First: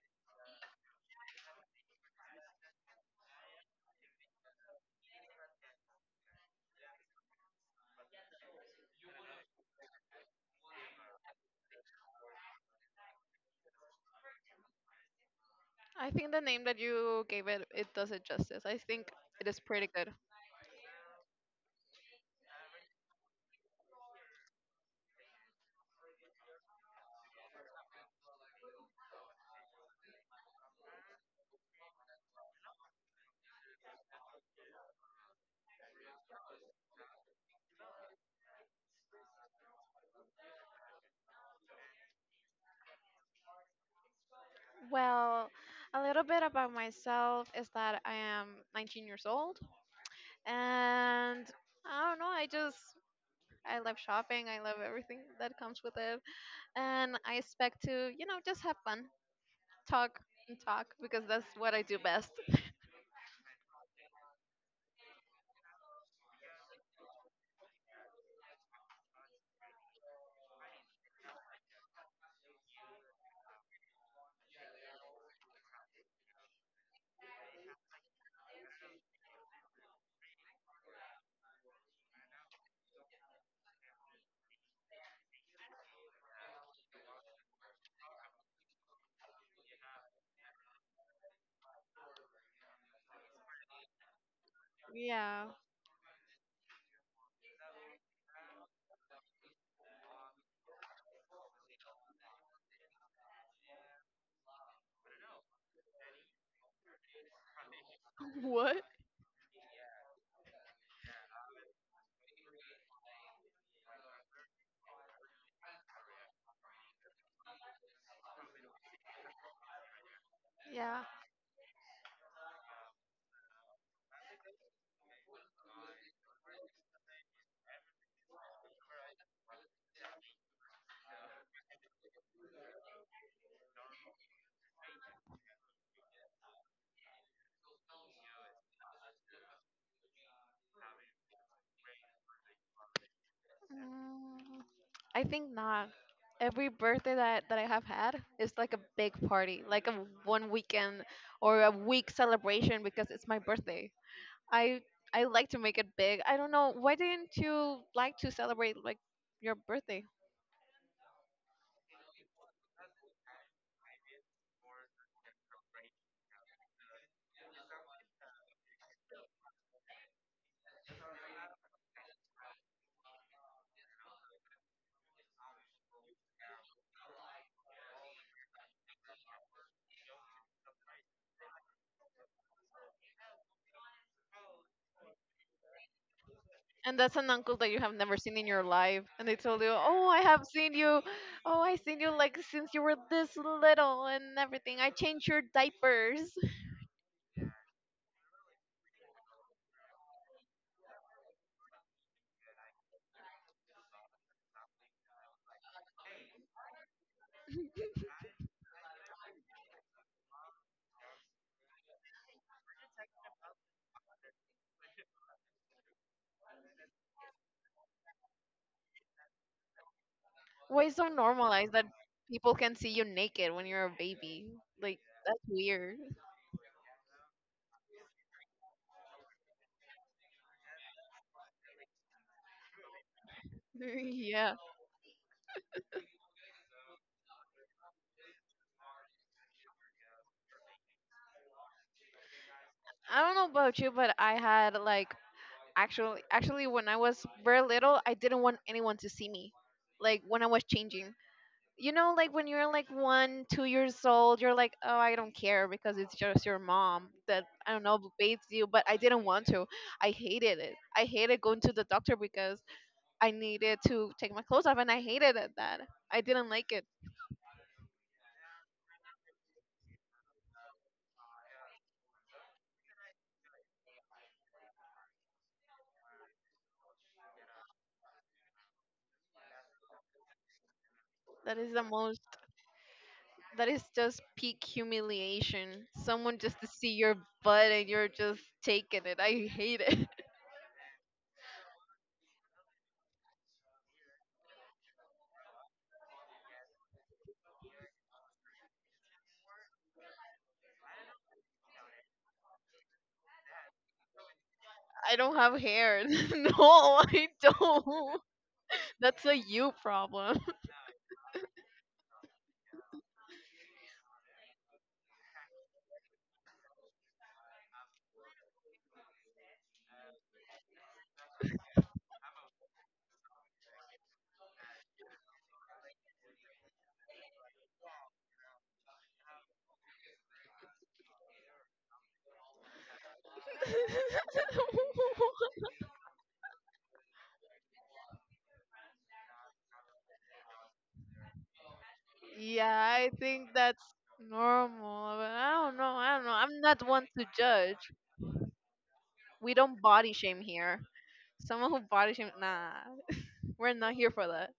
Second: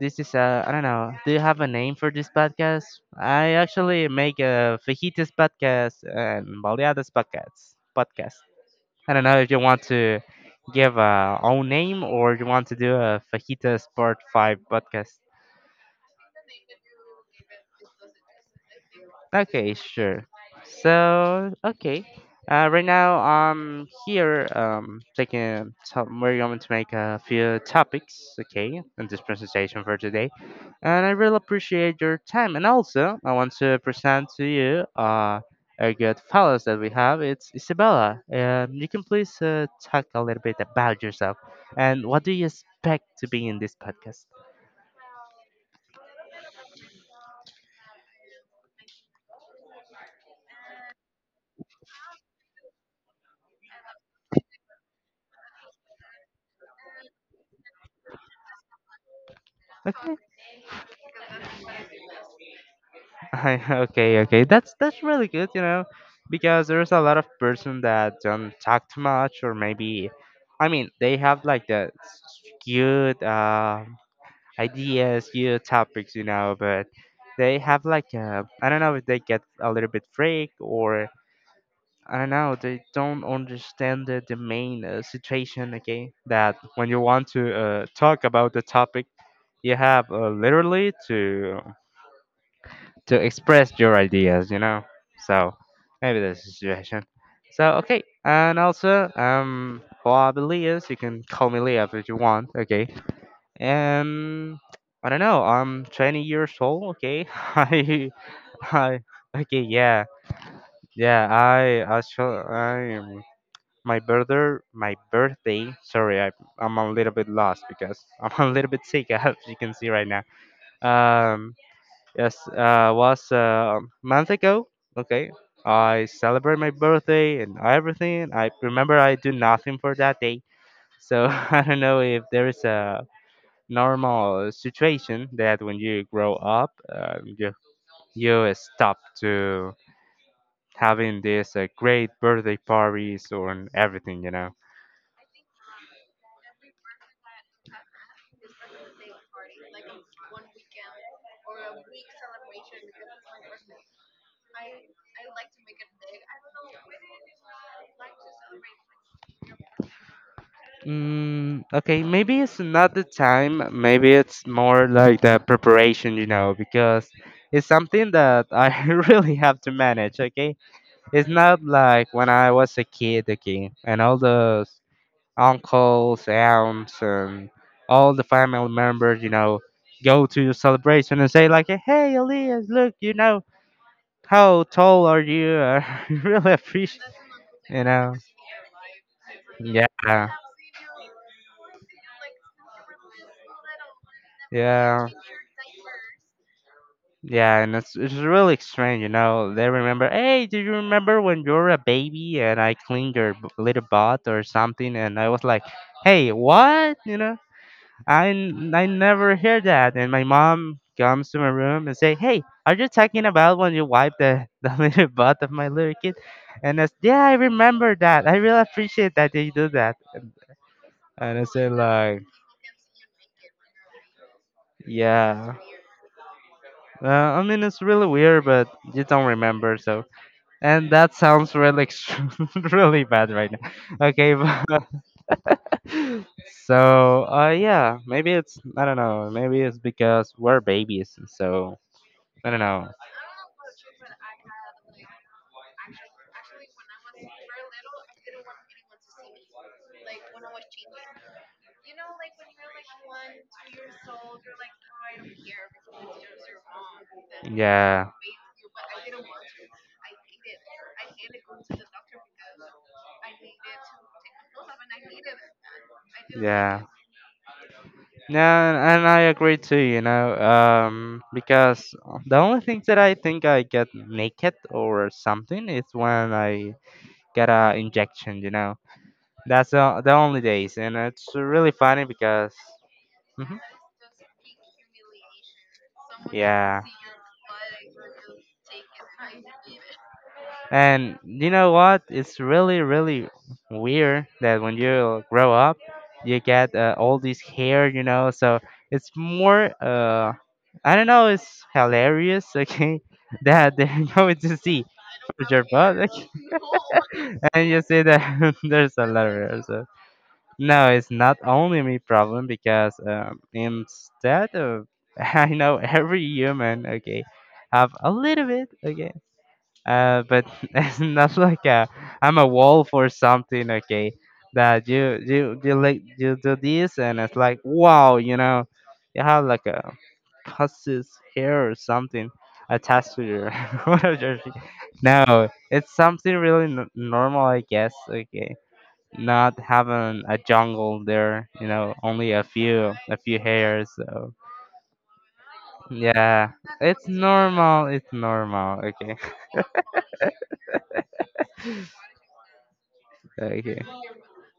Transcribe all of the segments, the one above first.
This is, I don't know, do you have a name for this podcast? I actually make a fajitas podcast and baleadas podcast. I don't know if you want to give a own name or you want to do a fajitas part 5 podcast. I think the name that you gave it does it justice. I think it is Okay, pretty good. sure. So, okay. Right now I'm here taking a top, we're going to make a few topics, okay, in this presentation for today. And I really appreciate your time. And also, I want to present to you a good fellow that we have. It's Isabella. You can please talk a little bit about yourself and what do you expect to be in this podcast? Well, a little bit about myself is that I am 19 years old, and I don't know, I just I love shopping, I love everything that comes with it, and I expect to, just have fun, Okay. talk and talk because that's what I do best. Okay. That's really good, you know, because there's a lot of person that don't talk too much, or maybe, I mean, they have like the skewed ideas, skewed topics, you know, but they have like I don't know if they get a little bit freak or I don't know, they don't understand the main situation. Okay, that when you want to talk about the topic, you have literally to express your ideas, you know. Yeah. So maybe that's the situation. So okay, and also Bob Elias, you can call me Leah if you want. Okay, um, I don't know. I'm 20 years old. Okay, What? I, okay, yeah, yeah. I actually, I am. My birthday. Sorry, I'm a little bit lost because I'm a little bit sick, as you can see right now. Yeah. Um, Yes, was a month ago. Okay, I celebrate my birthday and everything. I remember I do nothing for that day, so I don't know if there is a normal situation that when you grow up, you stop to having these great birthday parties or everything, you know. Mm, I think not. Every birthday that I have had is like a big party, like a one weekend or a week celebration because it's my birthday. I I like to make it big. I don't know why didn't you like to celebrate like your birthday? Mm, okay, maybe it's not the time. Maybe it's more like the preparation, you know, because it's something that I really have to manage. Okay, it's not like when I was a kid. Okay, and all the uncles, aunts, and all the family members, you know, go to the celebration and say like, "Hey, Elias, look, you know, how tall are you? I really And appreciate, that's an uncle that you you have know." never seen in your life, and they told you, "Oh, I Yeah. have seen you. Oh, I seen you like since you were this little and everything. I Yeah. changed your diapers." Yeah, and it's really strange, you know. They remember, hey, do you remember when you were a baby and I cleaned your little butt or something? And I was like, hey, what? You know, I never hear that. And my mom comes to my room and say, hey, are you talking about when you wiped the the little butt of my little kid? And I said, yeah, I remember that. I really appreciate that they do that. Why it's so And I said normalized that like, people can see you naked when you're a baby? Like that's yeah. weird. I mean, it's really weird, but you don't remember, so. And that sounds really, really bad right now. Okay, Yeah. but so yeah, maybe it's I don't know. Maybe it's because we're babies, so I don't know. I don't know about you, but I had like actually when I was very little, I didn't want anyone to see me. Like when I was changing. You know, like when you're like one, 2 years old, you're like, oh, I don't care because it's just your mom that I don't know Yeah, bathes you. But I didn't want to. I hated it. I hated going to the doctor because I needed to take my clothes off, and I hated it, that. I didn't like yeah. it. Yeah, and I agree too, you know, because the only thing that I think I get naked or something is when I get a injection, you know. That's the only days, and it's That really is the funny most. because, Mhm. That is just peak humiliation. Someone just to yeah. see your butt and you're just taking it. I hate it. And you know what? It's really, really weird that when you grow up, you get all this hair, you know. So it's more, I don't know, it's hilarious, okay, that they're going to see I don't with have your butt, hair. okay, No, I and you see don't. that there's a That's lot of a hair. you So problem. no, it's not only me problem because instead of I know every human, okay, have a little bit, okay but it's not like a, I'm a wolf or something. Okay, that you like you do this and it's like wow, you know, you have like a pussy's hair or something attached to your one of your. No, it's something really normal, I guess. Okay, not having a jungle there, you know, only a Yeah, few I a few think that's hairs. So normal. But I don't know. I don't know. yeah, I'm not one it's to judge. normal. It's normal. Okay, We don't body shame here. Someone who body shame, nah. We're okay. not here for that.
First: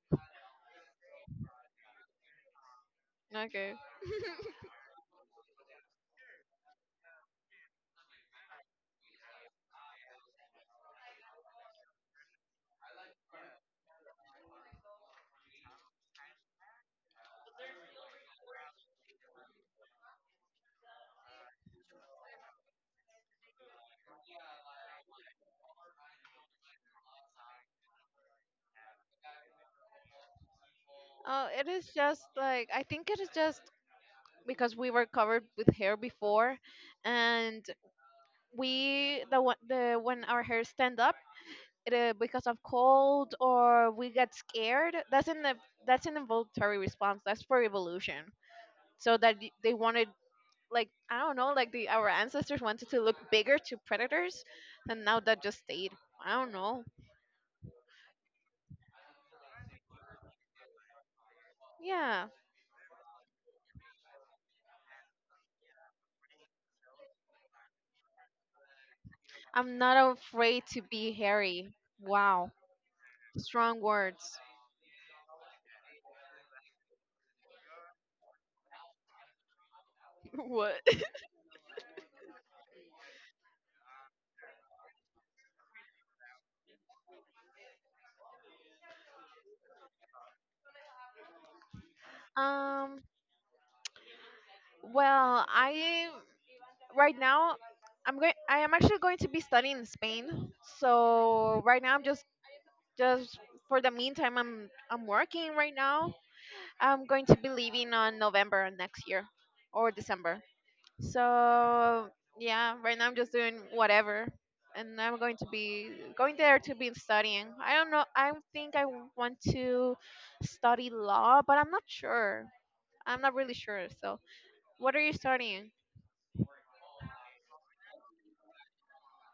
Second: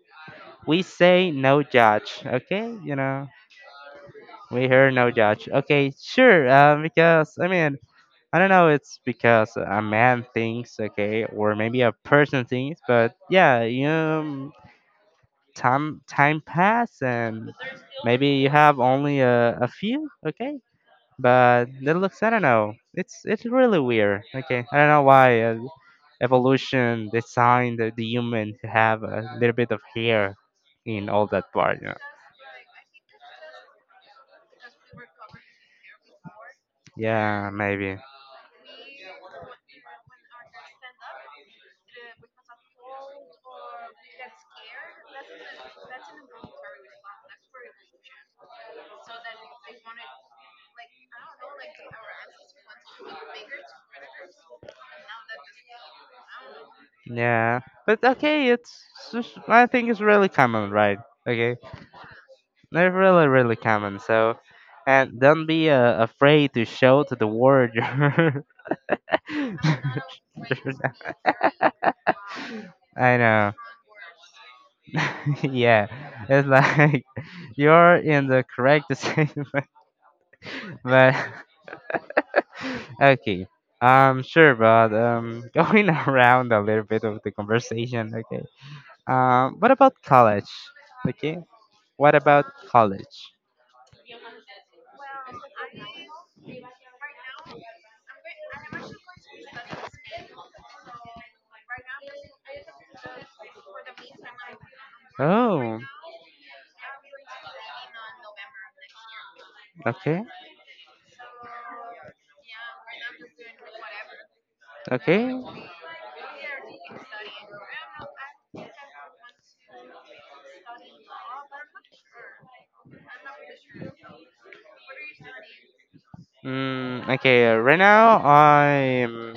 We say no judge, okay, you know, Okay. we hear no judge, okay, sure. Because I mean, I don't know, it's because a man thinks okay or maybe a person thinks but yeah, you know, time pass, and maybe you have only a few, okay, but that looks, I don't know, it's really weird, okay. I don't know why evolution designed the human to have a little bit of hair in all Oh, that it part, is you know. just like I think it is just because we were covered with hair before, Yeah, and maybe. we the, one- the when our hair stand up it, because of cold or we get scared, that's that's an involuntary response, that's for evolution, so that they wanted, like I don't know, like the our ancestors wanted to look bigger to predators, and now that just stayed. I don't know. Yeah, but okay, it's just, I think it's really common, right? Okay, Yeah, they're really common. So, and don't be afraid to show to the world. Your- I'm not afraid to be hairy. Wow, I know. strong words. yeah, it's like you're in the correct decision, What? but okay. Sure, but going around a little bit of the conversation, okay. What about college? Okay, what about um college? well, I right now I am actually going to be studying in Spain, so right now I'm just for the meantime I'm working right Oh, now. I'm going to be leaving on November next year or okay, December. So yeah, right now I'm just doing whatever, and I'm okay. going to be going there to be studying. I don't know, I think I want to study law, but I'm not sure. I'm not really sure. So what are you studying? Mm, okay, right now I'm.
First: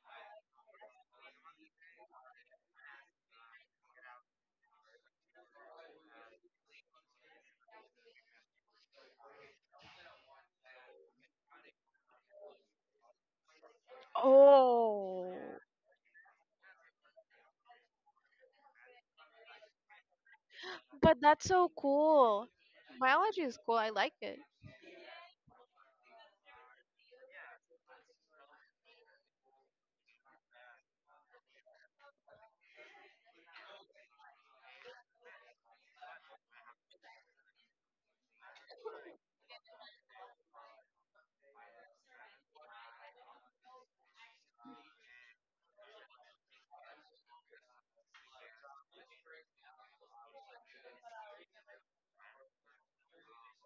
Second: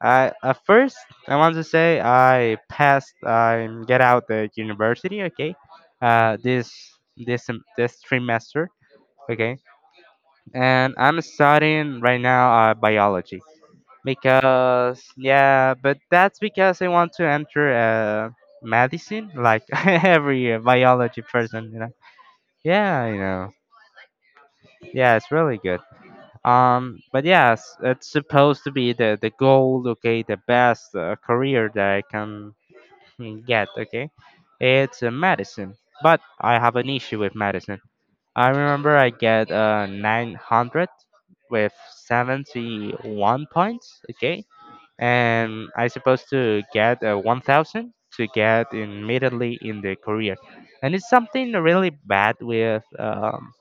I at first I want to say I passed. I get out the university. Okay, uh, this this trimester. Okay. And I'm studying right now biology because Oh, yeah, but that's because I want to enter medicine like every but biology that's so person, you know. cool. Yeah, you Biology know. is cool. I like it. Yeah, it's really good. But yes, it's supposed to be the goal. Okay, the best career that I can get. Okay, it's medicine, but I have an issue with medicine. I remember I get 900 with 71 points, okay? And I supposed to get 1000 to get immediately in the career. And it's something really bad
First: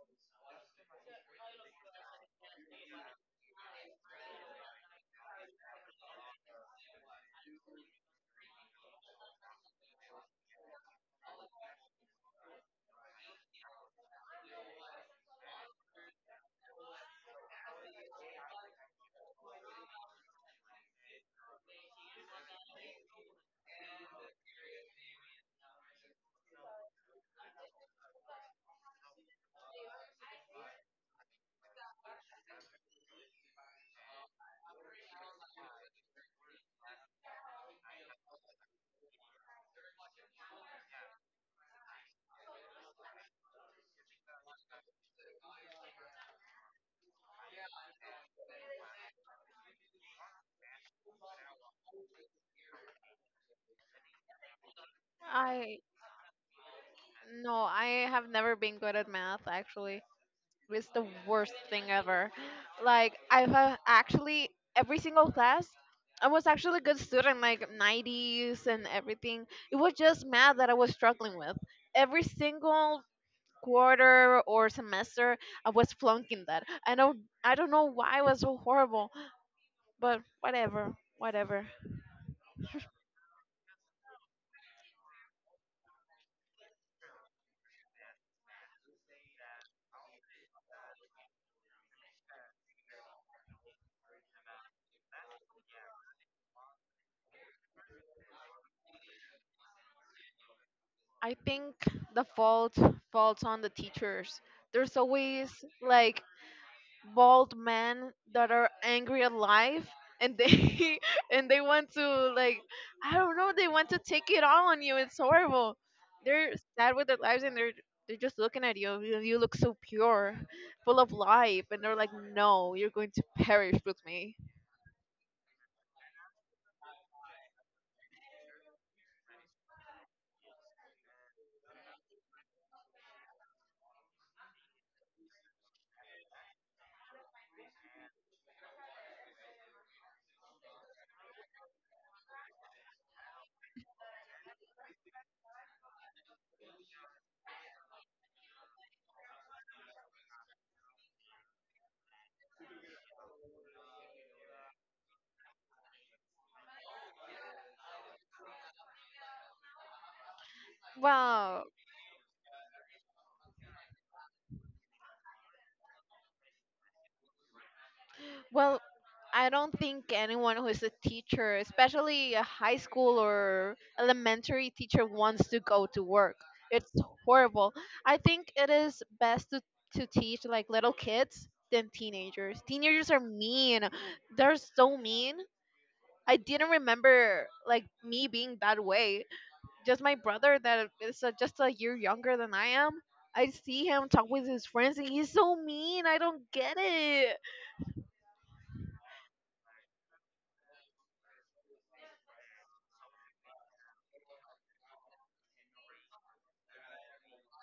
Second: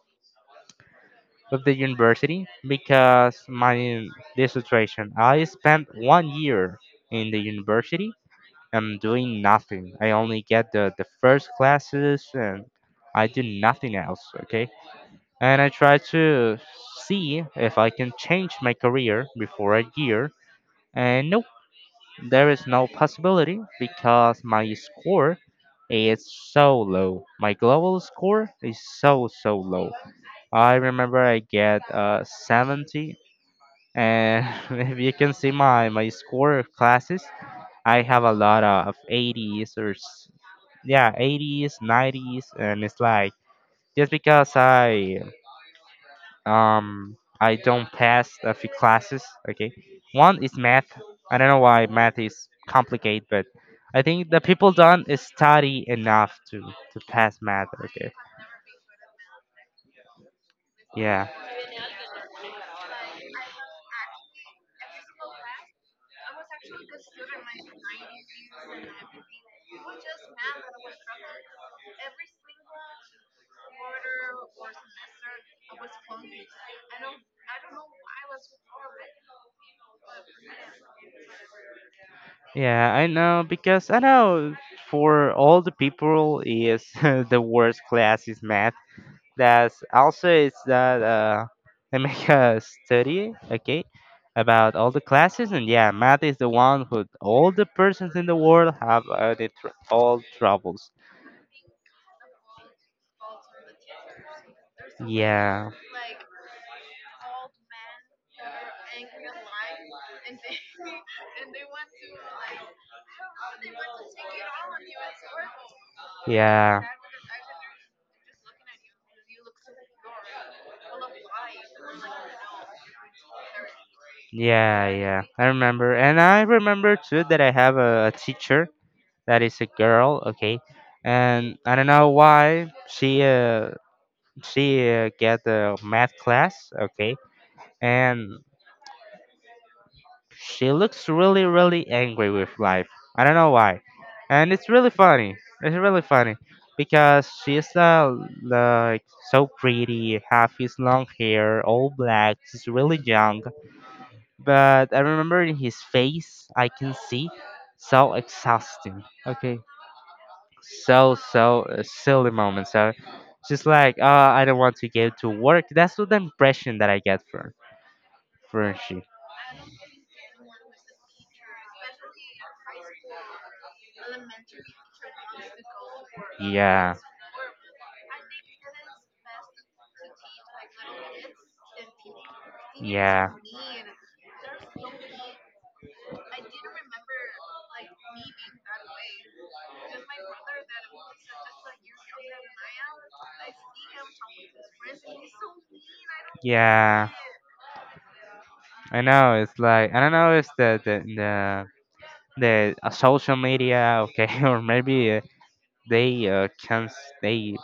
with the university because my this situation, I spent 1 year in the university and doing nothing. I only get the first classes and I do nothing else, okay? And I try to see if I can change my career before a year. And nope, there is no possibility because my score is so low. My global score is so low. I remember I get 70, and if you can see my score classes, I have a lot of 80s or yeah 80s, 90s, and it's like just because I don't pass a few classes. Okay, one is math. I don't know why math is complicated, but I think the people don't I study enough to pass No, math. I Okay, have never been good at math actually. It's the yeah, worst thing ever. Like I've actually every single class I was actually a good student, like 90s and everything. It was just math that I was struggling with. Every single quarter or semester, I was flunking that. I don't know why I was so horrible, but whatever, whatever. yeah, I know because I know for all the people is the worst class is math. That's also is that I make a study, okay, about all the classes, and yeah, math is the one who all the persons in the world have all troubles. I think the fault falls on the teachers. There's always Yeah, like bald men that are angry at life, and they and they want to like I don't know, they want to take it all on you. It's horrible. They're yeah, sad with their lives, and they're just looking at you. You look so pure, full of life, and they're like, "No, you're going to perish with me." yeah. I remember, and I remember too that I have a teacher that is a girl, okay, and I don't know why she get the math class, okay, and she looks really, really angry with life. I don't know why. And it's really funny. It's really funny because she's like so pretty, half his long hair, all black. She's really young, but I remember in his face, I can see so exhausting. Okay, so so Wow. Silly moments. So she's like, I don't want to go to work. That's what the impression that I get from Well, she. I don't think anyone who is a teacher, especially a high school or elementary teacher, wants to go to work. It's Yeah. horrible. I think it is best to teach like little kids than teenagers. Teenagers are Yeah. mean. They're so mean. I didn't remember like me being that way. Just my brother that is just a year younger than I am. I see him talk with his friends and he's so mean. I don't get Yeah, it. I know. It's like I don't know. It's the social media, okay, or maybe they can not they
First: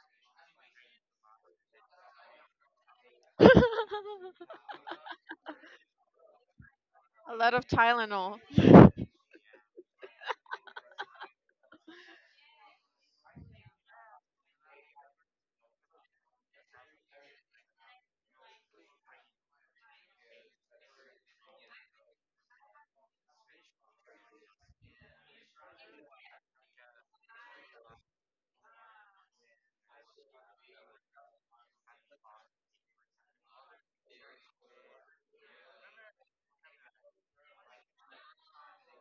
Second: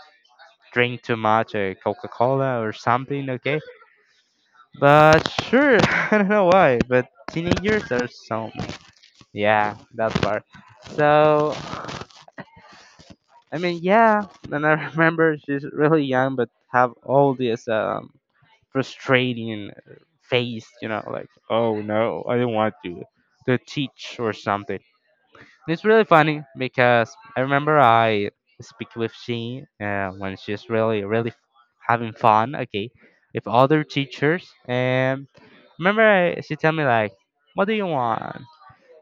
drink too much Coca Cola or something, okay. But sure, I don't know why. But A lot of teenagers are Tylenol. so yeah, that part. So I mean, yeah, and I remember she's really young, but have all this frustrating face, you know, like, oh no, I don't want to, teach or something. It's really funny because I remember I speak with she when she's really, really having fun, okay, with other teachers. And she tell me like, what do you want?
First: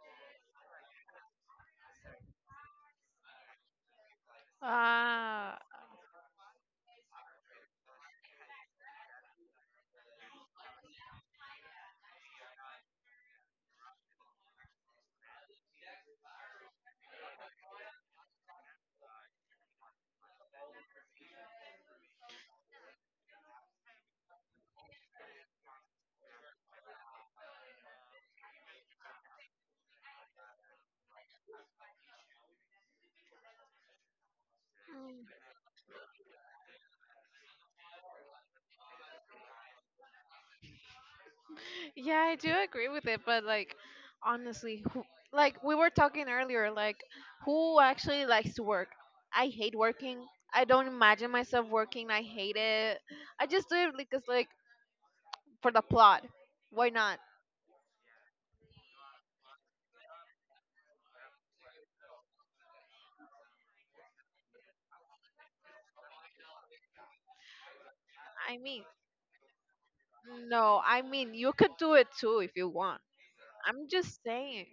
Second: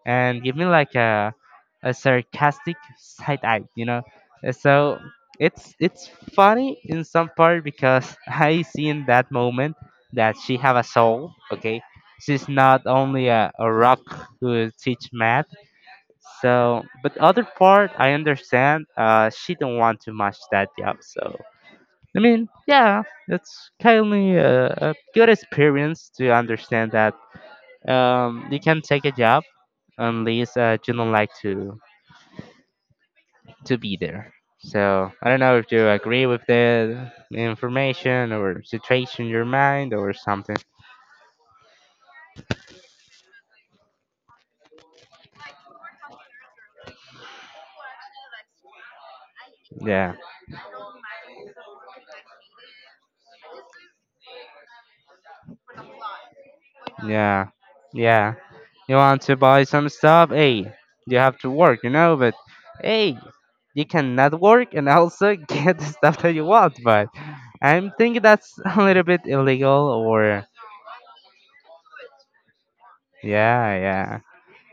And give me like a sarcastic side eye, you know. So Ah. it's funny in some part because I see in that moment that she have a soul. Okay, she's not only a rock who teach math. So, but other part I understand. She don't want to match that job. So I mean, yeah, it's kind of a good experience to understand that you can take a job unless you don't like to be there. So I don't Mm. know if you agree with the information or situation in your mind or something. Yeah, I do agree with it, but like honestly, who, like we were talking earlier, like who actually likes to work? I hate Yeah, working. I don't imagine myself working. I hate it. I just do it because like for the plot. Why not? yeah, yeah. You want to buy some stuff? Hey, you have to work, you know. But hey, you cannot work and also get the stuff that you want. But I'm thinking that's I a mean, little bit illegal. Or. no, I mean you could do it too if you want. Yeah, I'm yeah, just saying.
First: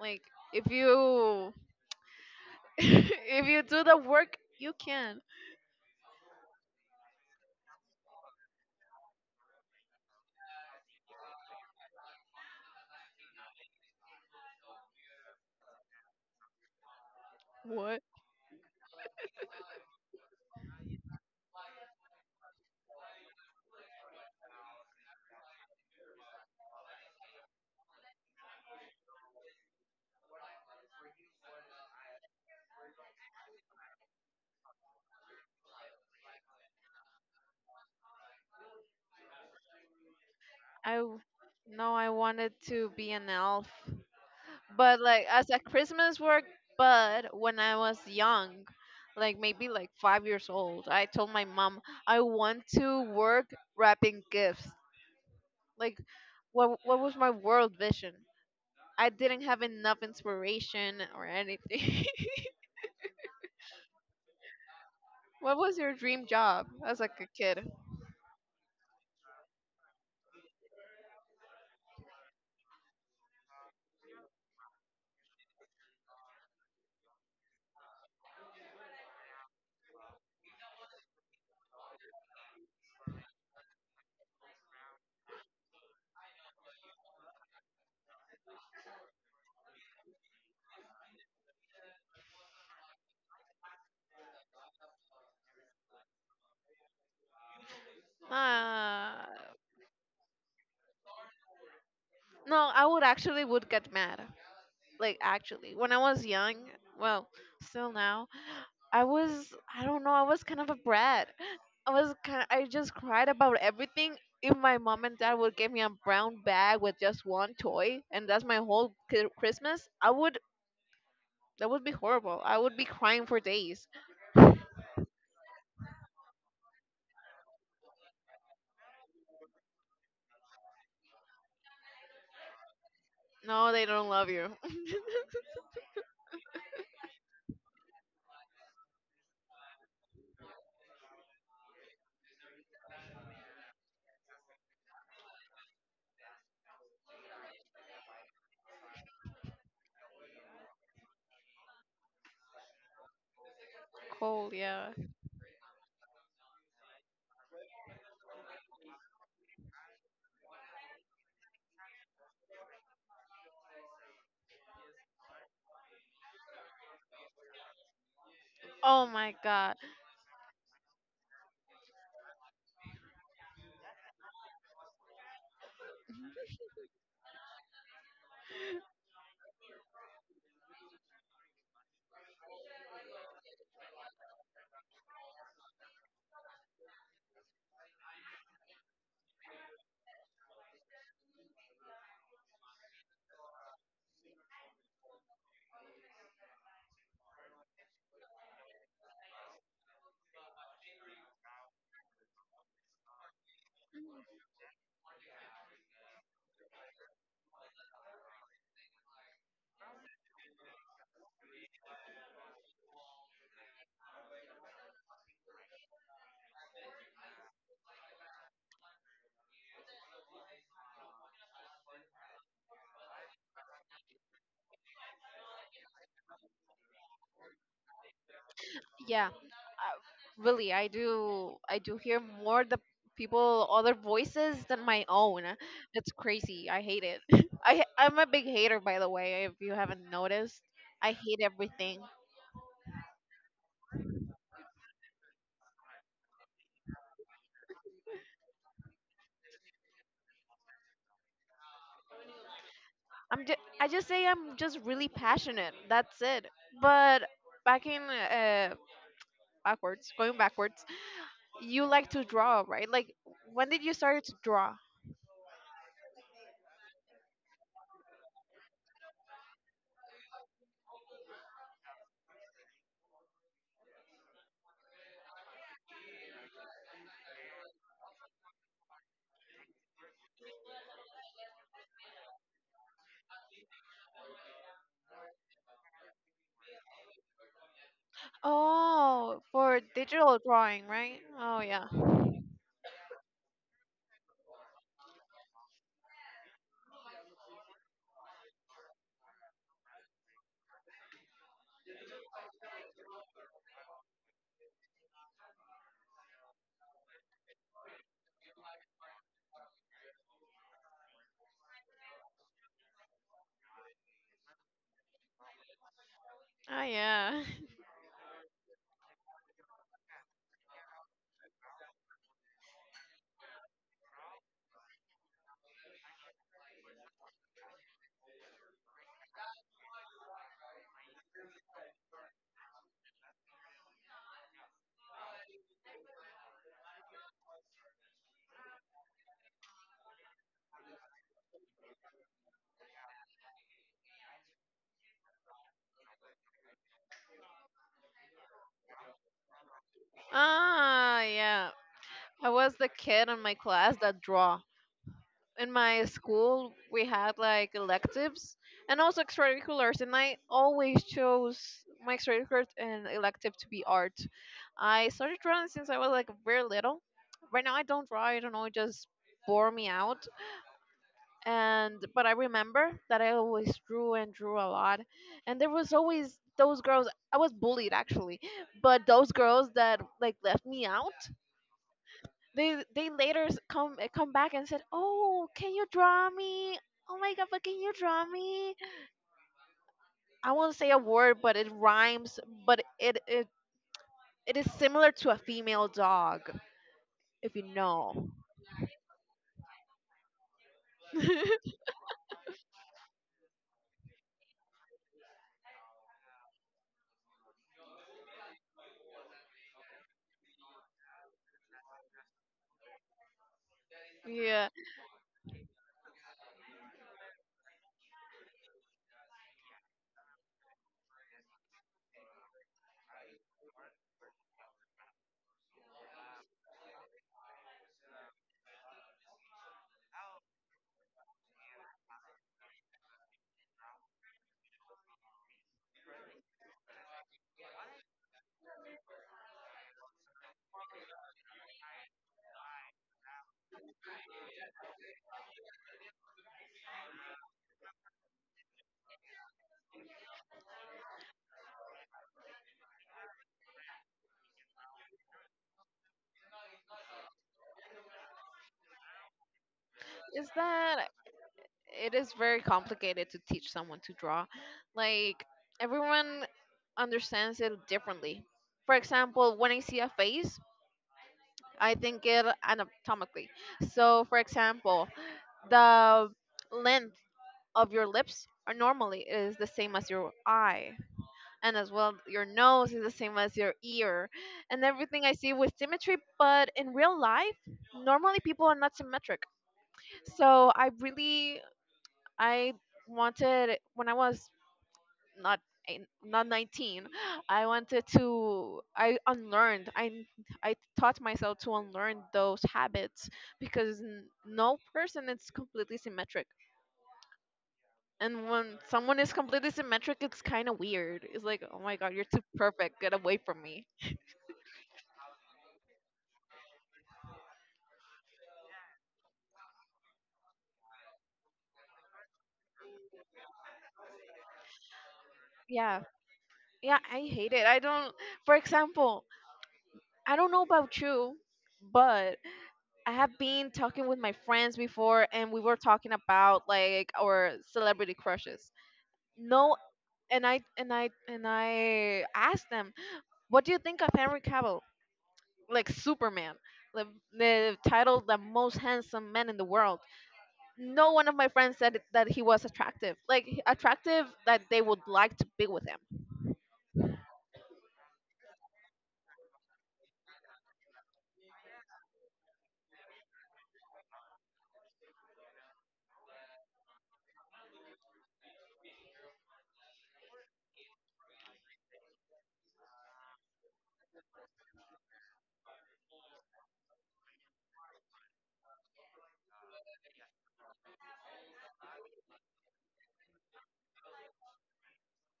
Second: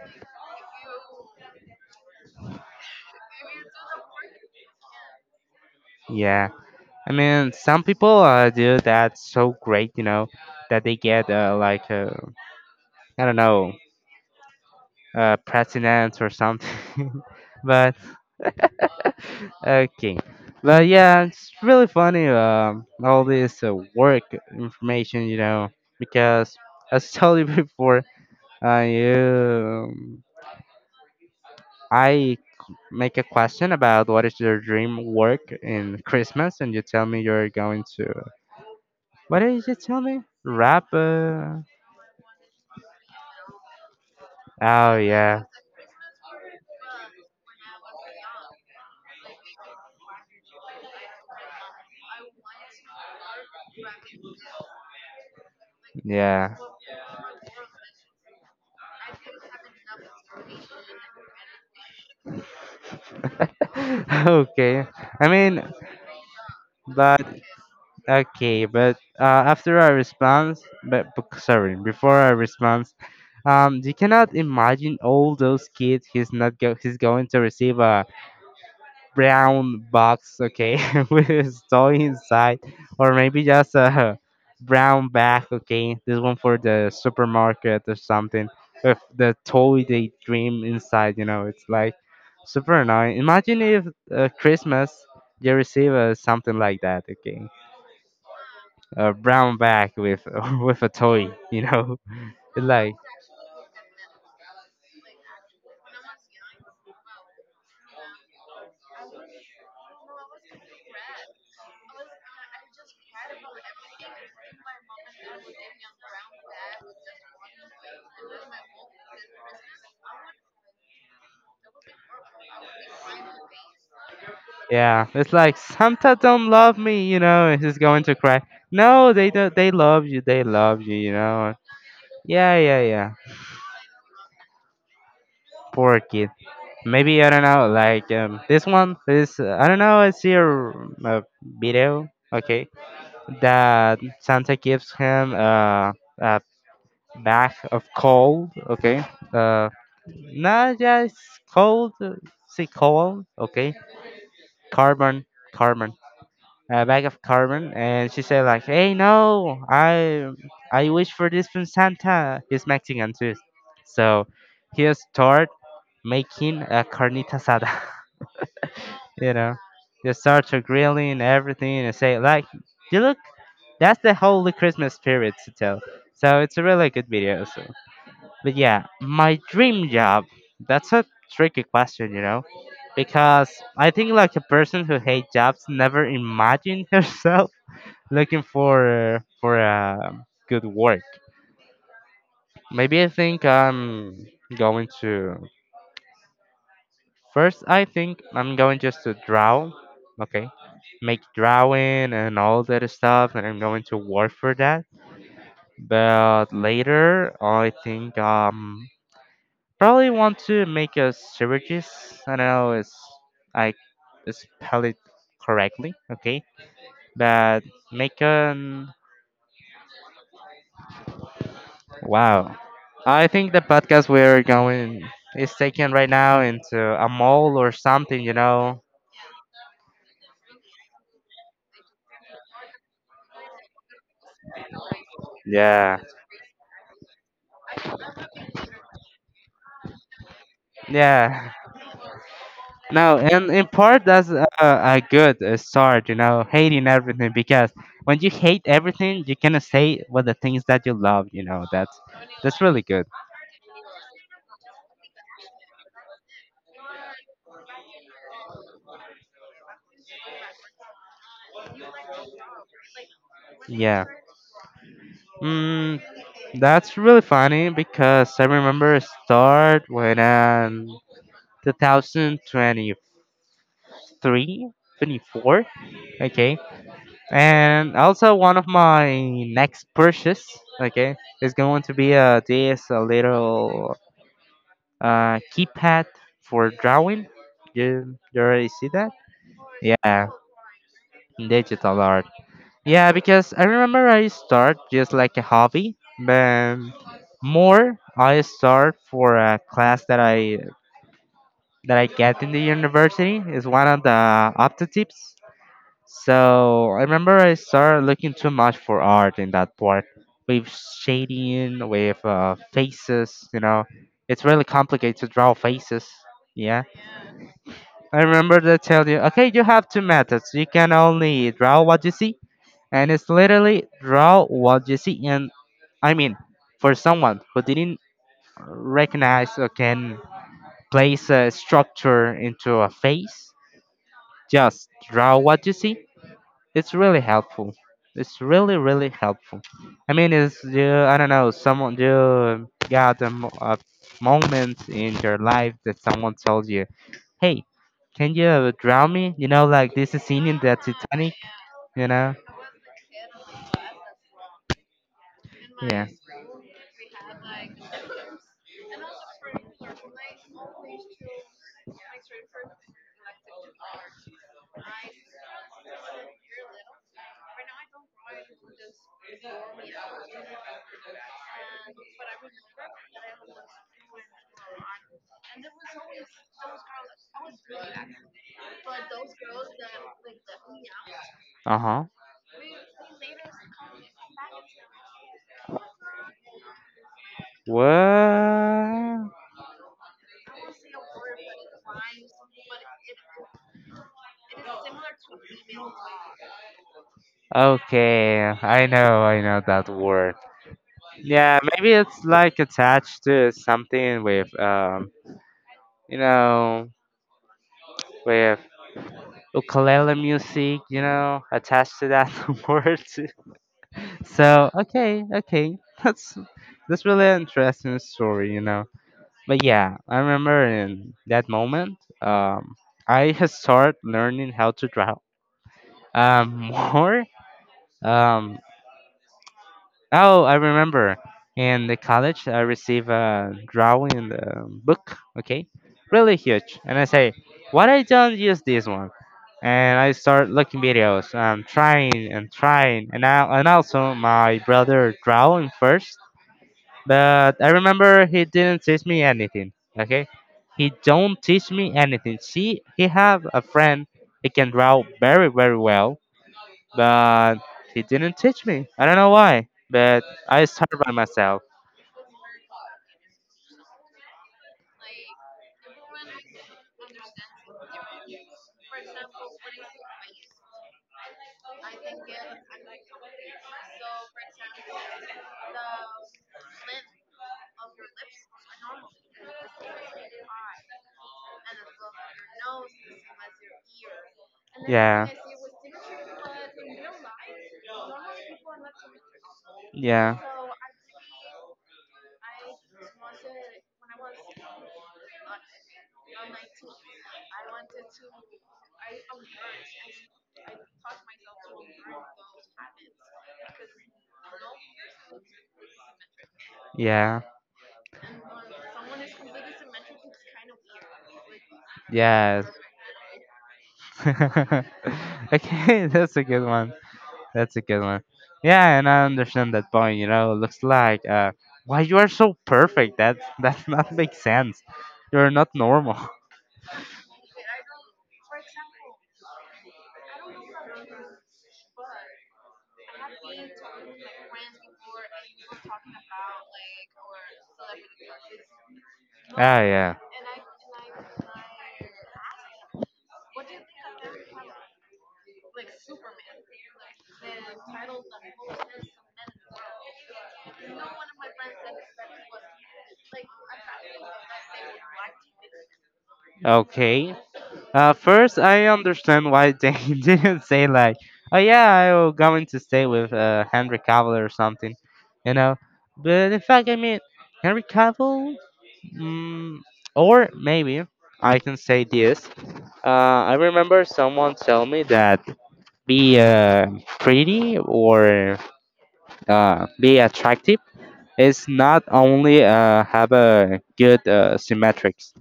Like if you if you do the work, you can. yeah. I mean, some people do that so great, you know, that they get like I don't know, president or something. But What? okay, but yeah, it's really funny. All this work information, you know, because as I told you before, uh, you, um, I make a question about what is your dream work in Christmas, and you tell me you're going to. What did you tell me? Rap. I w- no, I wanted to be an elf, Oh but like yeah, as a Christmas work. But when I was young, like maybe like 5 years old, I told my mom I want to work wrapping gifts. Like, yeah. What was my world vision? I didn't have enough inspiration or anything. Okay. I What mean, was your dream job as like but a kid? okay, but after I response, sorry, before I response, you cannot imagine all those kids he's not go he's going to receive a brown box, okay, with a toy inside, or maybe just a brown bag, okay. This one for the supermarket or something. With the toy they dream inside, you know, it's like super annoying. Imagine if Christmas you receive something like that, okay, a Uh, brown bag with with a toy, you know. It's no, I like, would actually would get mad. Like actually, when I was young, well, still now, I was I don't know, I was kind of a brat. I was kind I just cried about everything. If my mom and dad would give me a brown bag with just one toy and that's my whole Christmas, I would that would be horrible. I would be crying for days. yeah, it's like Santa don't love me, you know, and he's going to cry. No, they do, not they love you. They love you, you know. Yeah, yeah, yeah. No, they don't love you. Poor kid. Maybe I don't know. Like this one is I don't know. I see a video. Okay, that Santa gives him a bag of coal. Okay, uh, not just cold. See coal. Okay, Cold, yeah. carbon, carbon. A bag of carbon, and she said like, "Hey, no, I wish for this from Santa." He's Mexican too, so he start making a carnita asada. Oh You my know, god. they start to grilling everything and say like, "You look, that's the holy Christmas spirit to tell." So it's a really good video. So, but yeah, my dream job. That's a tricky question, you know, because I think like a person who hates jobs never imagined herself looking for a good work. Maybe I think I'm going to first. I think I'm going just to draw. Okay, make drawing and all that stuff, and I'm going to work for that. But later, I think probably want to make a syringes. I don't know. It's I spell it correctly. Okay, but make an. Wow. I think the podcast we're going is taken right now into a mall or something, you know? Yeah, really I do hear more the people other voices than my own. Yeah. That's crazy, I hate it. I'm a big hater, by the way, if you haven't noticed. I hate Yeah. everything. No, and in part, that's a good start, you know, hating everything, because when you hate everything, you can say what the things that you love, you know, that's really good. I just say I'm just really passionate, that's it. But back in uh backwards, going backwards, you like to draw, right? Like when did you Yeah. start to draw? Mm, that's really funny because I remember it start when 2023, twenty four. Okay? And also one of my next purchase, okay, is going to be a little keypad for drawing. You already see that? Oh, for Yeah, digital drawing, right? Oh yeah. digital art. Yeah, because I remember I start just like a hobby, but more I start for a class that I get in the university is one of the optatives. So I remember I started looking too much for art in that part with shading, with faces. You know, it's really complicated to draw faces. Oh Yeah, yeah. I remember they tell you, okay, you have two methods. You can only draw what you see, and it's literally draw what you see. And I mean, for someone who didn't recognize or can place a structure into a face, just draw what you see. It's really helpful. It's really really helpful. I mean, it's you. I don't know. Someone you got a moment in your life that someone told you, "Hey, can you drown me?" You know, like this is scene in the Ah, Titanic. yeah. You know. I was the kid in my class that draw. In my Yeah. school, we had like electives and also extracurriculars, and I always chose my extracurricular and elective to be art. I started drawing since I was like very little. Right now, I don't draw. I don't know. It just bore me out. And but I remember that I always drew and drew a lot, and there was always those girls. I was bullied actually, but those girls that like left me out Uh huh. They later come back and said, "Oh, can you draw me? Oh my god, but can you draw me?" Well, I won't say a word, but it rhymes. But it it, it is similar to a female dog, if you know. okay. I know that word. Yeah, maybe it's like attached to something you know, with ukulele music, you know, attached to that word. So Yeah, okay, okay, that's that's really an interesting story, you know. But yeah, I remember in that moment, I had started learning how to draw um, more. Um, Oh, I remember. In the college, I received a drawing in the book, okay? Really huge. And I say, why I don't use this one? And I start looking videos. I'm trying and trying. And also, my brother drawing first. But I remember he didn't teach me anything, okay? He don't teach me anything. See, he have a friend. He can draw very, very well, but he didn't teach me. I don't know why, but is I started that by myself. it is very complicated to teach someone to draw. Like everyone understands it differently. For example, when I see a face, I think it anatomically. So, for example, the length of your lips are normally is the same as your eye, and as well your nose is the same as your ear, and everything Yeah. I see with symmetry. But in real life normally people are not symmetric, Yeah. so I really I wanted when I was not not 19, I wanted to I taught myself to unlearn those habits because no person is completely symmetric. Yeah. And when someone is completely symmetric, it's kind of weird. It's like, oh my god, you're too Yes. perfect. Get away from me. Okay, that's a good one. That's a good one. Yeah, and I understand that point. You know, it looks like why you are so perfect. That that not make sense. You're not Yeah. normal. Yeah, I hate it. I don't, For example, I don't know about you, but I have been talking with my friends before and we were talking about like our celebrity crushes. No, Ah, yeah. And I asked them, what do you think of Henry Cavill? Like Superman, the, the title, the most handsome man in the world. No one of my friends that he was attractive. Like attractive that they would like to be with him. Okay. First, I understand why they didn't say like, oh yeah, I'm going to stay with Henry Cavill or something, you know. But in fact, I mean, Henry Cavill, mm, or maybe I can say this. I remember someone tell me that be pretty or be attractive, it's not only have a good symmetrics,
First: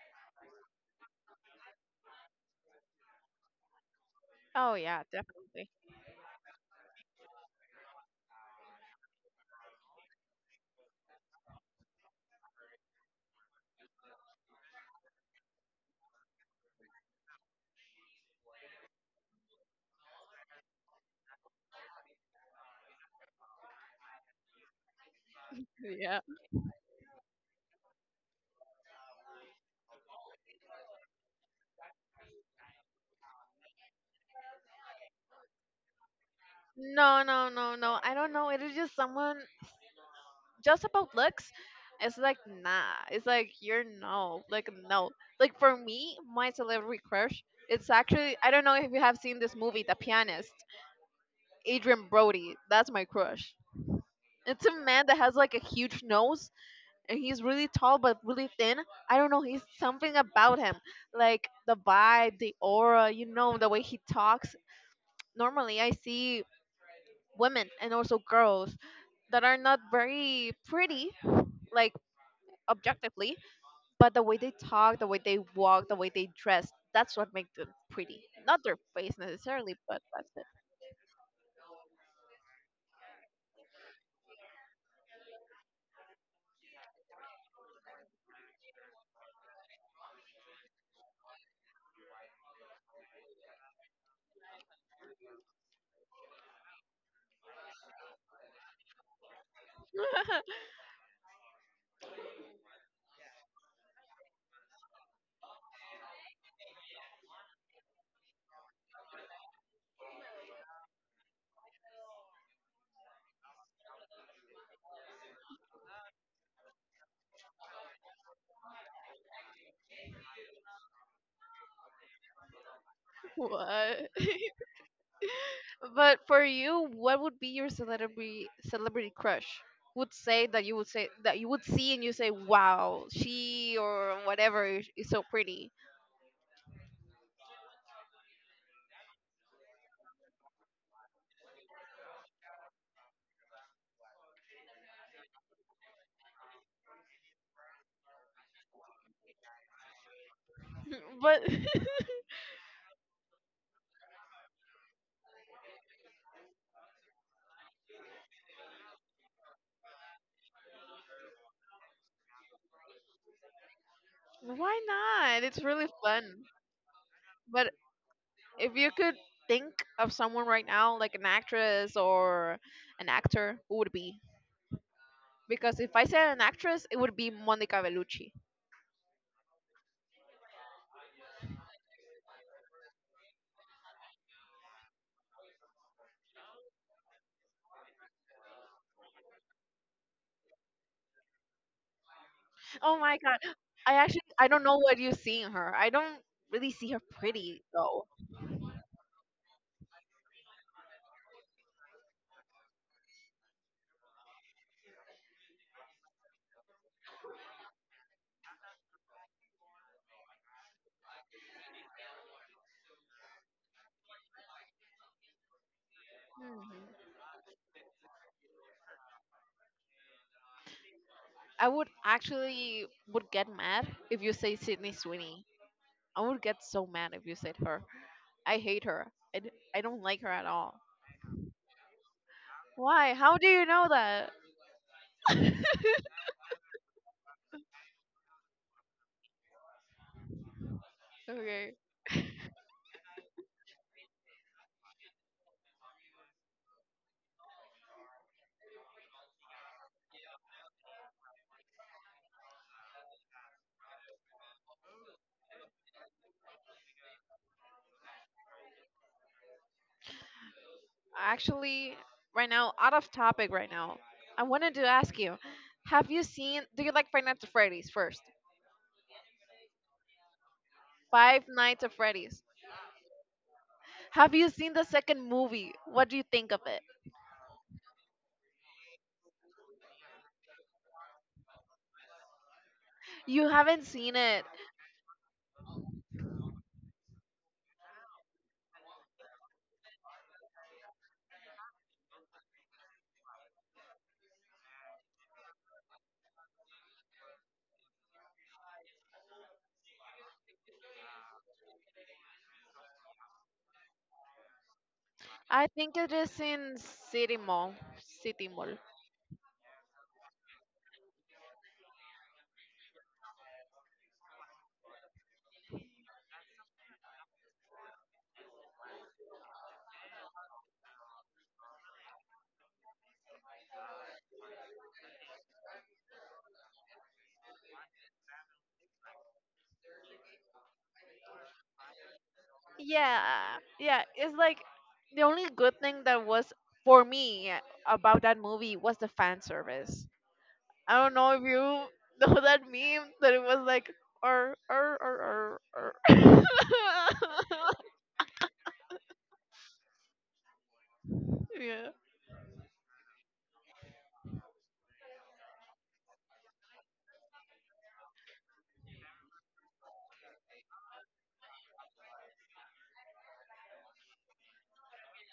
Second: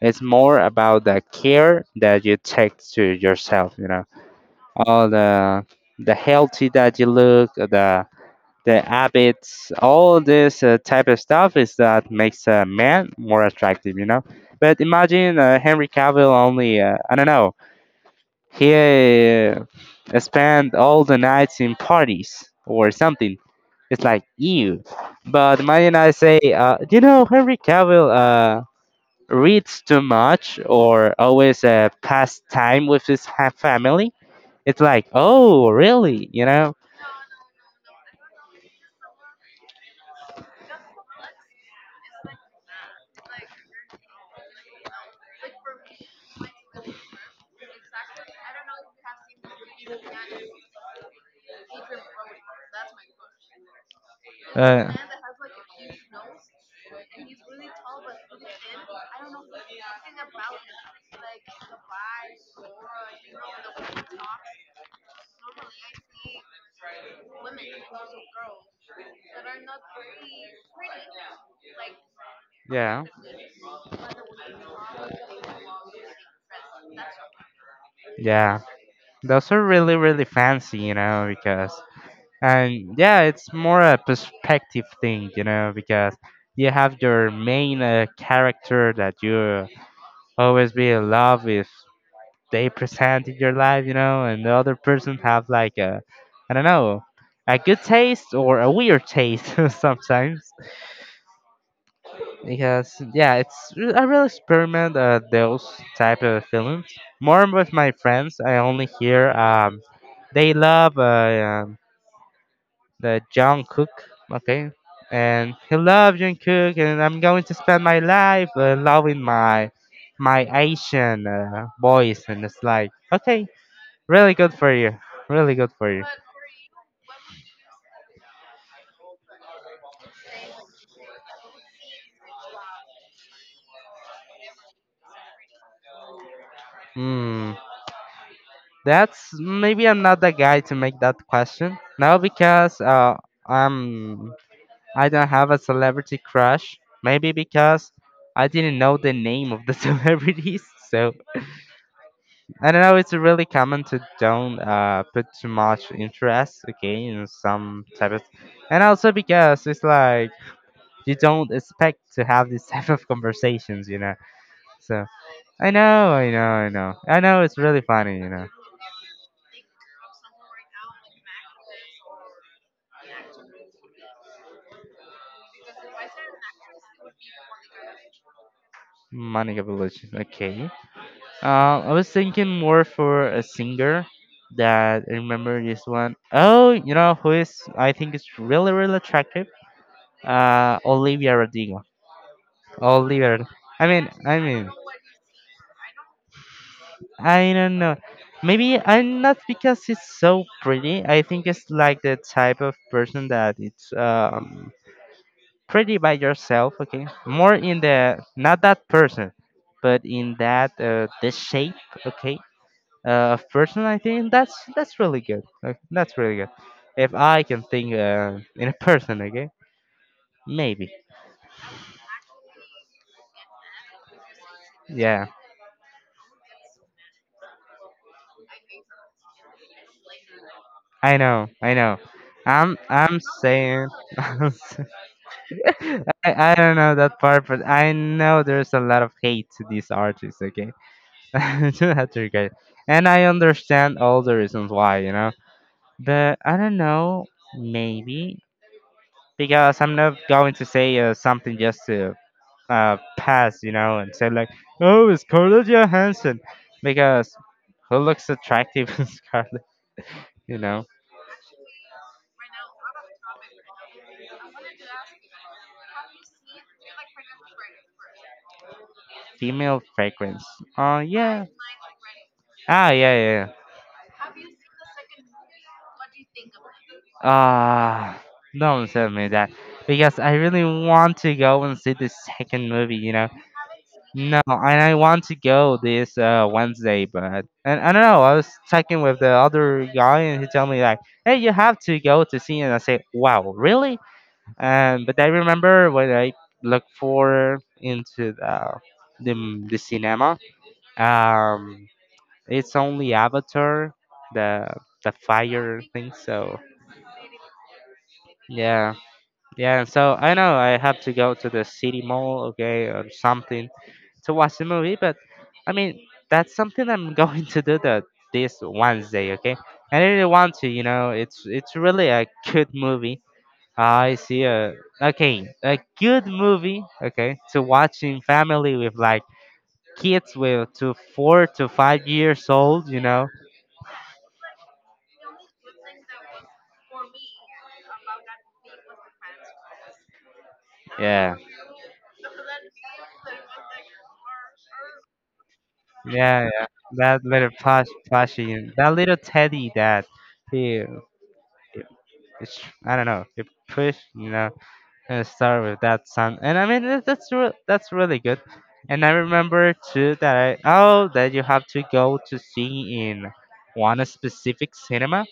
it's more about the care that you take to yourself, you know, Oh yeah, all the definitely. the healthy that you look, the habits, all this type of stuff is that makes a man more attractive, you know, but imagine Henry Cavill only I don't know, he spent all the nights in parties or something. It's like ew. But Maddie and I Yeah. say, you know, Henry Cavill reads too much or always pass time with his family. It's like, oh, really? You know. No, no, no, no. I don't know. It is just someone just about looks. It's like nah. It's like you're no. Like no. Like for me, my celebrity crush. It's actually I don't know if you have seen this movie, The Pianist. Adrian Brody. That's my crush. It's a Uh, man that has like a huge nose, and he's really tall but really thin. I don't know, he's something about him. Like the vibe, the aura, the way he talks. Normally I see women and also girls that are not very pretty, like yeah. objectively, but the way they talk, the way they walk, the way they dress, that's what makes them pretty. Yeah. Not their face Those are necessarily, really, but really that's fancy, you know, because, and yeah, it's more a perspective thing, you know, because you have your main character that you always be in love with. They present in your life, you know, and the other person have like a, I don't know, a good taste or a weird taste sometimes. Because yeah, it's I really experiment those type of films. More with my friends, I only hear they love um, the John Cook, okay? And he loved John Cook, and I'm going to spend my life loving my Asian boys, and it's like, okay, what? really good for you, really good for you. But for you, what would be your celebrity crush? Would say that you would say that You would see and you say, "Wow, she or whatever is so pretty." Hmm, that's maybe I'm not the guy to make that question. No, because um, I don't have a celebrity crush. Maybe because I didn't know the name of the celebrities, so But I don't know. It's really common to don't put too much interest, okay, in some type of, and also because it's like you don't expect to have this type of conversations, you know. why So not? It's I really know, I know, fun. I know, I know. It's But really funny, you know. if you could think of someone right now, like an actress or an actor, who would it be? Because if I said an actress, it would be Monica Bellucci. Monica Bellucci, okay. I was thinking more for a singer that I remember this one. Oh, you know who is? I think it's really, really attractive. Olivia Rodrigo. Oh my Olivia. god. I I mean, actually I I don't mean. know what you see in her. I don't really see her I pretty don't know. though. Maybe I'm not because it's so pretty. I think it's like the type of person that it's pretty by yourself. Okay, more in the not that person, but in that the shape. Okay, of person. I think that's really good. That's really good. Mhm. If I can think in a person, okay, maybe. I would actually would get mad if you say Sydney Yeah, Sweeney. I would get so mad if you said her. I hate her. I don't like her at all. I know, I know. I'm Why? I'm How do you know saying. that? I don't know that part, but I know there's a lot of hate to these artists, okay? Okay. To that regard. And I understand all the reasons why, you know? But I don't know, maybe. Because I'm not going to say something just to pass, you know, and say, like, oh, it's Scarlett Johansson. Because who looks attractive is Scarlett, you know? Actually, right now, out of topic right now, I wanted to ask you, have you seen, do you like Five Nights at Freddy's first? Female fragrance. Oh, yeah. Five Nights at Freddy's. Ah, yeah, yeah, yeah. Have you seen the second movie? What do you think of it? Ah, don't tell me that. Because I really want to go and see the second movie, you know. You haven't seen No, it. and I want to go this Wednesday, but and I don't know. I was talking with the other guy, and he told me like, "Hey, you have to go to see it." And I say, "Wow, really?" And but I remember when I looked for into the, the cinema, um, it's only Avatar, the the I fire think it thing. is So in City Mall. City Mall. yeah. Yeah, so I know I have to go to the city mall, okay, or something to watch the movie, but I mean, that's something I'm going to do that this Wednesday, okay? I really want to, it's really a good movie. I see a okay, a good movie, okay, to watch in family with like kids with to 4 to 5 years old, you Yeah, know. yeah. It's like the only good thing that was for me about that movie was the fan service. I don't know Yeah, if you know that meme that it was like or or. yeah, yeah. That little plushie, that little teddy that he Yeah. it's, I don't know. You push, you know, and start with that sound, and I mean that's really good. And I remember too that I oh that you have to go to see in one specific cinema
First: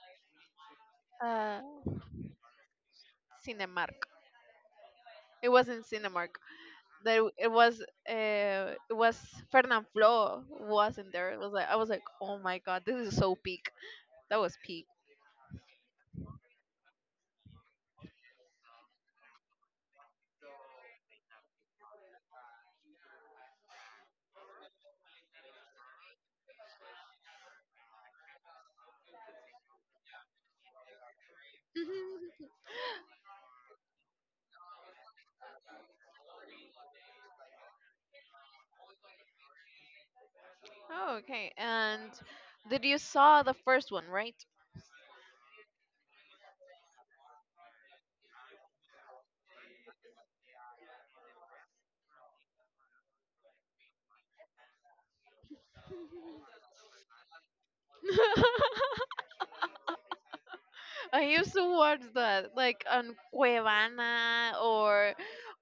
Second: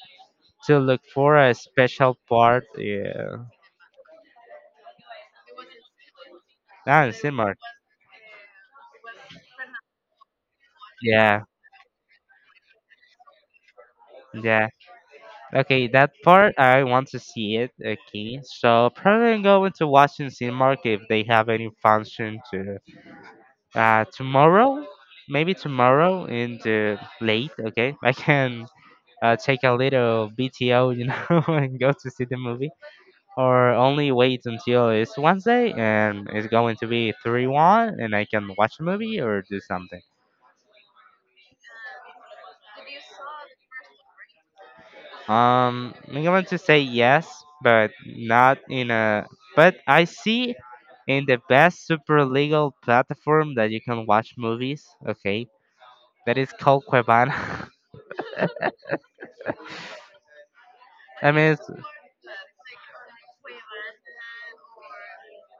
to look for a Uh, special part. Yeah, Cinemark. It wasn't Cinemark. ah, That cinema. It was Fernand Flo wasn't there. It Yeah, was like I was like, oh my god, this is so peak. That was yeah. peak. Okay, that part I want to see it. Okay, so probably I'm going to watch in cinema if they have any function to, tomorrow, maybe tomorrow in the late, okay, I can take a little BTO, and go to see Mhm. the movie, or only wait until it's Wednesday and it's going to be 3-1 and I can watch a movie or do something. Oh, okay. And did you saw the first one, right? I'm going to say yes, but not in a, but I see in the best super legal platform that you can watch movies, okay, that is called Cuevana. I I used mean, to it's, watch that, like on Cuevana, or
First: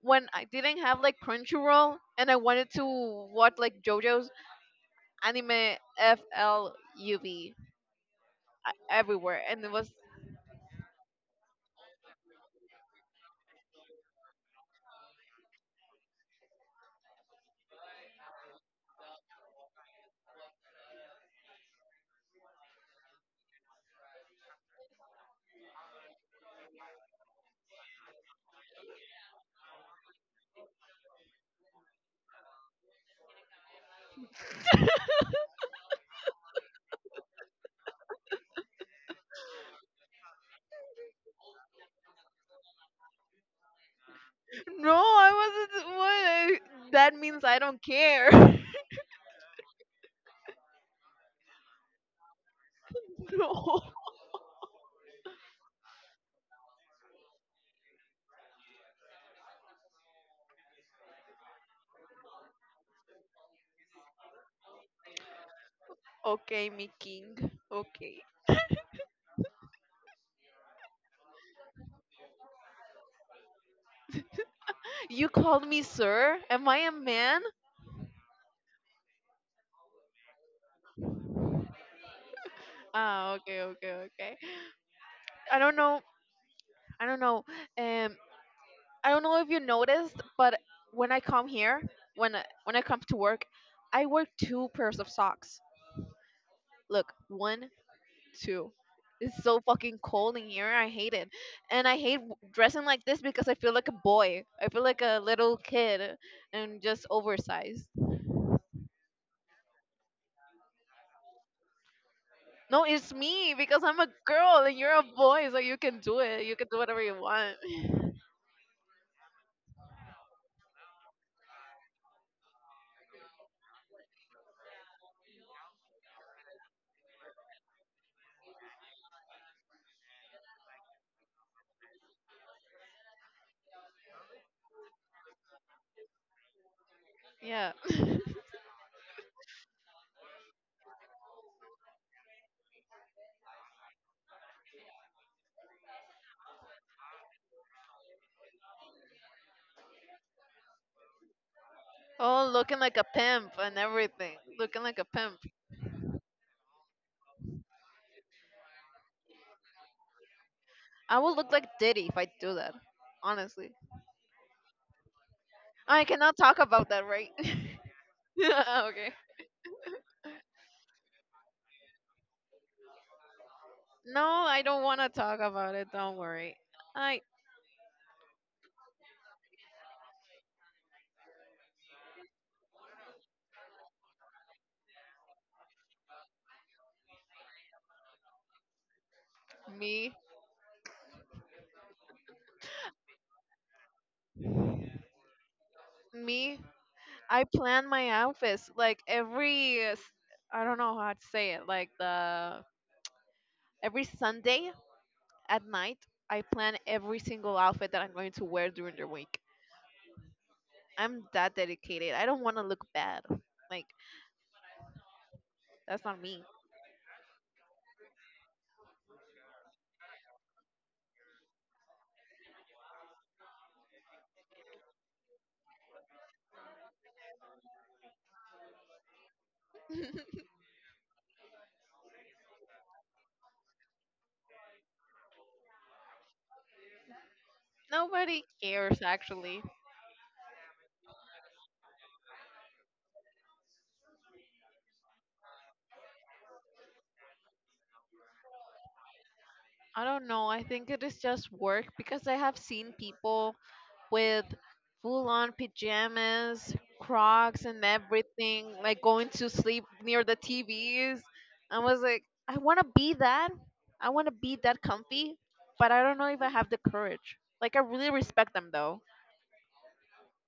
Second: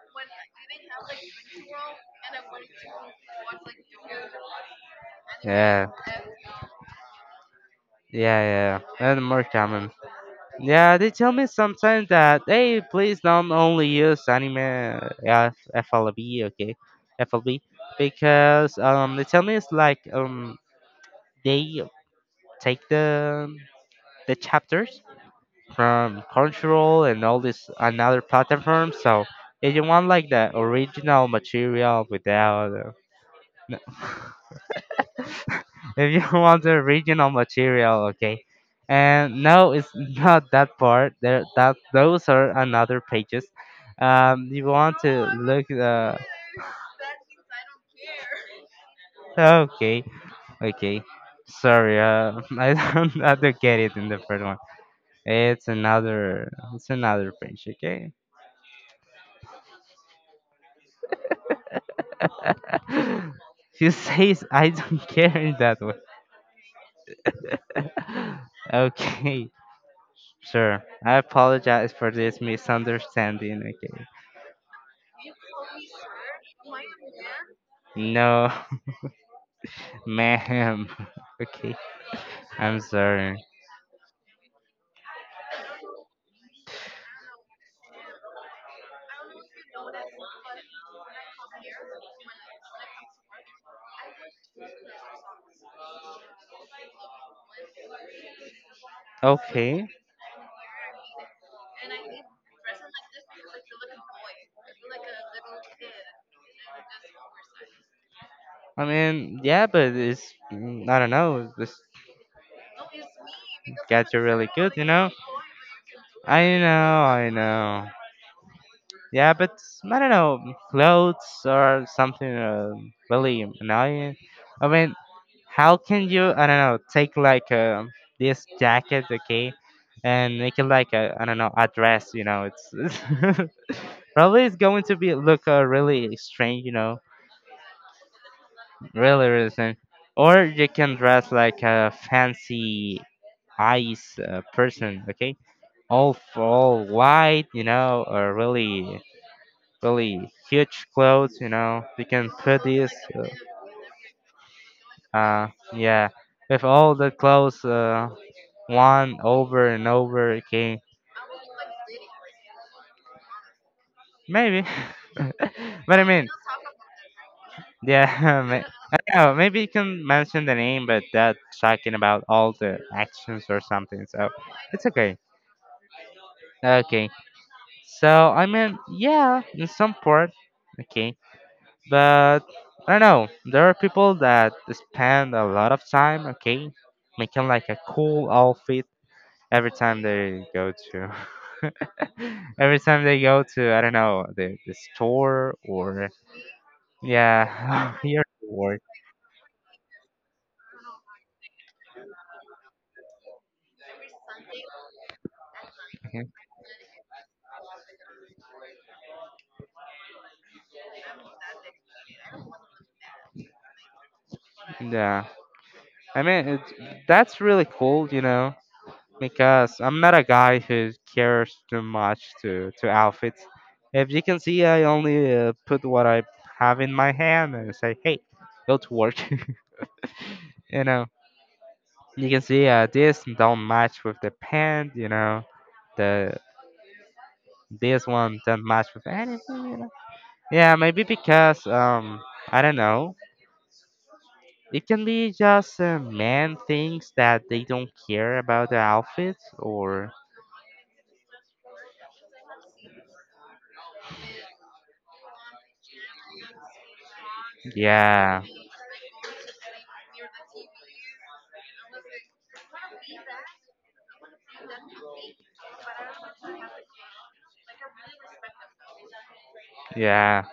when I didn't have like Crunchyroll and I wanted to watch like JoJo's anime yeah. FLUV Yeah, yeah, yeah. And more everywhere, and it common. was Yeah, they tell me sometimes that hey, please don't only use anime, FLB, okay, FLB, because they tell me it's like, they take the chapters from Crunchyroll and all this another platform. So if you want like the original material without if you want the original material, okay. And no, it's not that part. There, that those are another pages. You no, want to look I wasn't. What? the I- That means I don't care. okay, okay. Sorry, I don't get No. it in the first one. It's another page, okay. You say I don't care in that way. Okay, me king. Okay. Okay, sure. I apologize for this misunderstanding. Okay. You called me sir? Am I a man? No. Ma'am. Okay. I'm Ah, sorry. okay, okay, okay. I don't know. I don't know. Um, I don't know if you noticed, but when I come here, when I come to work, I wear two pairs of socks. Look, one, two. It's so Okay. fucking cold in here. I hate it, and I hate w- dressing like this because I feel like a boy. I feel like a little kid and just oversized. I mean, yeah, but it's, I don't know. This No, it's me because I'm a cats are really girl good, and you you're a know. boy, so you can do I it. You know, can do whatever you I want. know. Yeah, but I don't know. Clothes or something, really annoying. I mean, how can you? I don't know. Take like, this jacket, okay, and make it like a, I don't know, a dress. You know, it's probably it's going to be look, really strange. You know, Yeah. really, really thin. Or you can dress like a fancy ice, person, okay? All white, you know, or really really huge clothes, you know. You can Oh, put looking this, like a pimp and everything. Looking like a uh, pimp. uh, yeah, with all the clothes, one over and over, okay? I would look like Diddy if I do that. Honestly, Maybe, but I I mean, cannot talk about that, right? yeah, I Okay. don't know, maybe you can mention the name, but that's talking about all the actions or something, No, so I don't it's want to okay. talk about it. Don't worry. Okay. I, So I mean, yeah, in some part, okay, but I don't know. There are people that spend a lot of time, okay, making like a cool outfit every time me, they go to, every time they go to, I don't know, the store or me. I plan yeah, my here to outfits work. like every. I don't know how to say it. Like the every Sunday at night, Okay. I plan every single outfit that I'm going to wear during the week. I'm that dedicated. I don't want to look bad. Like Yeah, that's I not me. mean it's that's really cool, you know. Because I'm not a guy who cares too much to outfits. If you can see, I only put what I have in my hand and say, "Hey, go to work." You know, you can see, this don't match with the pant. You know, the this one Nobody don't match cares with anything. actually. You know? Yeah, maybe because, I don't know. It can be just, men things that they don't care about the outfits I or don't know. I think it is just work because I have seen people with full on pajamas, Crocs, and yeah, everything, like going to sleep near the TVs. I was like, I want to be that. I want to be that comfy, but I don't know if I have the courage. Like, I really respect them though. yeah.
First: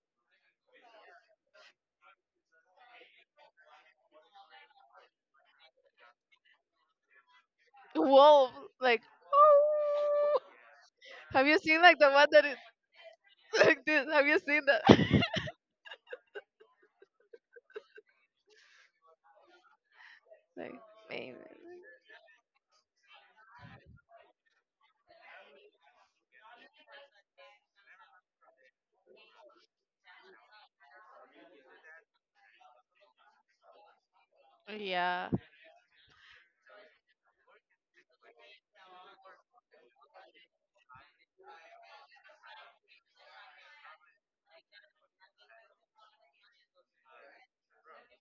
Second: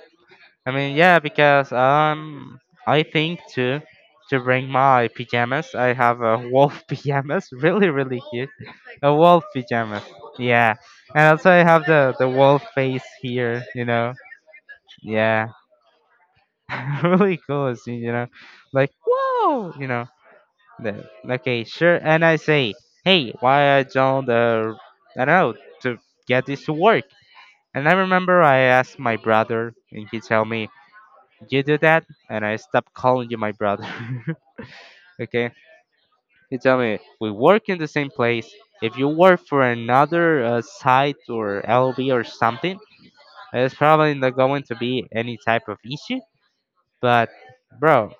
I mean, yeah, because, I think to bring my pajamas, I have a wolf pajamas, really, really cute, Wolf, like, a wolf pajamas. oh. Yeah, and Have also you I seen have like the one the that is wolf face here, you like this? know. Have you seen that? Yeah, really cool, it's, you know, like whoa, you know. Like, The, maybe. okay, sure. And I say, hey, why I don't, I don't know, to get this to work. And I remember I asked my brother, and he tell me, you do that and I stop calling you my brother. Yeah. Okay? You tell me, we work in the same place. If you work for another, site or LB or something, it's probably not going to be any type of issue. But, bro,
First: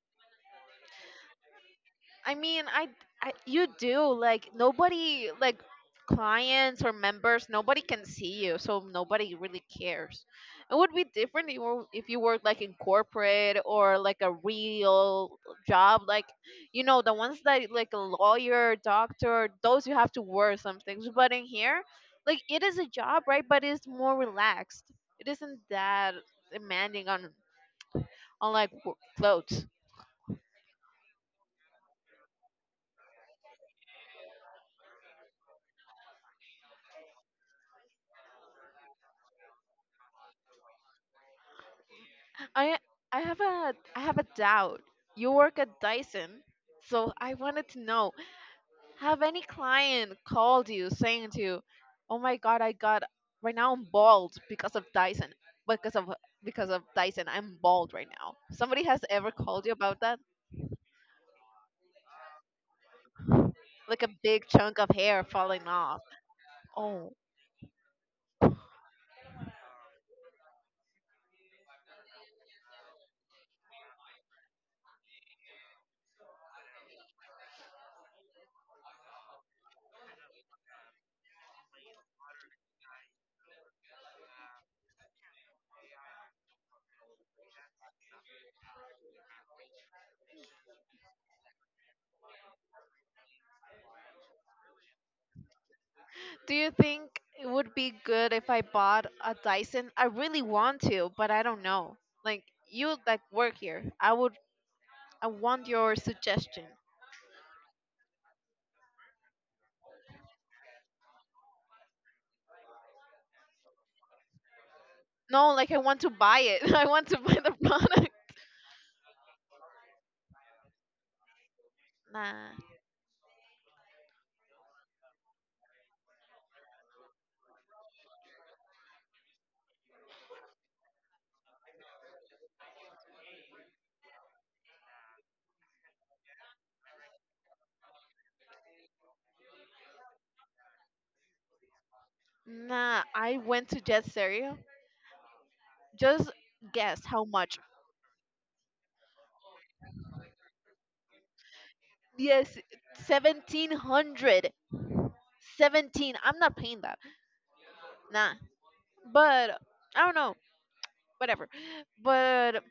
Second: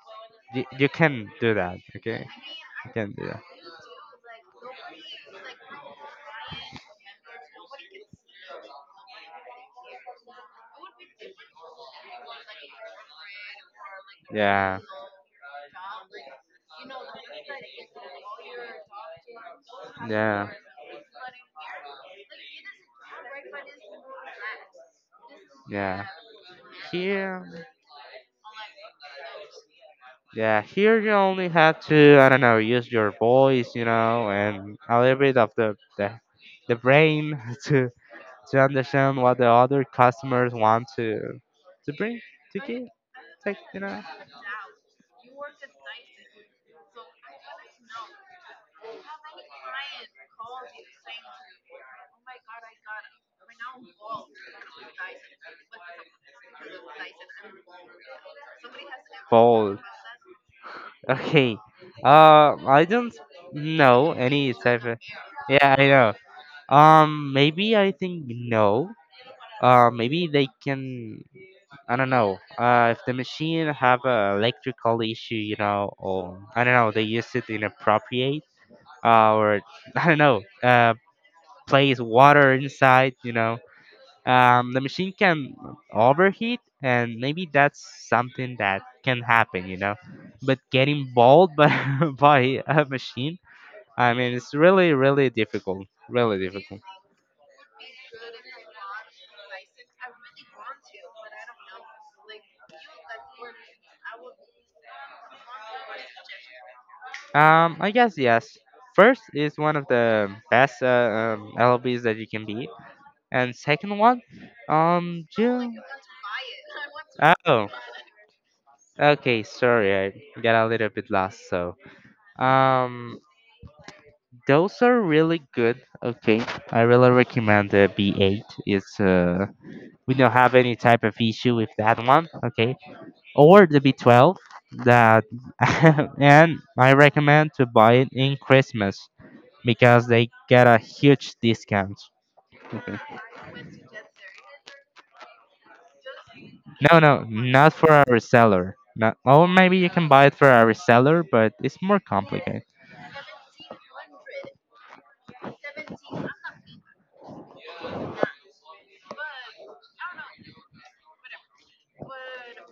you can do that, okay? I mean, You can do I that. you do like nobody like clients or members. Nobody can see you, so nobody really cares. It would be different if you were- if you worked like in corporate or like a Yeah, real job, like you know the ones that like a lawyer, doctor. Those you have to yeah, wear some things, but in here, like it is a job, right? But it's more relaxed. It isn't yeah. that demanding on Here, like w- clothes. yeah, here you only have to, I don't know, use your voice, you know, and a little bit of the brain to understand what the other customers want to bring to I give I have take a you I know have a doubt. You work at Dyson, so I wanted to know, have any client called you saying to you, "Oh my god, I got right now I'm bald because of Dyson. Because of because of Dyson, I'm bald right now." Somebody has ever called you bold about that? okay I don't Like a know big any chunk type of of hair falling yeah I off. know. Oh. Maybe I think no, maybe they can, I don't know, if the machine have a electrical issue, you know, or I don't know they use it inappropriate, or I don't know, place water inside, you know. The machine can overheat and maybe that's something that can happen, you know, but getting bald by, by a machine, I mean it's really really difficult, really Do you difficult. think it would be good if I bought a Dyson? I really want to, but I don't know. Like you like work here. I want your suggestion. I guess yes, first is one of the best, lbs that you can be, and second one, No, like june I want to buy it. I want to buy the oh product. okay sorry I got a little bit lost so Nah. um those are really good. Okay, I really recommend the B8. It's, we don't have any type of issue with that one. Okay, or the B12 that, and I recommend to buy it in Christmas because they get a huge discount. Okay. Nah, I went to Jet Stereo. Just No, guess no, how much. not for a reseller. Not, or maybe you can buy it for a reseller, but it's more Yes, complicated. 1700. 17. I'm not paying that. Nah. But I don't know. Whatever. But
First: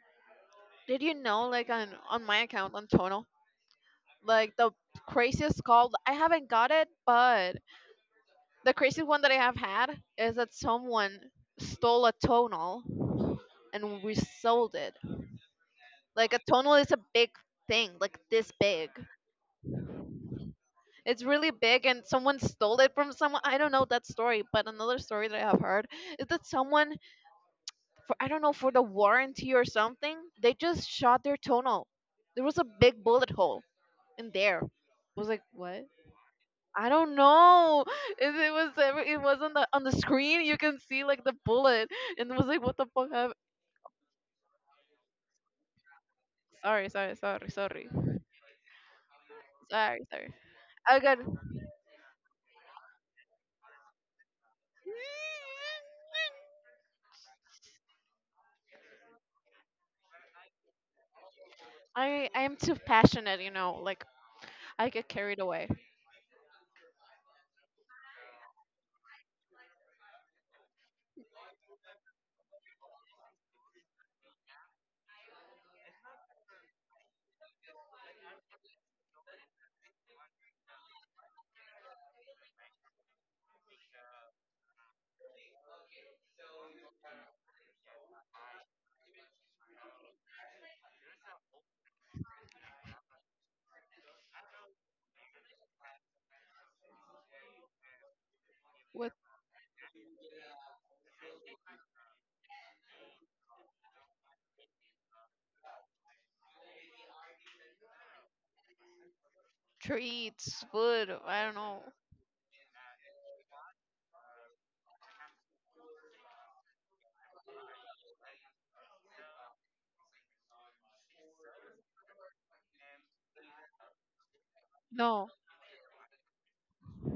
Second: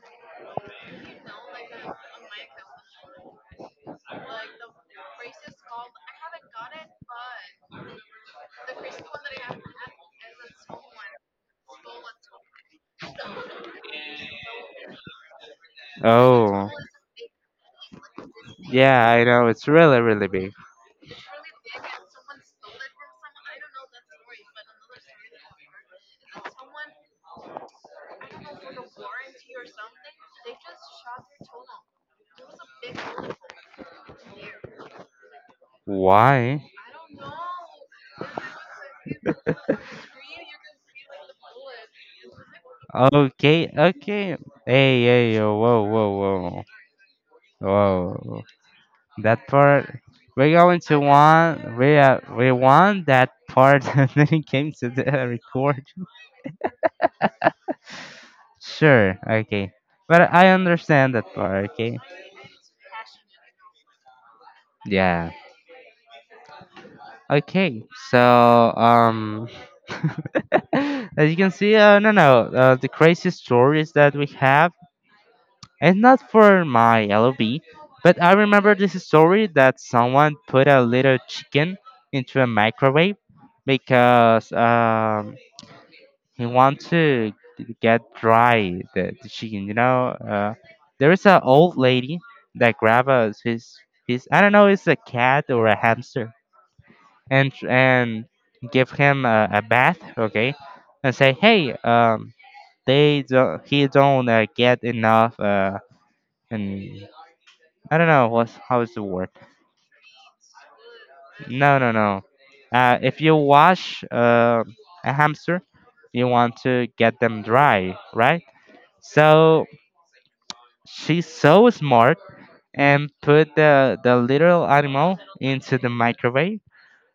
did you know like on my account on Tono, like the craziest call I haven't got it, but the craziest one that I have had is that someone stole a tonal and we sold it. Like a Oh, tonal is a big thing, like this big. yeah, I know. It's really, really big. It's really big, and someone stole it from someone. I don't know that story, but another story that I have heard is that someone, for I don't know, for the warranty or something, they just shot their tonal. There was a big bullet hole in there. I was like, what? Why? I don't know. It was every- it was on the screen. You can see like the bullet, and it was like, what the fuck? Have Okay, okay. Hey, hey, yo, whoa, whoa, whoa, sorry, sorry, sorry, sorry, whoa. That part, sorry, sorry. I got. We want that part when it came to the record. Sure, okay. But I understand that part, okay? I am too passionate, you know. Like I get Yeah. carried away Okay, so, as you can see, no, no, the crazy stories that we have, it's not for my LOB, but I remember this story that someone put a little chicken into a microwave because, he wanted to get dry the chicken. You know, there is an old lady that grabs his I don't know, it's a cat or a hamster, and give with him a bath, okay, and say, hey, they don't he don't, get enough and I don't know what's how is the word. treats, food. I don't No, know. no, no. If you wash, a hamster, you want to get them dry, right? So she's so smart and put the little animal No, into the microwave,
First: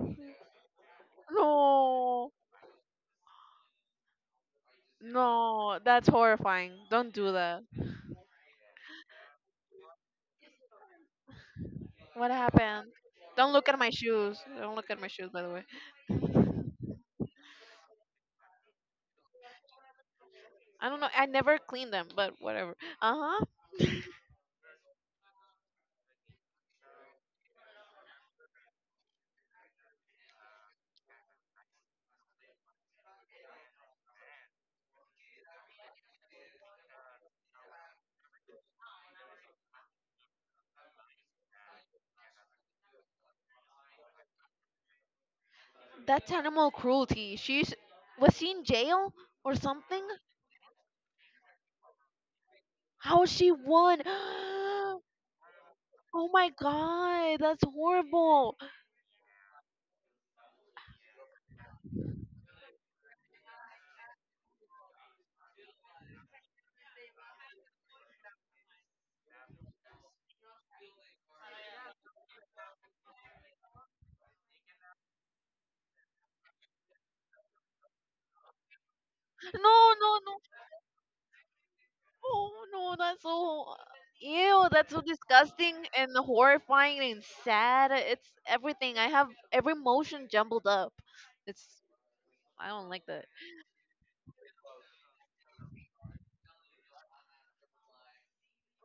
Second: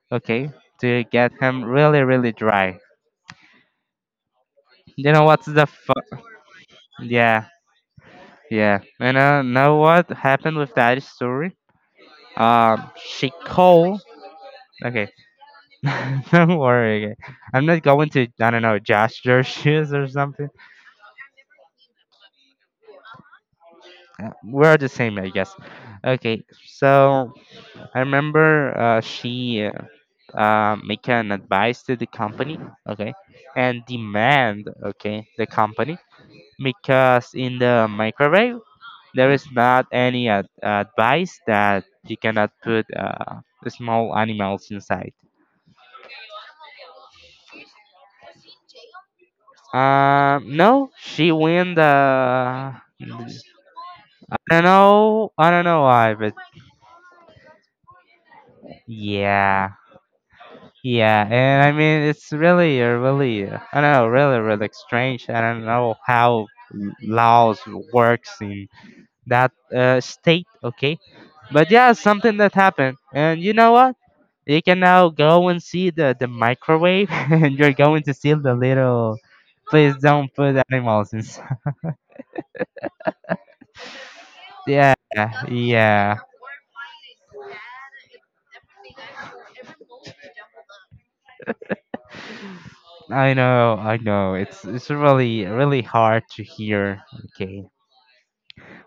okay, to get him really, really no, dry. You know what's the no. That's fun? horrifying. Don't do Yeah, that. yeah. And, know what happened with that story? What happened? She Don't look at my called. shoes. Don't look at my Okay, shoes, by the don't way. worry, okay. I'm not going to, I don't know, judge your shoes or something. I don't know. I never clean them, but whatever. Uh huh. We're the same, I guess. Okay, so I remember, she make an advice to the company, okay, and demand, okay, the company, because in the microwave there is not any advice that you cannot put, small animals inside. That's animal cruelty. She's was she in jail or something? No, she win the How is she won? I don't know why, Oh but my god, that's horrible. yeah, yeah, and I mean, it's really, really, I don't know, really, really strange. I don't know how Laos works in that, state, okay? But yeah, something that happened, and you know what? You can now go and see the microwave, and you're going to see the little. Please No, no, don't no. put animals inside. Oh no, that's so ew, that's Yeah, so disgusting and yeah. horrifying and sad. It's everything. I have every emotion jumbled up. It's I don't like that. I know, I know. It's really really hard to hear. Okay,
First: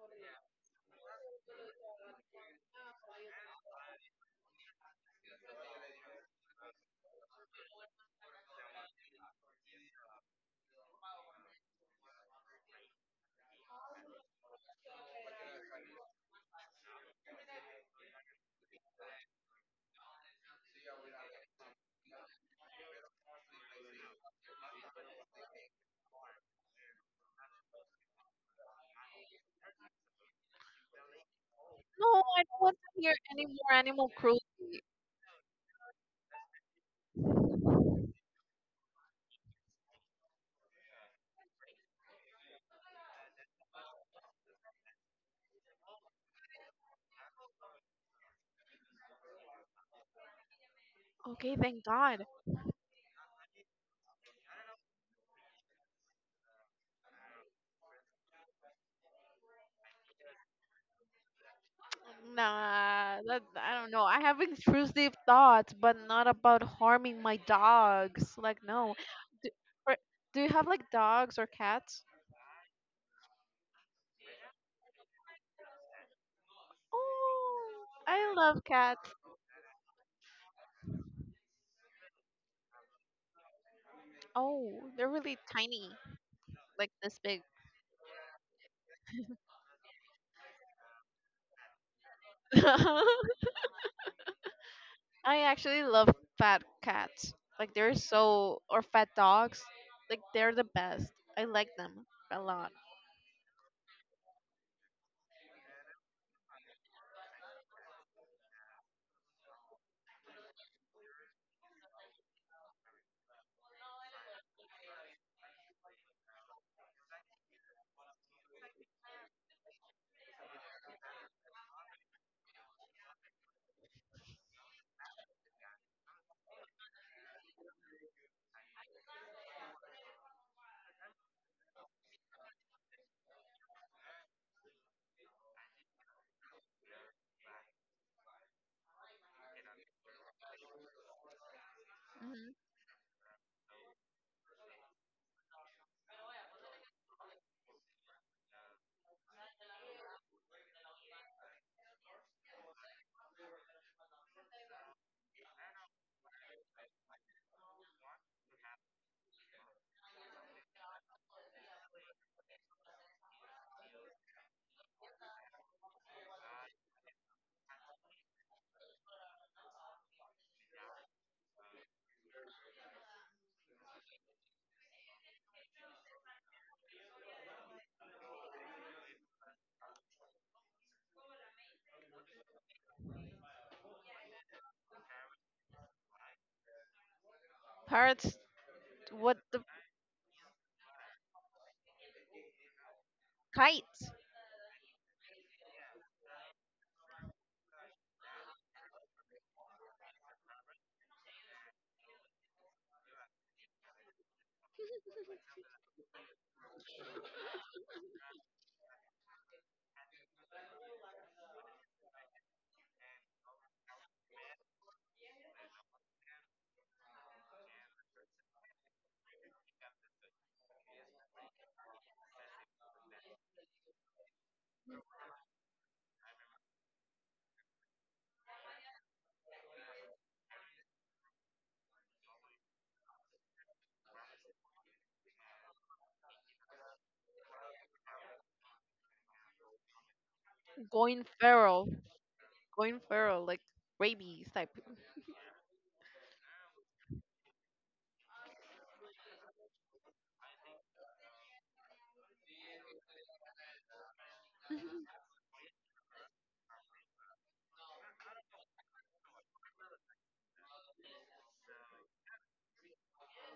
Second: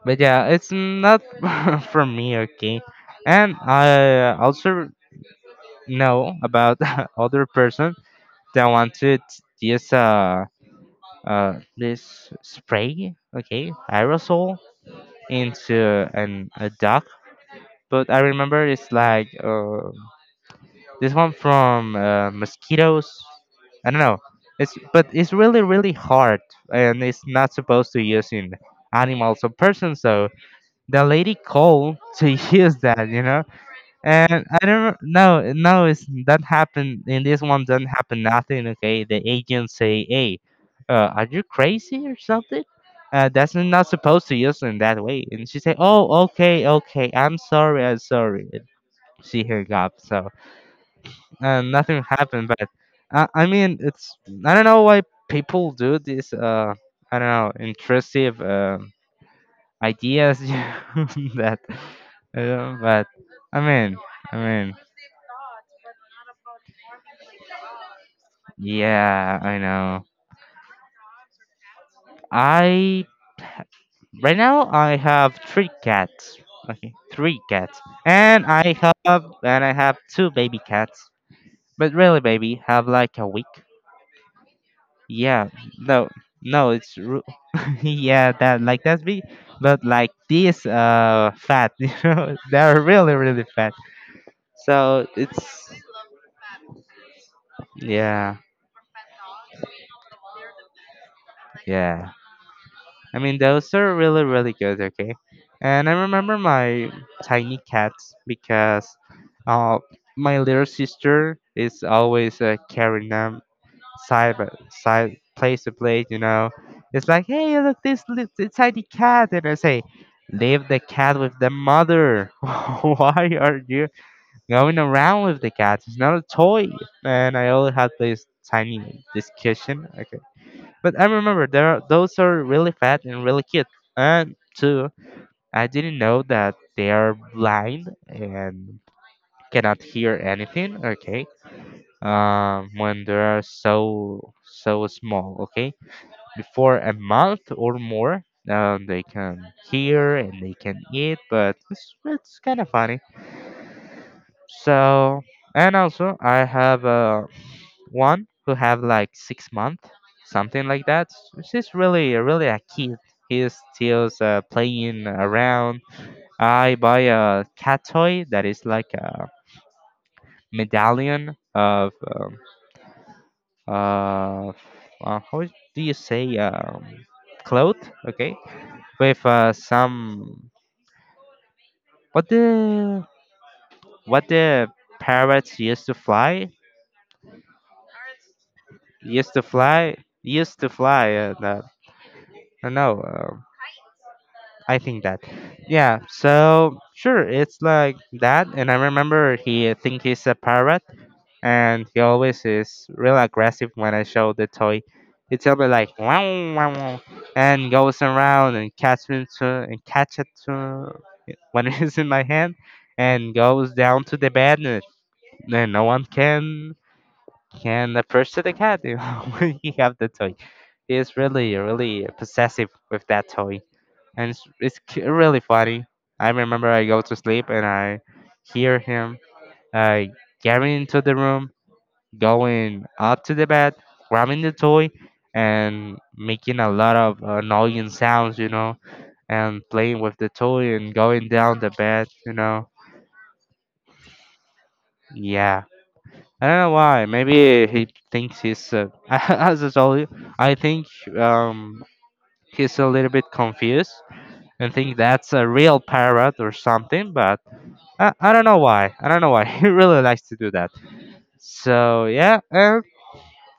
but yeah, it's not for me. Okay, and I also know about other person that wanted this this spray. Okay, aerosol into an a duck. But I remember it's like, this one from, mosquitoes. I don't know. It's but it's really really hard, and it's not supposed to use in animals or persons. So the lady called No, to I don't use want to that, hear you know. any more animal And I cruelty. don't know. No, it's that happened in this one. Doesn't happen nothing. Okay, the agents say, "Hey, are you crazy or something? That's not supposed to use in that way." And she said, "Oh, okay, okay. I'm sorry. I'm sorry." She hung up. So Okay, and thank nothing God. happened. But I mean, it's I don't know why people do these I don't know intrusive ideas that I don't but Nah, that I I don't mean know. I I have mean intrusive thoughts, but not about harming my dogs. Like no. yeah, Do, I or, know. do you have like dogs or cats? I right now I have three cats. Okay, three cats. Oh, I and love I cats. And I have two baby cats, but really baby, have like a week. Oh, they're really Yeah, tiny. no, no, Like it's this ru- big. yeah, that like that's big, but like these fat, you know, they're I really really fat. So it's actually love fat cats. Like they're yeah, so or fat dogs. Like they're the best. I like them yeah. a lot. I mean those are really really good. Okay, and I remember my tiny cats because uh my little sister is always carrying them side by side, place to place, you know. It's like, hey, look, this it's tiny cat, and I say, leave the cat with the mother. Why are you going around with the cat? It's not a toy. And I only had this tiny discussion. Okay, but I remember there are, those are really fat and really cute. And two, I didn't know that they are blind and cannot hear anything. Okay, Hmm. When they are so so small. Okay, before a month or more. They can hear and they can eat, but it's kind of funny. So, and also I have one who have like 6 months, something like that. She's really, really a kid. He's still playing around. I buy a cat toy that is like a medallion of uh, how do you say cloth? Okay, with some. What the what the parrots used to fly? Parrots, Used what to the fly? Used to fly? No, I don't know. Kites? I think that. Yeah. So sure, it's like that. And I remember he think he's a parrot, and he always is real aggressive when I show the toy. He tell me like wow wow wow, and goes around and catch me to and catch it to when it's in my hand, and goes down to the bed, and no one can approach to the cat when he have the toy. He is really, really possessive with that toy, and it's really funny. I remember I go to sleep and I hear him uh, getting into the room, going up to the bed, grabbing the toy, and making a lot of annoying sounds, you know, and playing with the toy and Going going down the feral, bed, you know. going feral, like rabies type. Yeah, I don't know why. Maybe he thinks he's. As I told you, I think um, he's a little bit confused and think that's a real parrot or something. But I don't know why. I don't know why he really likes to do that. So yeah, and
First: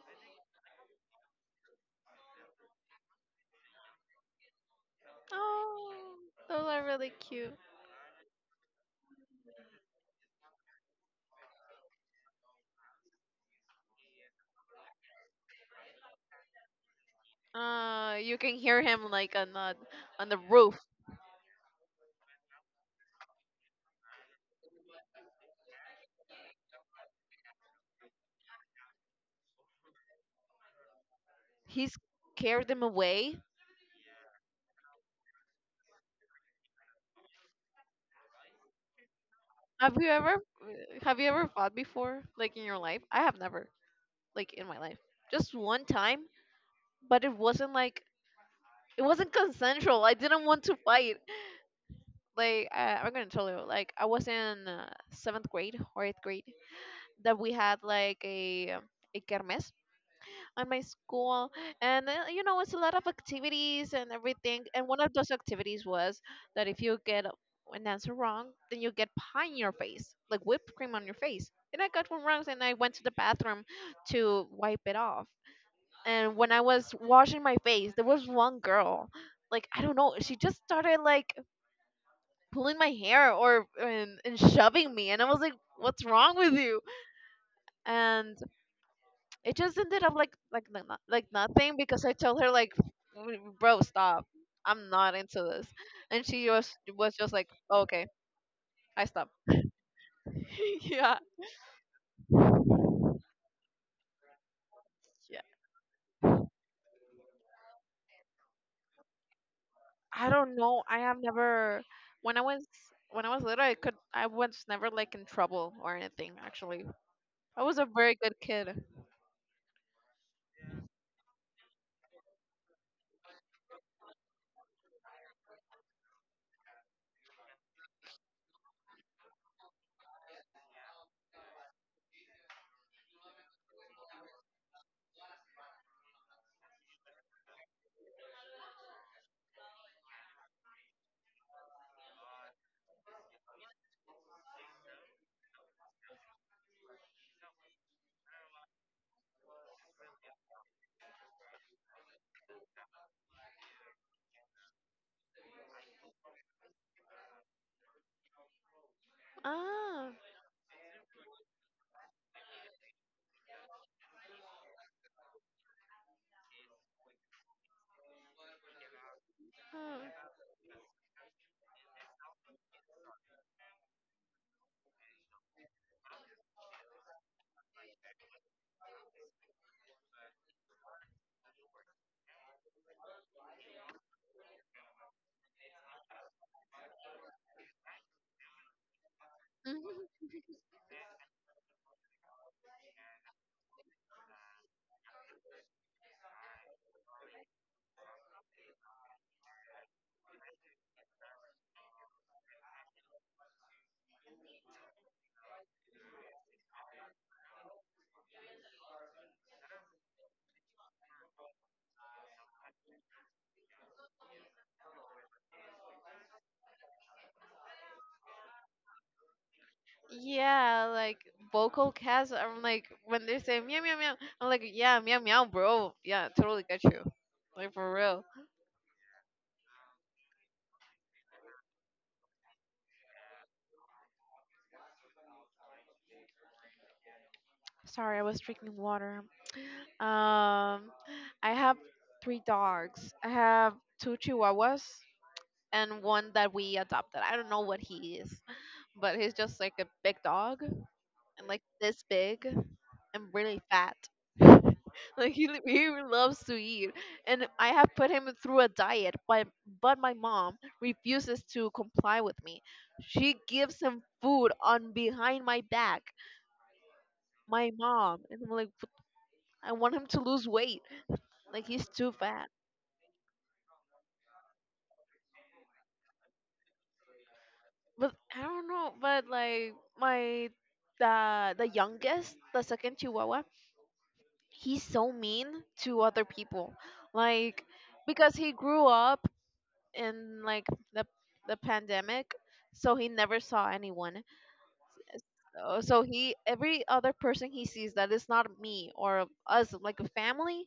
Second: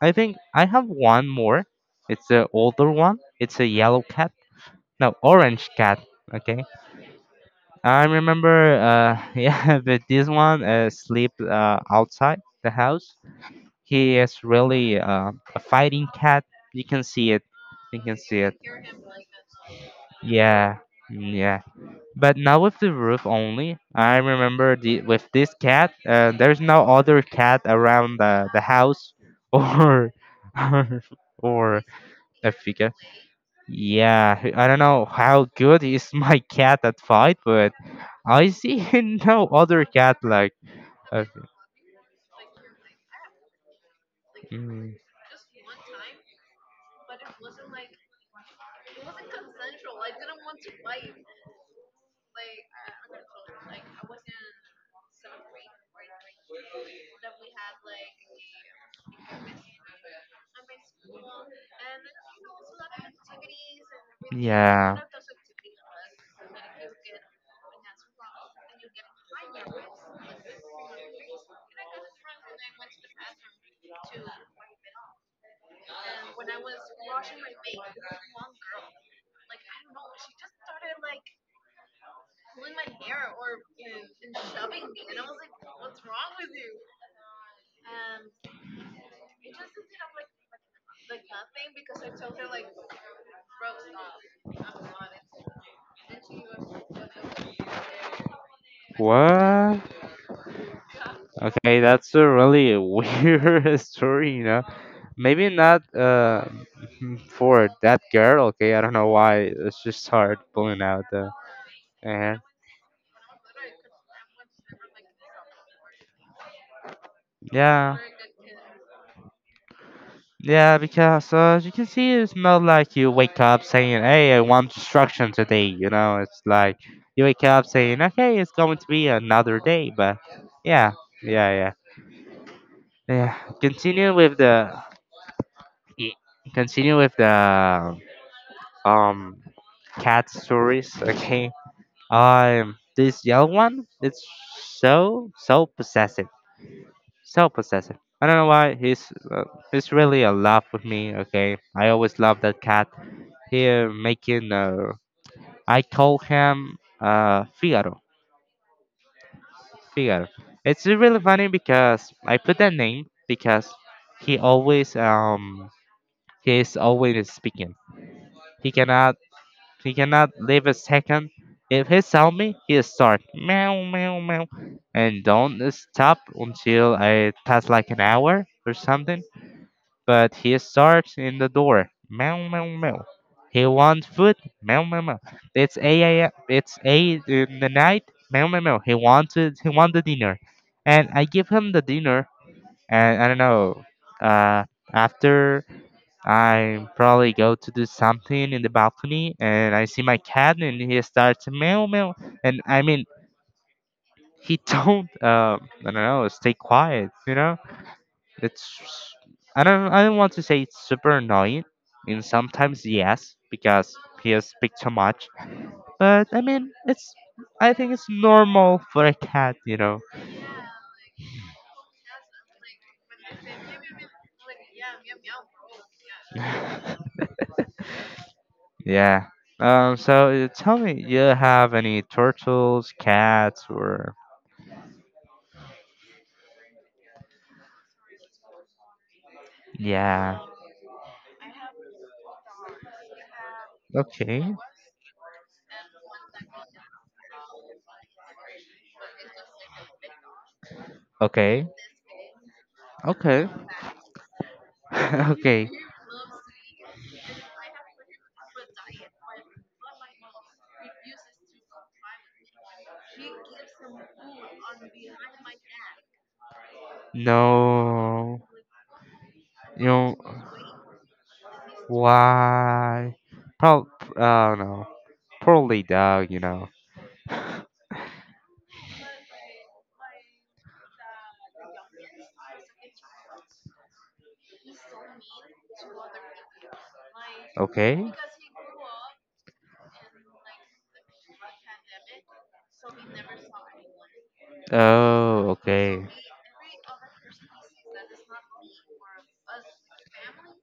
I think I have one more. It's the older one. It's a yellow cat. No, orange cat. Oh, Okay. those are really cute. I remember. Yeah, but this one sleep outside the house. He is really a fighting cat. You can see it. You can You see can it. hear him like on the roof. Yeah, mm, yeah. But not with the roof only. I remember the with this cat. There's no other cat around the house, or or, or He a scared them figure. away. Yeah, I don't know how good is my cat at fight, but I see no other cat like. Have you a ever fi- fought before, like in your life? I have never. Like in my life. Mm. Just one time, but it wasn't like it wasn't consensual. I didn't want to fight. Like I'm gonna tell you, like I was in seventh grade or eighth grade that we had like a kermes at my school, and you know it's a lot of activities and everything. And one Yeah. of those activities was that if you get a- an answer wrong, then you get pie in your face, like whipped cream on your face. And I got one wrong, and I went to the bathroom to wipe it off. And when I was washing my face, there was one girl, like I don't know, she just started like pulling my hair or and shoving me, and I was like, "What's wrong with you?" And it just ended up like no- no- like nothing because I told her like, "W- Bro, stop, I'm not into this," and she was just like, oh, "Okay, I stop." What? Yeah, Okay, that's a really weird story, you know. yeah. Maybe not for that girl. Okay, I don't know why. It's just I hard don't know. pulling I out have the. never when I uh was when I was little, I was never like in trouble or anything actually. I was a Yeah. very good kid. Yeah, because as you can see it's not like you wake up saying, "Hey, I want destruction today." You know, it's like you wake up saying, "Okay, it's going to be another day." But yeah, yeah, yeah. Continue with the continue with the um cat stories. Okay, this yellow one, it's so possessive, so possessive. I don't know why he's really a love with me. Okay, I always love that cat here making I call him Figaro. Ah. Figaro. It's really funny because I put that name because he always he is always speaking. He cannot he Huh. cannot live a second. If he saw me, he'll start meow meow meow and don't stop until I pass like an hour or something but he starts in the door. Meow meow meow. He wants food. Meow meow meow. It's eight a.m. It's eight in the night. Meow meow meow. He wants the Mhm. dinner, and I give him the dinner. And I don't know. Uh, After I probably go to do something in the balcony, and I see my cat, and he starts meow meow. And I mean, he don't. I don't know. Stay quiet. You know it's I don't want to say it's super annoying. I mean sometimes yes, because he speak too much. But I mean it's I think it's normal for a cat, you know. Yeah, like vocal cast. I'm like when they say meow meow meow, I'm like yeah meow meow bro. Yeah, totally get you. Like for real. Yeah. So tell me you have any turtles, cats or Sorry, I was drinking water. yeah. Um, I have three dogs. I have two Okay. Chihuahuas and one that we adopted. I don't know what he is, but he's just like a big dog. And like Okay. this big and Okay. really fat. Like he li- Okay. he loves to eat, and I have put him through a diet, but my mom refuses to comply with me. She gives him food on behind my back. My mom and No. I'm like, "What- I You want him to know lose weight. Like he's too fat. why? Probably. Oh no. Poorly dog, you know. But I don't know. But like my the youngest, the second Chihuahua, he's so mean to other people. Like Okay. because he grew up in like the the pandemic, so he never saw anyone. Oh, So okay. he every other person he sees that is not me or us like a family,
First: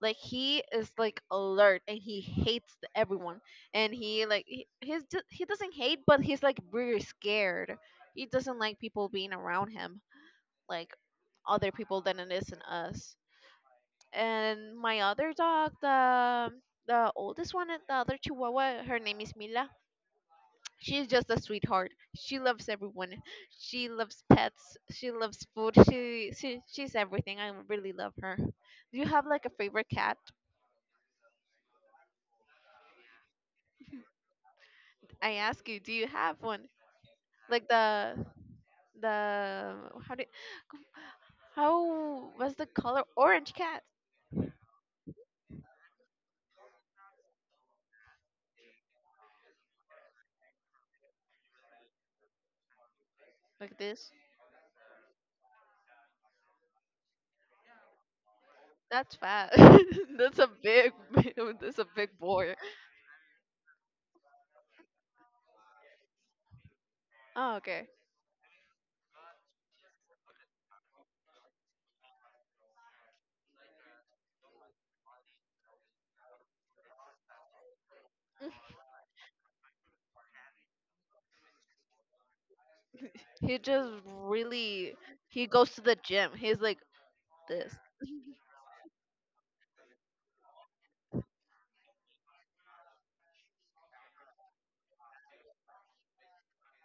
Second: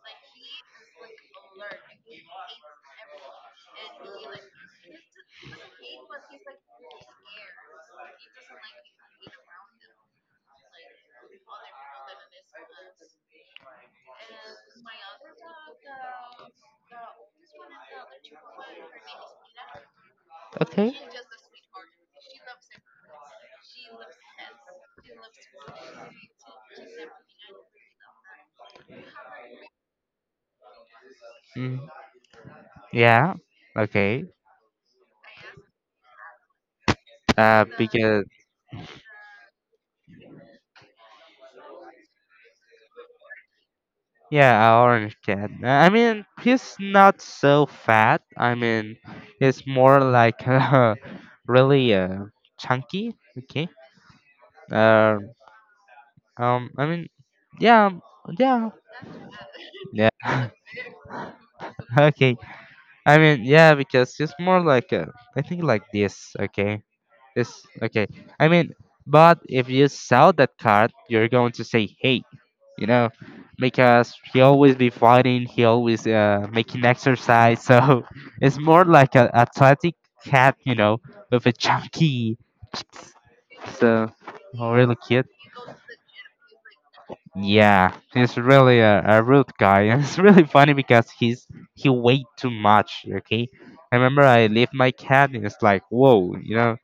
like he is like alert and he hates everyone and he like he's just, he doesn't hate but he's like very scared. He doesn't like people being around him like other people than it is in us. And my other dog, the oldest one, the other Chihuahua, her name is Mila. Okay. She's just a sweetheart. She loves everyone. She loves pets. She loves food. She's everything. I really love her. Do you have like a favorite cat? Mm, yeah. Okay. I ask you, do you have one? Like Because the how do how was the color orange cat? yeah, a orange cat. I mean, he's not so fat. I mean, he's more like really chunky. Okay. Like this? Uh, I mean, yeah, yeah, That's fat. That's a yeah. big that's a big Okay. boy. I mean, yeah, because he's more like I think like this. Okay. Oh, It's okay. okay. I mean, but if you sell that card, you're going to say, hey, you know, because he always be fighting, he always making exercise. So it's more like a athletic cat, you know, with a chunky. He just So oh, really really cute. he goes to the gym. He's like this Yeah, he's really a rude guy. And it's really funny because he weighed too much. Okay, I remember I leave my cat and it's like whoa, you know.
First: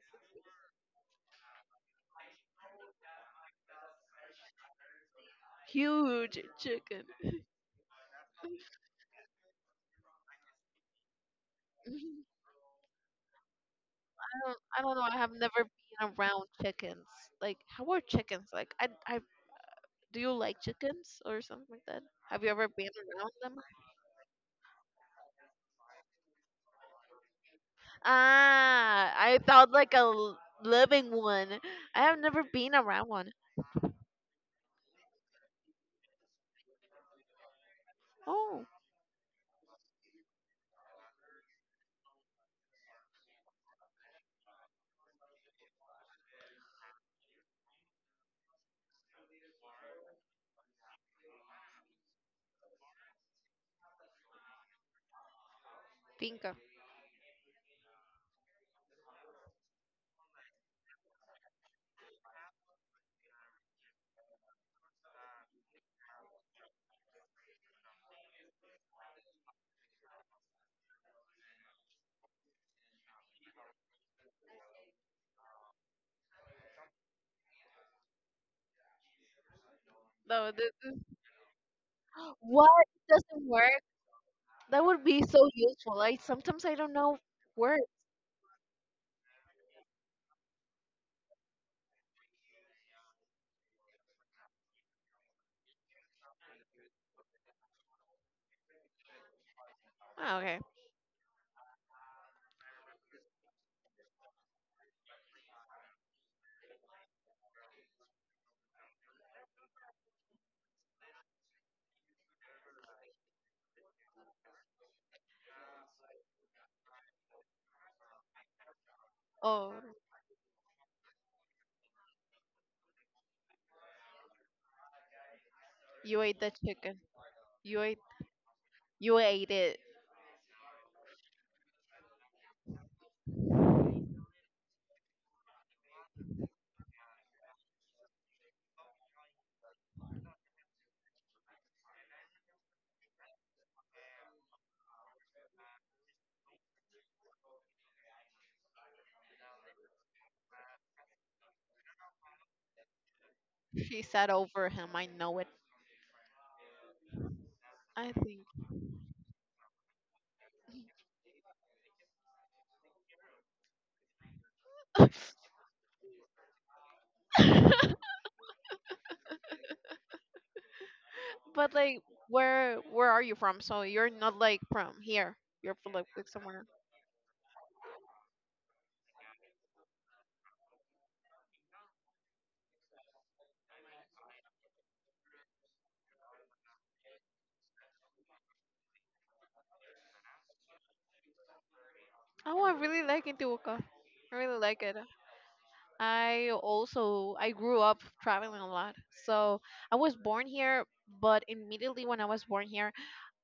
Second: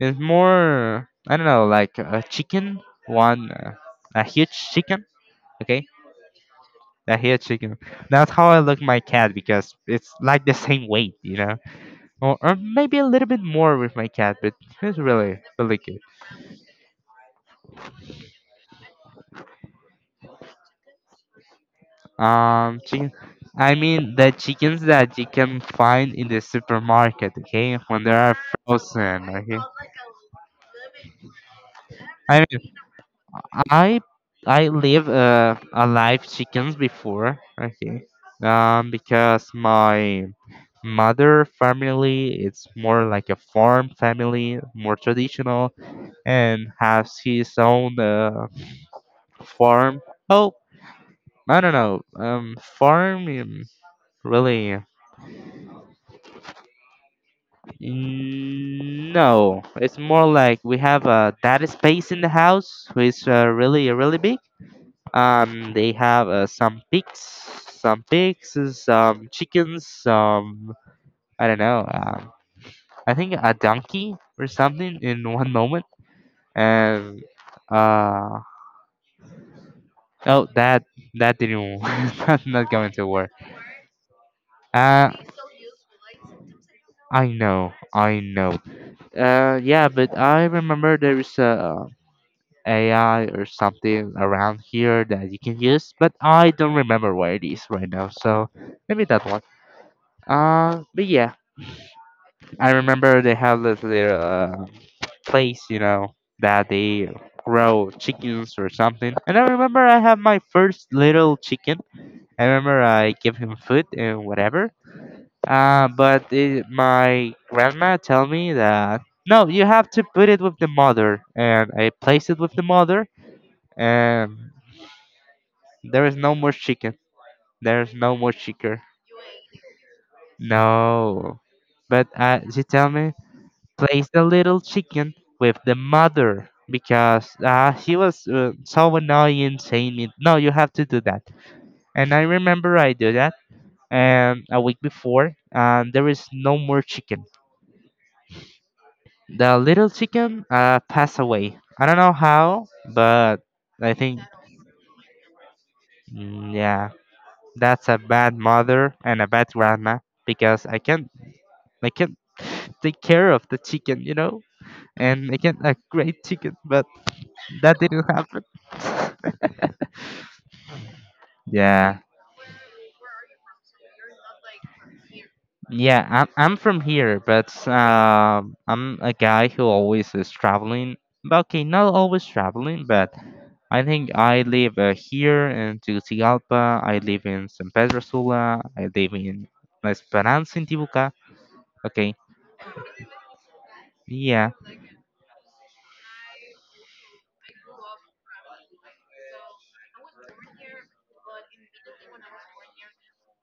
It's more I don't know, like a chicken, one a huge chicken, okay, huge chicken. a huge chicken. That's how I look my cat because it's like the same weight, you know, or maybe a little bit more with my cat, but don't, I don't it's know. I have really never really good. been around chickens. Like, how are chickens? Like, do you like chickens or something like that? Have you ever been Chicken. around them? I mean the chickens that you can find in the supermarket, okay, when they are Ah, frozen, I okay. thought like a living one. I have never I mean been around one. I I live a live chickens before. I think Oh, because my mother family it's more like a farm family, more traditional, and has his own farm. Oh, I don't know. Farm really? finca. Mm, no, it's more like we have a data space in the house, which is really really big. They have some pigs, some pigs, some chickens, some I don't know. I think a donkey or something in one moment, and uh, oh, No, this that is, that didn't that's not What? going to It work. doesn't work? That would Uh, be so useful. I sometimes I don't know I know, where. I know. Yeah, but I remember there is a AI or something around here that you can use, but I don't remember where it is right now. So maybe that one. Ah, okay. But yeah, I remember they have this little place, you know, that they grow chickens or something. And I remember I had my first little chicken. I remember I gave him food and whatever. But it, my grandma tell me that no, you Oh, have to put it with the mother, and I placed it with the mother, and there is you no ate the more chicken. chicken. You There is ate. no more chicken. You ate it. No, but she tell me place the little chicken with the mother because he was so annoying saying me, no, you have to do that. And I remember I do that and a week before, and there is no more chicken. The little chicken passed away. I don't know how, but I She think, sat over him. I know it. mm, yeah, that's a I bad think. mother and a bad grandma because I can't take care of the chicken, you know, and I can't a great chicken, but that didn't happen. But Yeah, like, where are you from? So you're not like from here. You're from yeah. like I'm somewhere. from here, but I'm a guy who always is traveling. But okay, not always traveling, but I think I live here in Tegucigalpa. I live in San Pedro Sula. I live in La Esperanza in Tibuca. Okay, Oh, I really like Intibucá. I yeah. really like it. I also I grew up traveling a lot. So I was born here, but immediately when I was born here,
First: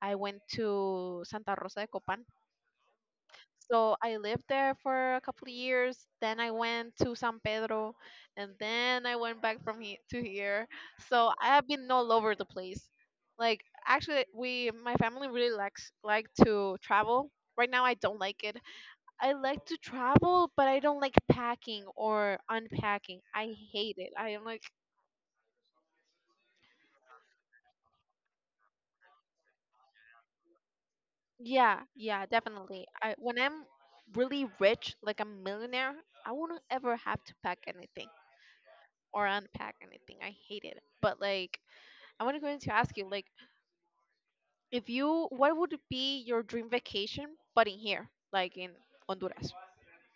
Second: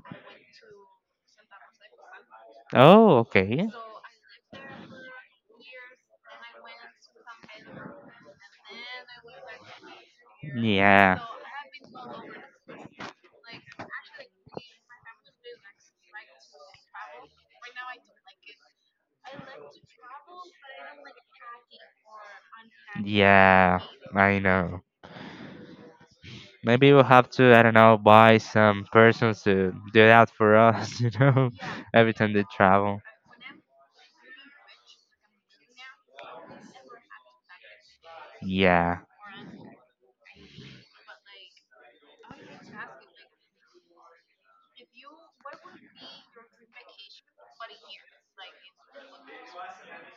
I went to Santa Rosa de Copan. Oh, okay. So I lived there for a couple of years. Then I went to San Pedro, and then I went back to here. Yeah. So I have been all over the place. Like actually, we my family really likes like to travel. Right now, I don't like it. I like to travel, but I don't like packing or unpacking. I Yeah, hate it. I I am like, know. Maybe we'll have to, I don't know, buy some persons to do that for us, you know, yeah, every yeah, time they definitely. travel. I when I'm really rich, like a millionaire, I won't ever have to pack anything Yeah, or unpack anything. I hate it. But like, I want to going to ask you, like, if you, what would be your dream vacation, but in here, like in Honduras?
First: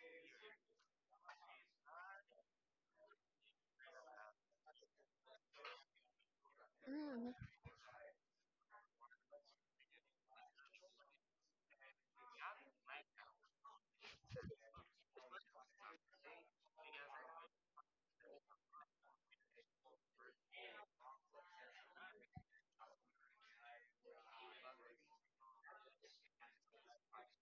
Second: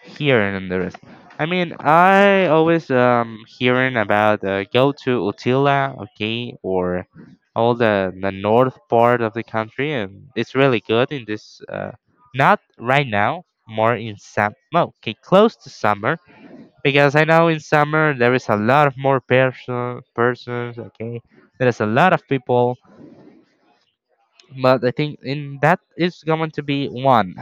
hearing and the rest. I mean, I always hearing about go to Utila, okay, or Mm. all the north part of the country, and it's really good in this. Not right now, more in summer. Okay, close to summer, because I know in summer there is a lot of more persons. Okay, there is a lot of people, but I think in that is going to be one.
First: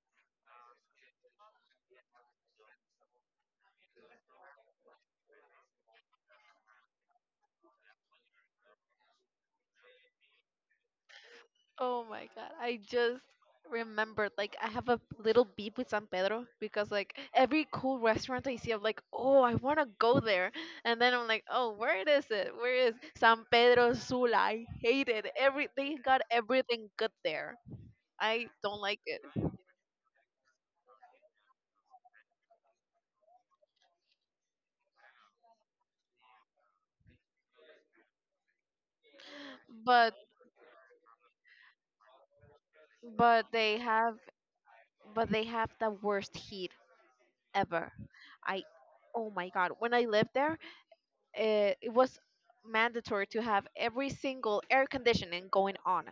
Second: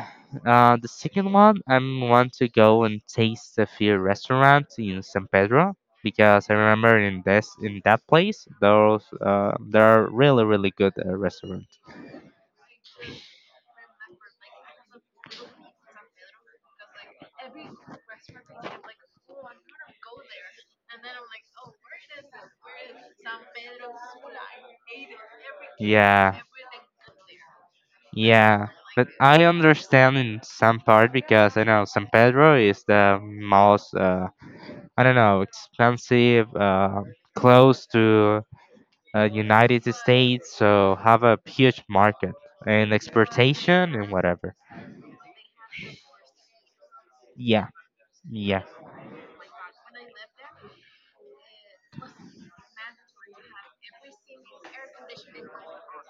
The second one, I want to go and taste a few restaurants in San Pedro because I remember in this in that place those there are really really good restaurants. Oh my god, I just remembered like I have a little beef with San Pedro because like every cool restaurant I see I'm like, "Oh, I want to go there." And then I'm like, "Oh, where is it? Where is San Pedro Sula?" I hate it. Every they got Yeah. everything good there. I Yeah, don't like but it. I understand in some part because I know San Pedro is the most I don't know expensive close to United But States, so have a huge market and but they exportation and have whatever. but they have the worst heat Yeah, ever. I, yeah. oh my god, when I lived there, it was mandatory to have every single air conditioning going on,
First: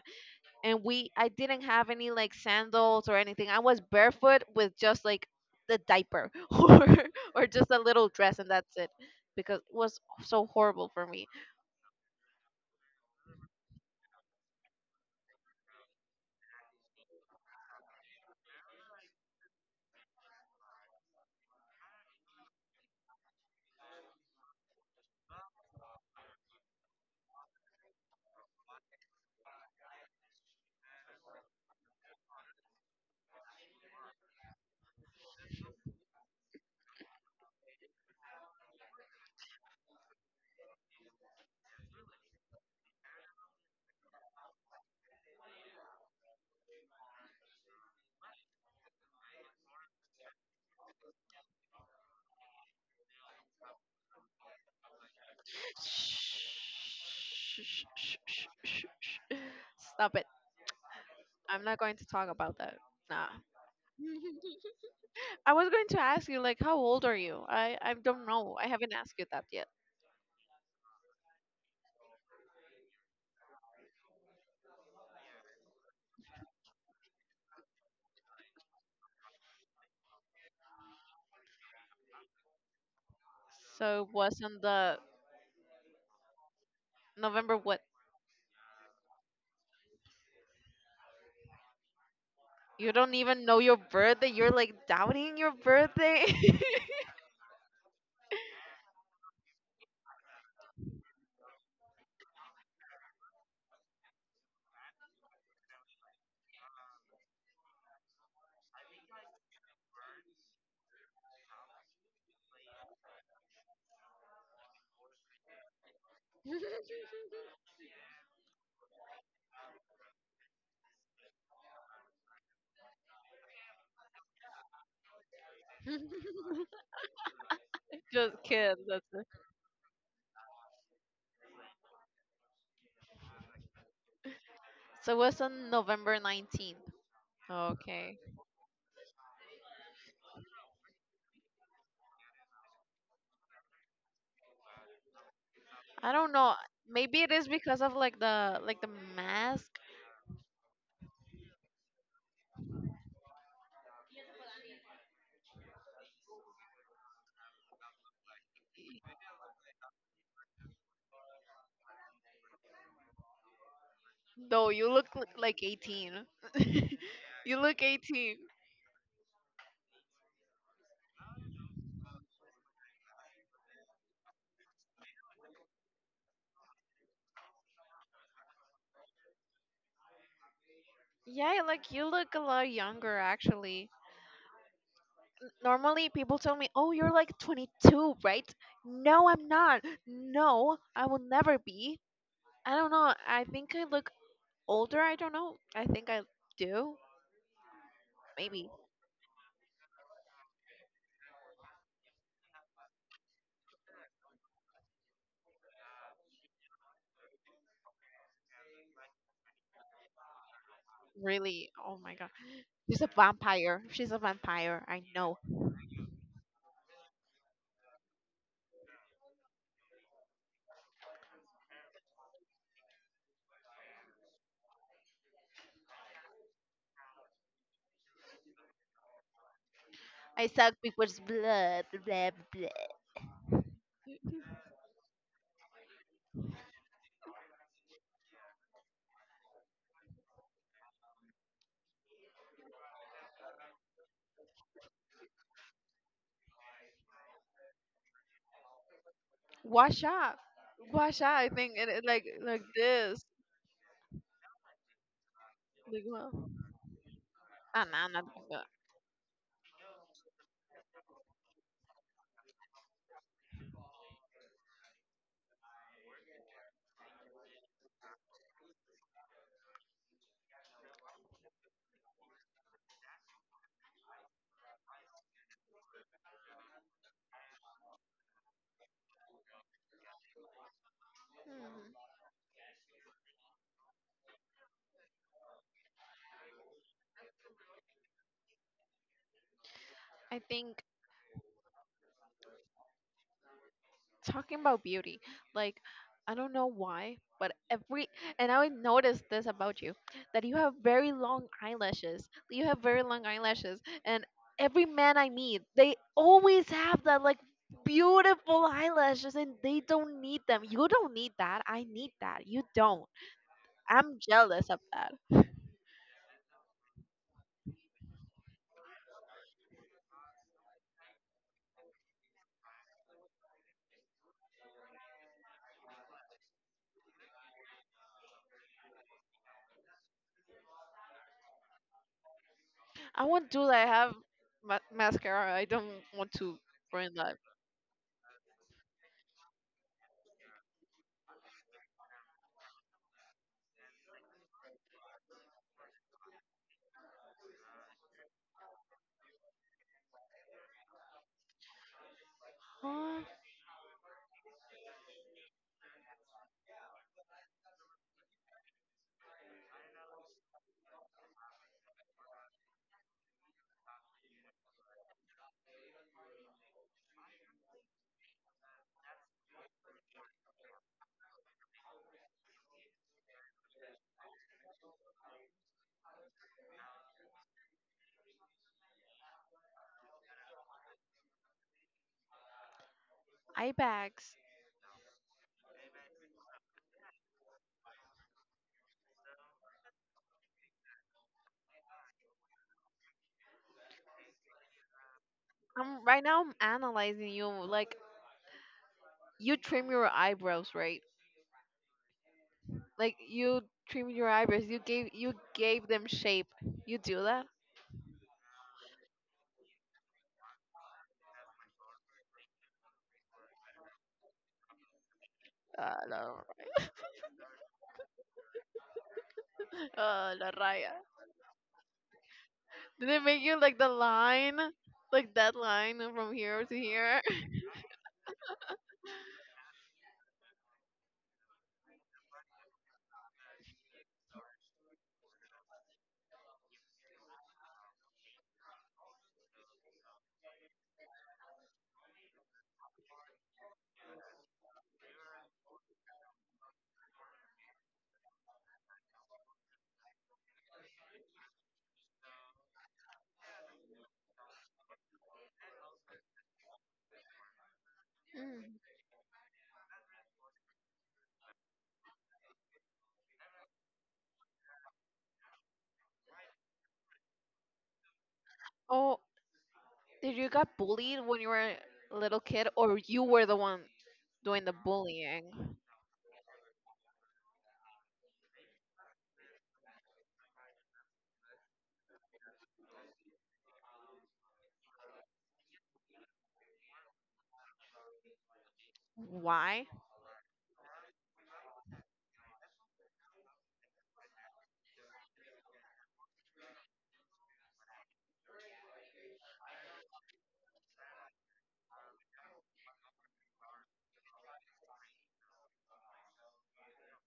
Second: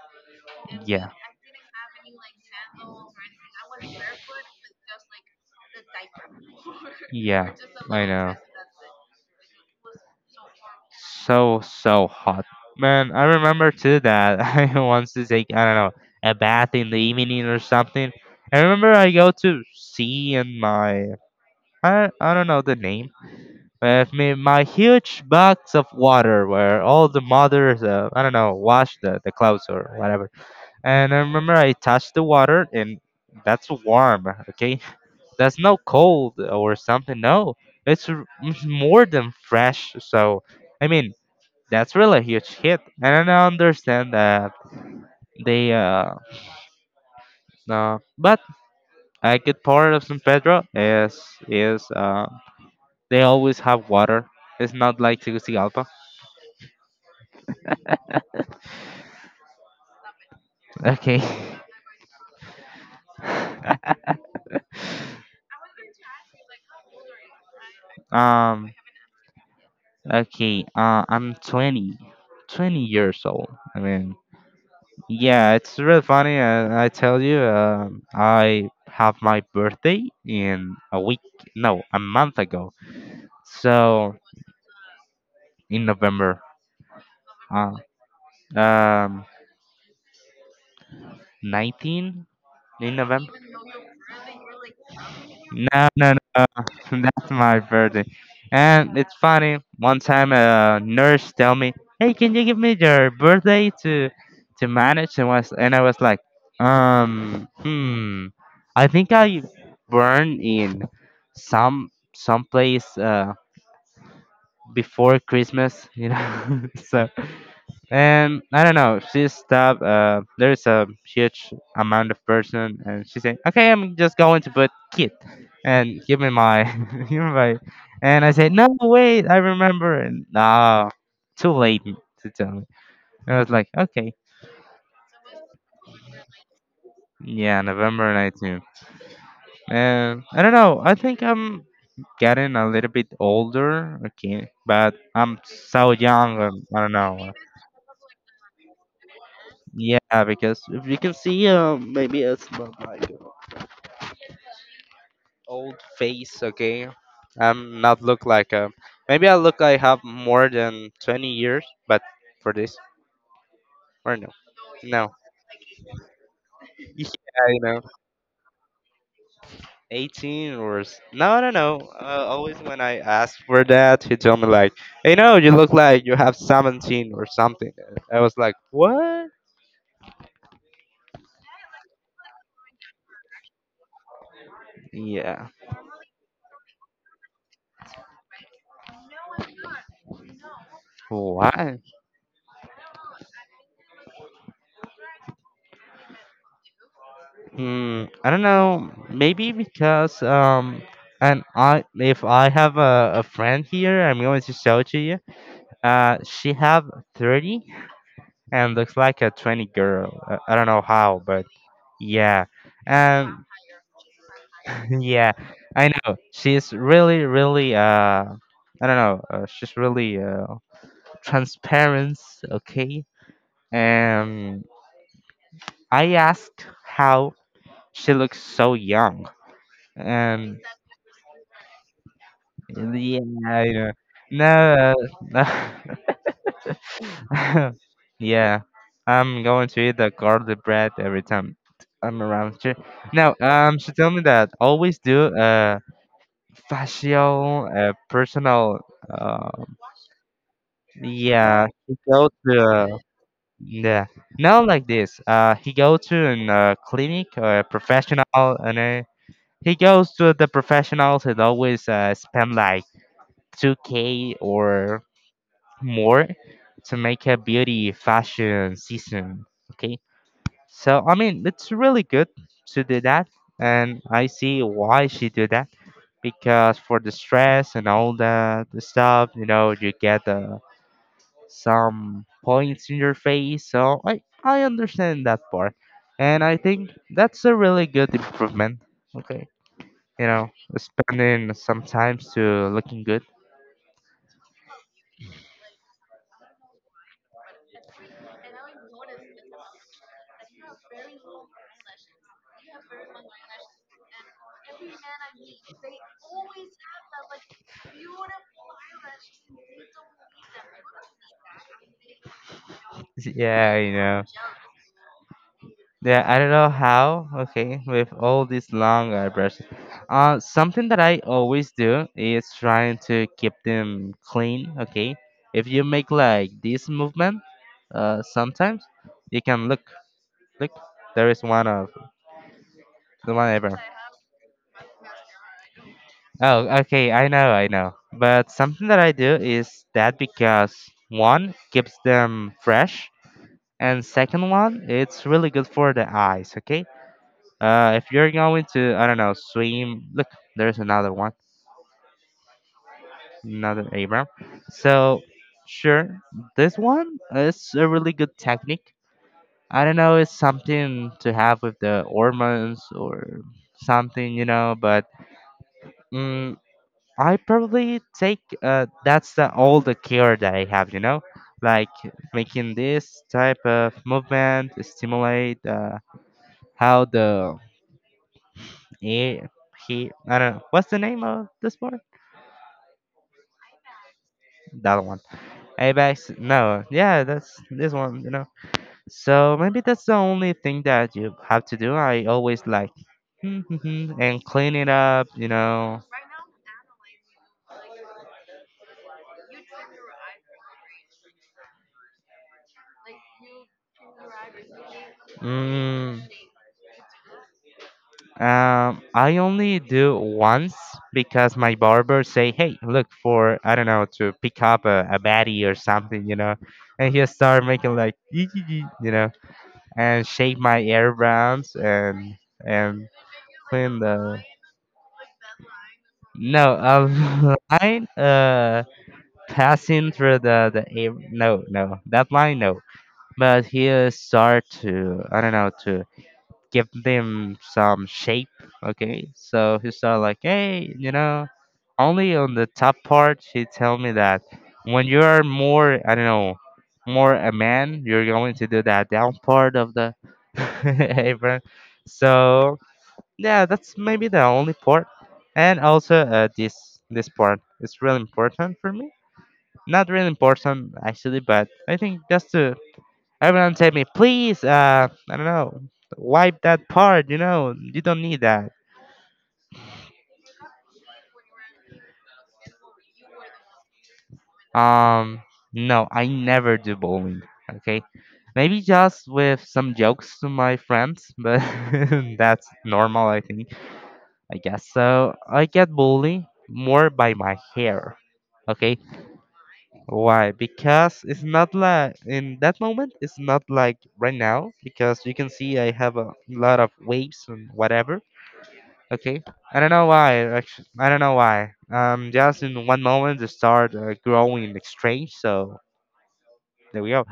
and Yeah. I didn't have any like sandals or anything. I was barefoot with just like the diaper or or Yeah. just a little I know. dress, and that's it, because it was so horrible for me. So so hot. Man, I remember too that I once to take I don't know a bath in the evening or something. I remember I go to sea and my I don't know the name, with me my huge box of water where all the mothers I don't know wash the clothes or whatever. And I remember I touched the water, and that's warm. Okay, that's no cold or something. No, it's more than fresh. So I mean, that's really a huge hit, and I understand that they, but a good part of San Pedro is, they always have water. It's not like Tegucigalpa. Shh, shh, shh, shh, shh, shh. Stop it! Okay. I'm not going to talk about that. Nah. I was going to ask you, like, how old are you? I don't know. I Um, haven't asked you that yet. okay, I'm 20, 20 years old. I mean, yeah, it's really funny. I tell you, I have my birthday in a week, no, a month ago. So it So was on the in November, November uh, what? um, 19 You in don't November. even know your birthday. You're like doubting your No, no, birthday. no. That's my birthday. And it's funny. One time, a nurse tell me, "Hey, can you give me your birthday to manage?" And was and I was like, Hmm. I think I burn in some someplace before Christmas, you know." So and I don't know. She stopped. There is a huge amount of person, and she said, "Okay, I'm just going to put kid, and give me my, give me my." And I Just said, "No, kidding. That's wait, it. I remember." And no, too late to tell me. And I was like, "Okay, So it was on November 19th. yeah, November Okay. 19th." And I don't know. I think I'm getting a little bit older. Okay, but I'm so I don't young. know. I don't Maybe know. it is because of like the mask. Yeah, because if you can see, maybe it's not like old face, okay? I'm not look like a. Maybe I look like I have more than 20 years, but for this, or no? No, you No. look like 18. Yeah, you You know. look 18. 18 or no, no, no. Always when I asked for that, he told me, like, hey, no, you look like you have 17 or something. I was like, what? Yeah, like you look a lot younger actually. Yeah. Normally people tell me, "Oh, you're like 22, right?" No, I'm not. No, I will never Why? be. I don't know. I think I look older. I don't know. I think I do. Hmm, I don't Maybe. know. Maybe because and I, if I have a friend here, I'm going to show to you. She have 30 and looks like a 20 girl. I don't know how, but Really. Oh my god. yeah. She's a Um, vampire. She's a vampire. I yeah, know. I know. She's really, really, I don't know. She's really transparent, okay? Um, I asked how she looks so young. I Um, suck people's blood. yeah, I know. No, no. Yeah, I'm going to eat the garlic bread every time I'm around here. Now, she told me that always do facial, personal, uh, Wash up. Wash up. I yeah, think it, he it go to, like this. yeah, not like this. He go Like to well, an clinic or a I'm professional, not. Gonna- and he goes to the professionals and always spend like 2K or more to make a beauty fashion season. Okay, so I mean, it's really good to do that, and I see why she do that, because for the stress and all that stuff, you know, you get Hmm. some points in your face. So I understand that part, and I think that's a really good improvement. Okay, you I know, think. spending some time to looking good. Talking about beauty, like I don't know why, but every and I noticed this about you that you have very long eyelashes. You have very long eyelashes, and every man I meet, they always have that like beautiful eyelashes, and they don't need them. You don't need that. I need that. You don't. Yeah, you I'm know. jealous of that. Yeah, I don't know how. Okay, with all these long eyebrows. Something that I always do is trying to keep them clean. Okay, if you make like this movement, sometimes you can look, look. There is one of I the one won't do eyebrow. that. I have mascara. I don't want to Oh, okay, ruin I that. know, I know. But something that I do is that because one keeps them fresh, and second one, it's really good for the eyes. Okay, if you're going to, I don't know, swim. Look, there's another one, Huh? another Abram. So, sure, this one is a really good technique. I don't know, it's something to have with the hormones or something, you know. But mm, I probably take that's the all the care that I have, you know, like making this type of movement stimulate how the air. He, I don't know. What's the name of this sport? Eye bags. That one. Apex, no, yeah, that's this one, you know. So maybe that's the only thing that you have to do. I always like and clean it up, you know. I'm right now. I'm analyzing you. Like you trim your eyebrows, right? Like you trim your eyebrows. You gave them Mm, shape. You do that? I only do once because my barber say, "Hey, look for I don't know to pick up a baddie or Ah, something," you la, know, and he start making like you know, and la shave my raya. hair browns and Did they make you like the clean the. line, like that line from here No, to a here? line passing through the air. No, no, that line no. But he'll start to I don't know to give them some shape. Okay, so he start like, hey, you know, only on the top part. He tell me that when you are more I don't know more a man, you're going to do that down part of the apron. So yeah, that's maybe the only part, and also this this part is really important Mm. for me, not really important actually, but I think just to everyone tell me please I don't know wipe that part, you know, you don't need that. Oh, did you got bullied when you were a little kid, or you were the one doing the um bullying? no, I never do bowling. Okay, maybe just with some jokes to my friends, but that's normal, I think. I guess so. I get bullied more by my hair. Okay. Why? Why? Because it's not like in that moment, it's not like right now, because you can see I have a lot of waves and whatever. Okay, I don't know why. Actually, I don't know why. Just in one moment, they start growing strange. So there we go.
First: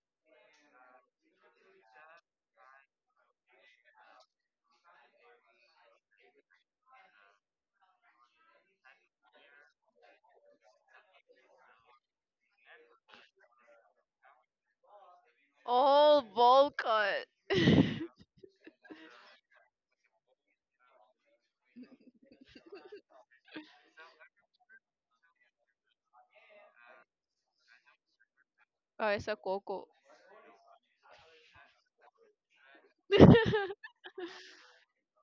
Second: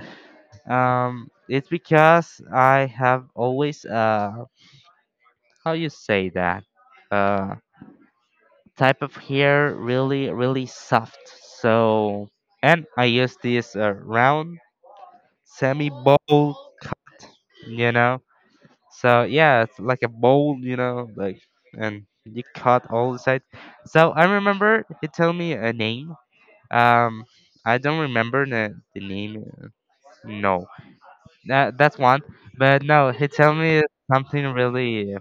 It's because I have always how you say that, uh, type of hair really really soft. So and I use this round semi Oh, bowl, bowl cut. you know. So yeah, it's like a bowl, you know, like, and you cut all the sides. So I remember he told me a name. Um, I don't remember the Oh, it's a name. coco. No, that that's one. But no, he told me something really.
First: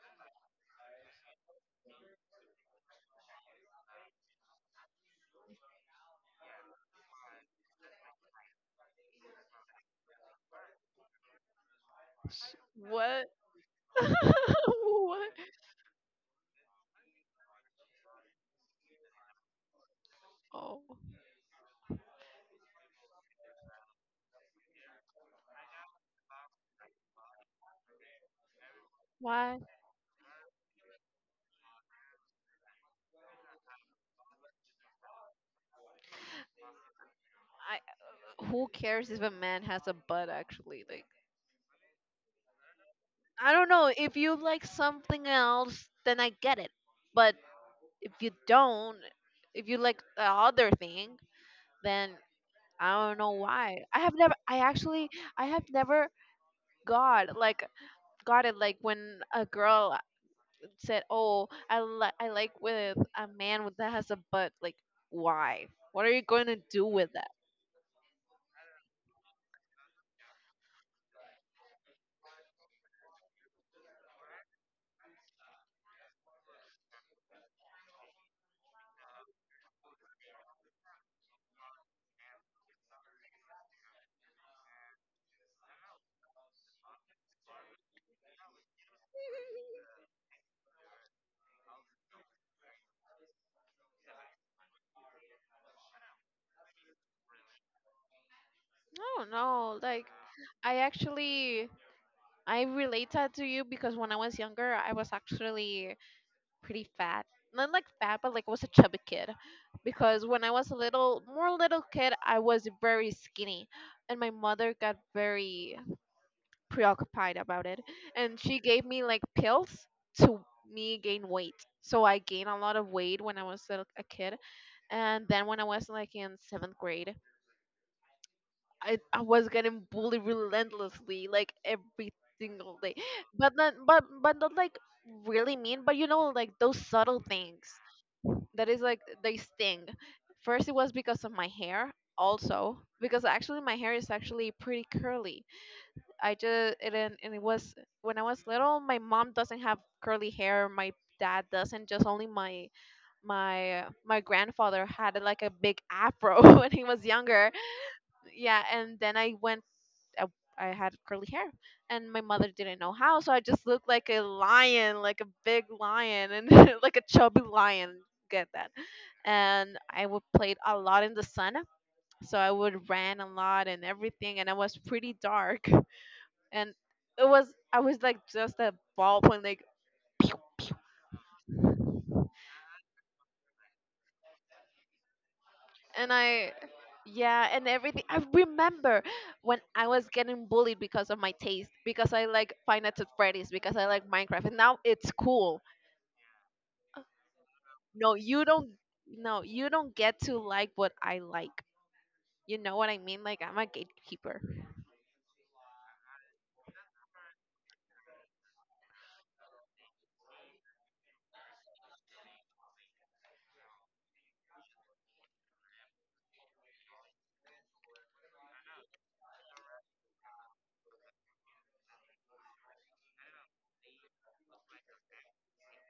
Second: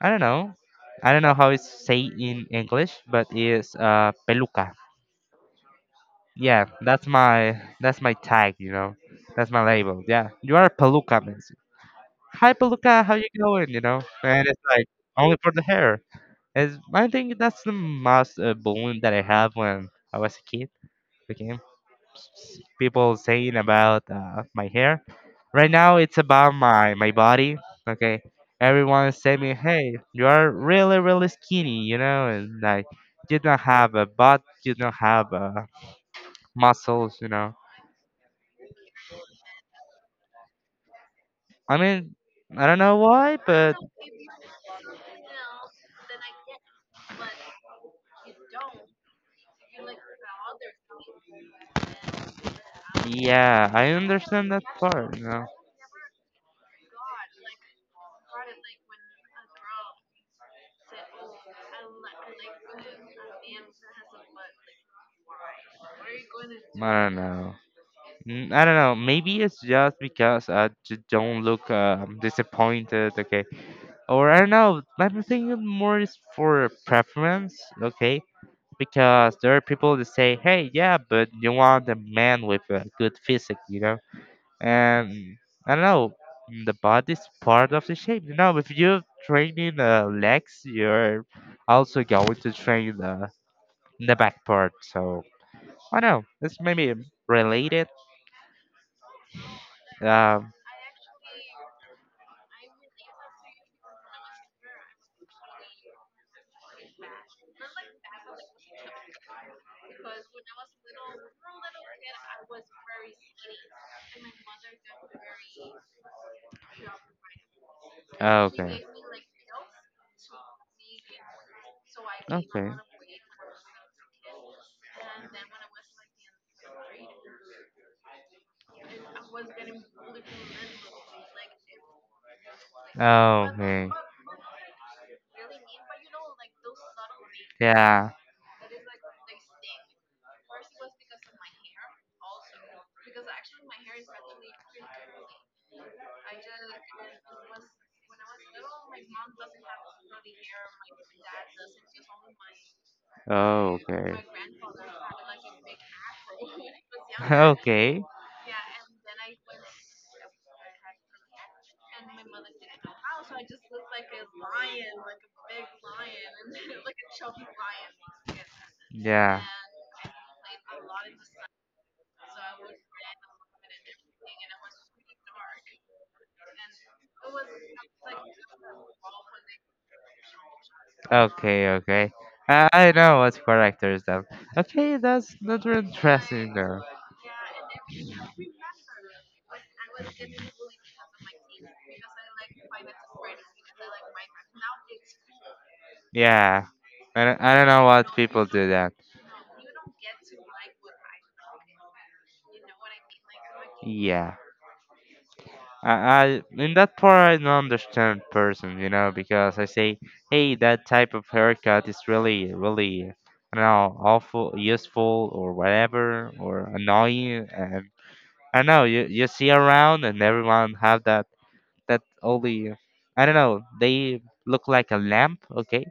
I don't know. I don't know how it's say in English, but it's peluca. Yeah, that's my tag. You know, that's my label. Yeah, you are a peluca, man. Hi Beluca, how you What? going? You know, and it's like What? only for the hair. Is I think that's the most balloon that I have when I was a kid. Oh, Okay, people saying about my hair. Right now, it's about my body. Okay, everyone is saying, me, why? hey, you are really really skinny. You know, and like you don't have a butt, you don't have muscles. You know, I who cares if a man has a butt actually? Like I mean. I don't know why, I don't but know. If you like something else, then I get it. But if you don't, if you like the other thing, then I don't know yeah, why. I I have never understand I that actually part. You know, I have never got like got it like when a girl said, "Oh, I like with a man with that has a butt." Like why? What are you going to do I with don't that? know. I don't know. Maybe it's just because I don't look disappointed, okay? Or I don't know. I'm thinking more is for preference, okay? Because there are people that say, "Hey, yeah, but you want a man with a good physique, you know?" And I don't know. The body's part of the shape, you know. If you're training the legs, you're also going to train the back part. So I don't know. It's maybe related. I don't know. Like Um. I actually I relate that to you because when I was younger, I was actually pretty fat. Not like fat, but like I was a chubby kid. Because when I was a little, more little kid, I was very skinny. And my mother got very preoccupied about it. And she Okay. gave me like pills to me gain weight. So I gained a Okay. lot of weight when I was a kid. And then when I was like in seventh grade, I was getting bullied relentlessly, like every single day. Oh, But not okay. but but not like really mean, but you know, like those subtle things Yeah. that is like they sting. First it was because of my hair also because actually my hair is actually pretty curly. I just it and it was when I was little my mom doesn't have curly hair, my dad doesn't just only my Oh, my okay. my grandfather had like a big afro when he was younger Okay. yeah and then I, I had curly hair and my mother didn't know how so I just looked like a lion like a big lion and like a chubby lion get that Yeah. and I would played a lot in the sun so I would ran a lot and everything and I was pretty dark and it was I was like just a ballpoint like Okay, okay. I know what characters that. Okay, that's really and interesting though. yeah, and everything. I remember when I was getting bullied because of my taste, because I like Five Nights at Freddy's, because I like Minecraft, and now it's cool. Yeah. I don't know what No, people you do don't. that. No, you don't get to like what I like. You know what I mean? Like I'm a Yeah. gatekeeper. I in that part I don't understand person, you know, because I say, hey, that type of haircut is really, really, I don't know, awful, useful, or whatever, or annoying. And I know you see around, and everyone have that only, I don't know, they look like a lamp, okay,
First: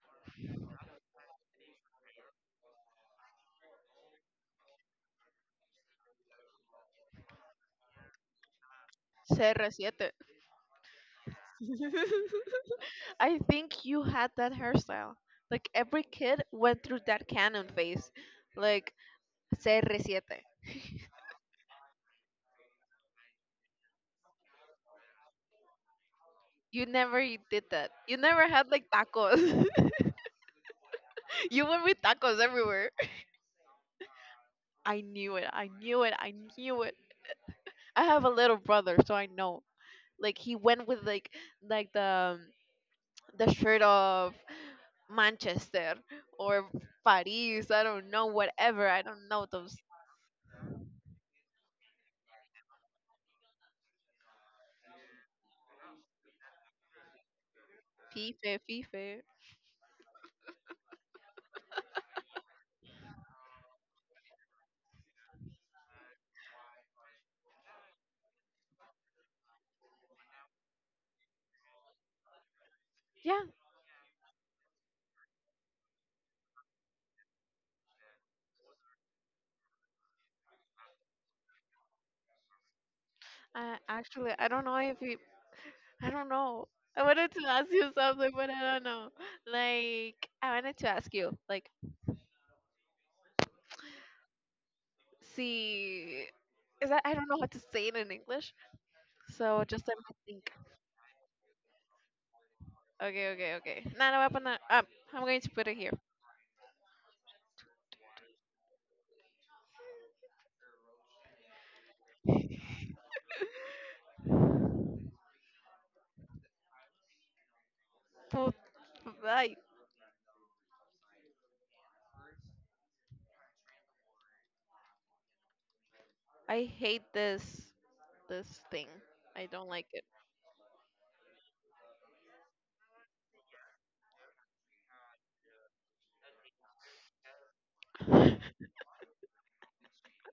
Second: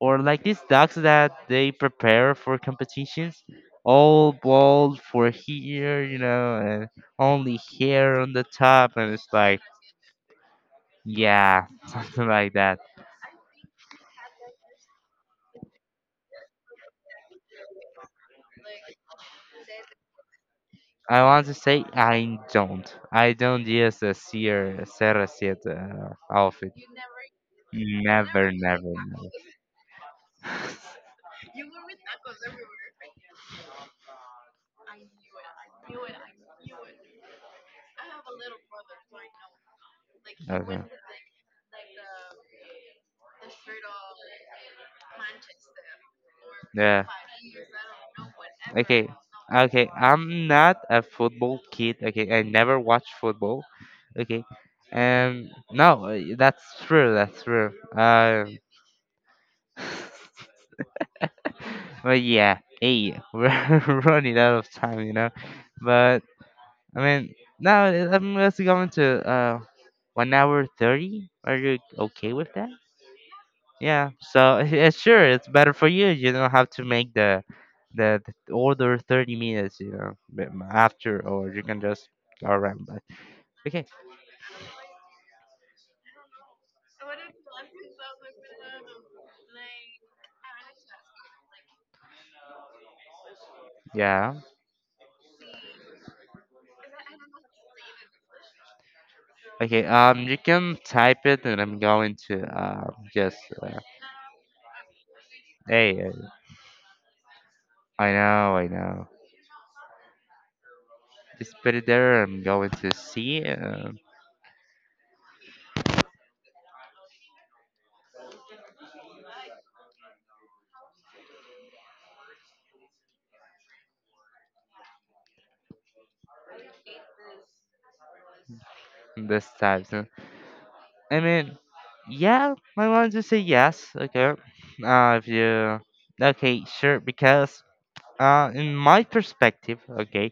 or like these dogs that they prepare for competitions, all bald for here, you know, and only hair on the top, and it's like CR7. yeah, something like that. I think you had that hairstyle. Like every kid went through that canon phase. Like CR7. I want to say I don't. I don't use a Sierra Serra Siete outfit. You never did that. You never Never, had like never, never. tacos. You went with tacos everywhere. I knew it. I knew it. I knew it. I have a little brother, so I know. Like he Okay. went with like the shirt of Manchester or Yeah. Paris. I don't know. Whatever. I Okay. don't know those Okay. I'm not a football kid. Okay. I never watch football. Okay. No, that's true. That's true. FIFA, FIFA. But yeah. Hey, we're running out of time. You know. But I mean, now I'm just going to 1 hour 30. Are you okay with that? Yeah. Yeah. So yeah, sure, it's better for you. You don't have to make the, the order 30 minutes. You know, after, or you can just go around. But I okay. actually I don't know if he. I don't know. I wanted to ask you something, but I don't know. Like I wanted to ask you like Yeah. see. Is that I don't know how to say it in English. So Okay. just let me You think. can type it, and I'm going to Okay, just okay, uh, okay. No, no, up, no, up. I'm going to put it here. hey. I know. I know. Just put it there. I'm going to see Put, I, I hate this thing. I this don't like type. I mean, yeah, I want to say yes. Okay. If you, okay, sure, because it. In my perspective, okay,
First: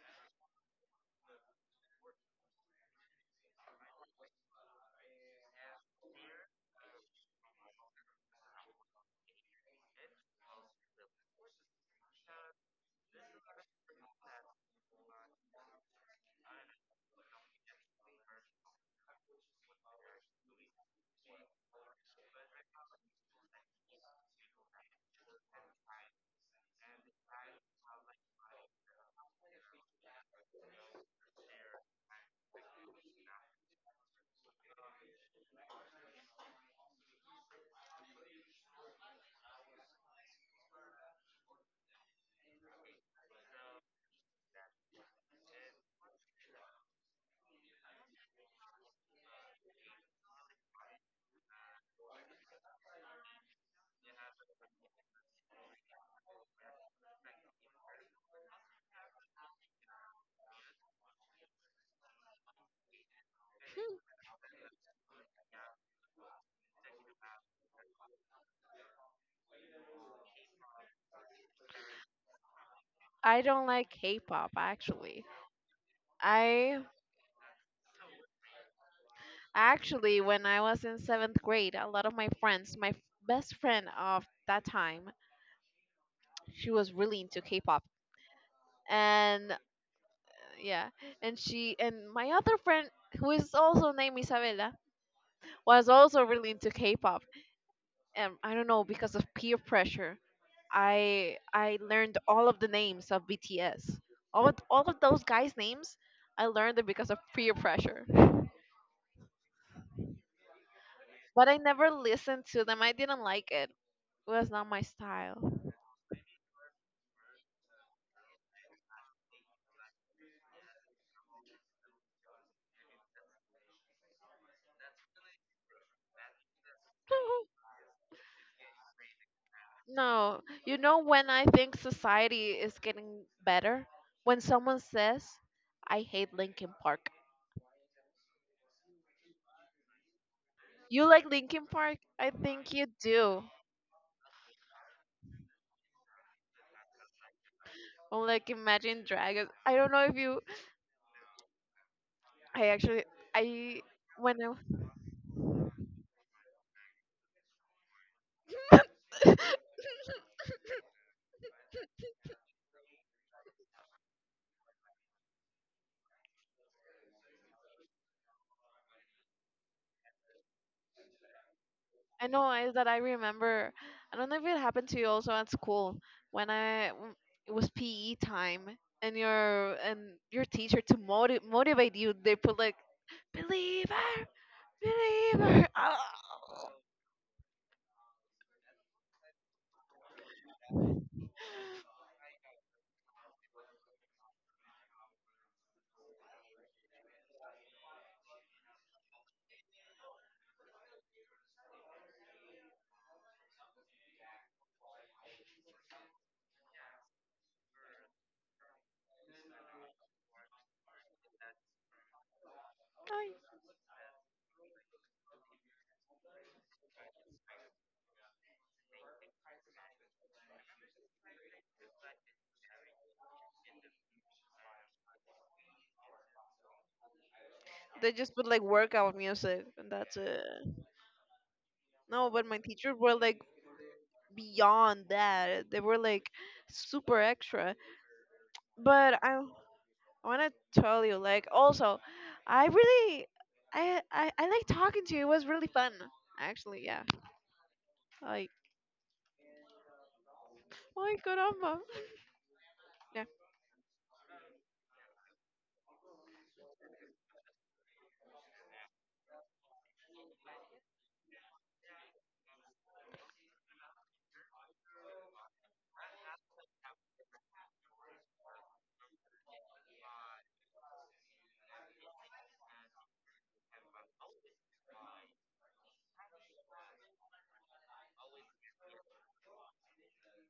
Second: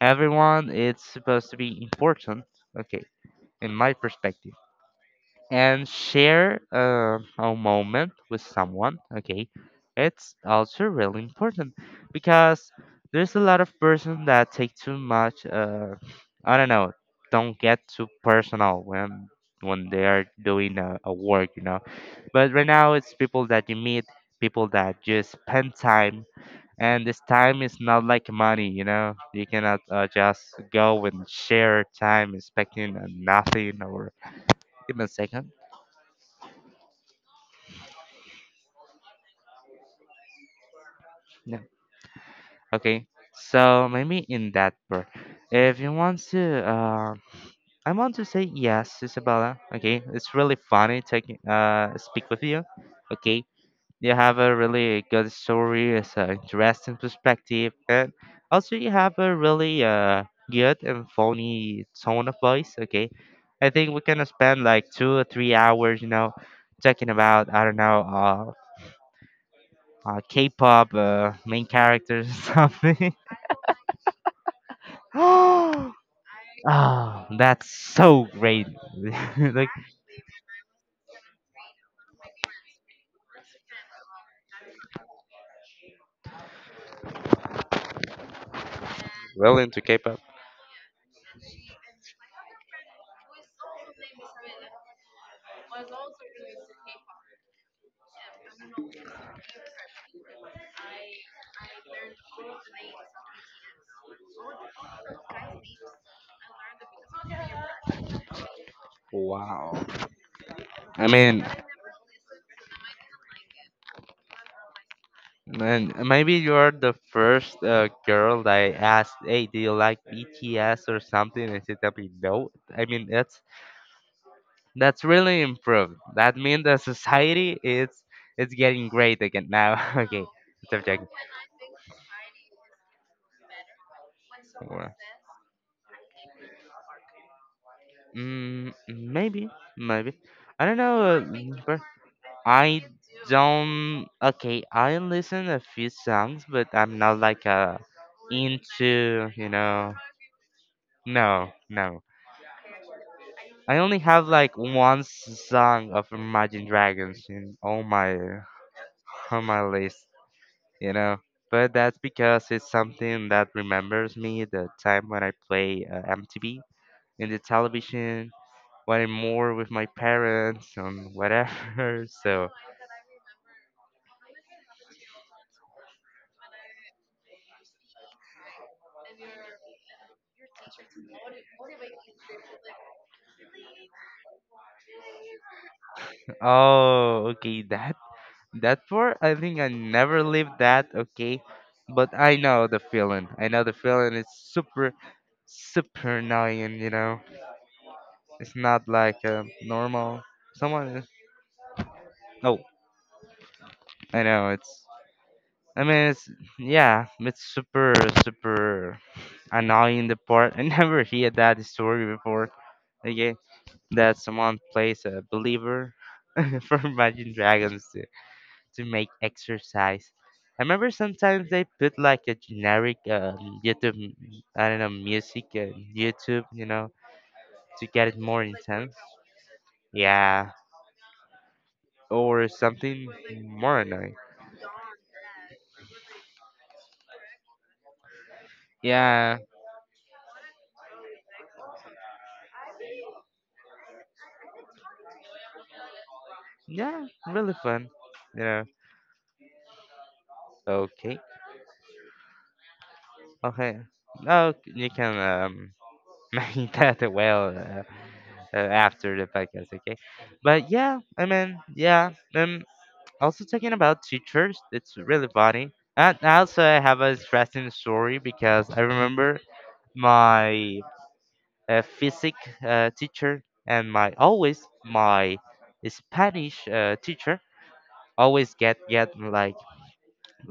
everyone is supposed to be important. Okay, in my perspective and share a moment with someone, okay, it's also really important because there's a lot of person that take too much, I don't know don't get too personal when they are doing a work. But right now it's people that you meet, people that just spend time, and this time is not like money. You cannot just go and share time expecting nothing, or give me a second. Yeah. Okay, so maybe in that part, if you want to, I want to say yes, Isabella. Okay, it's really funny taking speak with you. Okay, you have a really good story, it's an interesting perspective, and also you have a really good and funny tone of voice. Okay, I think we can spend like 2 or 3 hours, you know, talking about I don't know, K-pop main characters or something. I don't like K-pop actually. I Oh, that's so great. Like, actually when I was in seventh grade, a lot of my friends, best friend of that time, she was really into K-pop. well, And into K-pop. yeah, and she and my other friend who is also named Isabella was also really into K-pop. I don't know because of peer pressure. I learned all of the names of BTS. All of those guys' names, I learned it because of peer pressure. Wow. I mean, But I never listened to them. I didn't like it. It was not my style. man, maybe you're the first girl that I asked, "Hey, do you like BTS or something?" And she told me no. I mean, that's really improved. That means the society is it's getting great again now. Okay, No, you stop know joking. when I think society is getting better, when someone Well, says, "I hate Linkin Park." mm, maybe, maybe. I don't know, You like Linkin but Park? I think I you do. don't. Okay, I listen a few songs, but I'm not like a Or like Imagine into. You Dragons. I don't know, know if you. no, no. I actually, I I only have when I like one song of Imagine Dragons in all my on my list. You know, but that's because it's something that remembers me the time when I play MTV in the television. When I'm more with my parents and whatever, I so. know is that I remember. I don't know if it happened to you also at school when I w- it was PE time and your teacher to motivate you, they put like believer believer. Oh. Oh, okay. That part, I think I never lived that, okay? But I know the feeling. I know the feeling is super, super annoying, you know? It's not like a normal. Someone is. Oh, I know, it's. I mean, it's. Yeah, it's super, super annoying the part. I never hear that story before, Ay. okay? That someone plays a believer for Imagine Dragons to make exercise. I remember sometimes they put like a generic YouTube, m- I don't know, music, YouTube, you know, to get They it just more put like intense. workout music and that's it. Yeah, No, but or my teachers something were like more annoying. beyond that. They were like super extra. But Yeah, I want to tell you, like, also, I really, I like talking to you. It was really fun, actually. Yeah. yeah, really fun, you Like, know. my Okay, caramba. Yeah. okay, no, you can make that, well, uh, after the podcast, okay? But yeah, I mean, yeah, also talking about teachers, it's really funny. And also I have a interesting story because I remember my physics teacher and my always my Spanish teacher always get like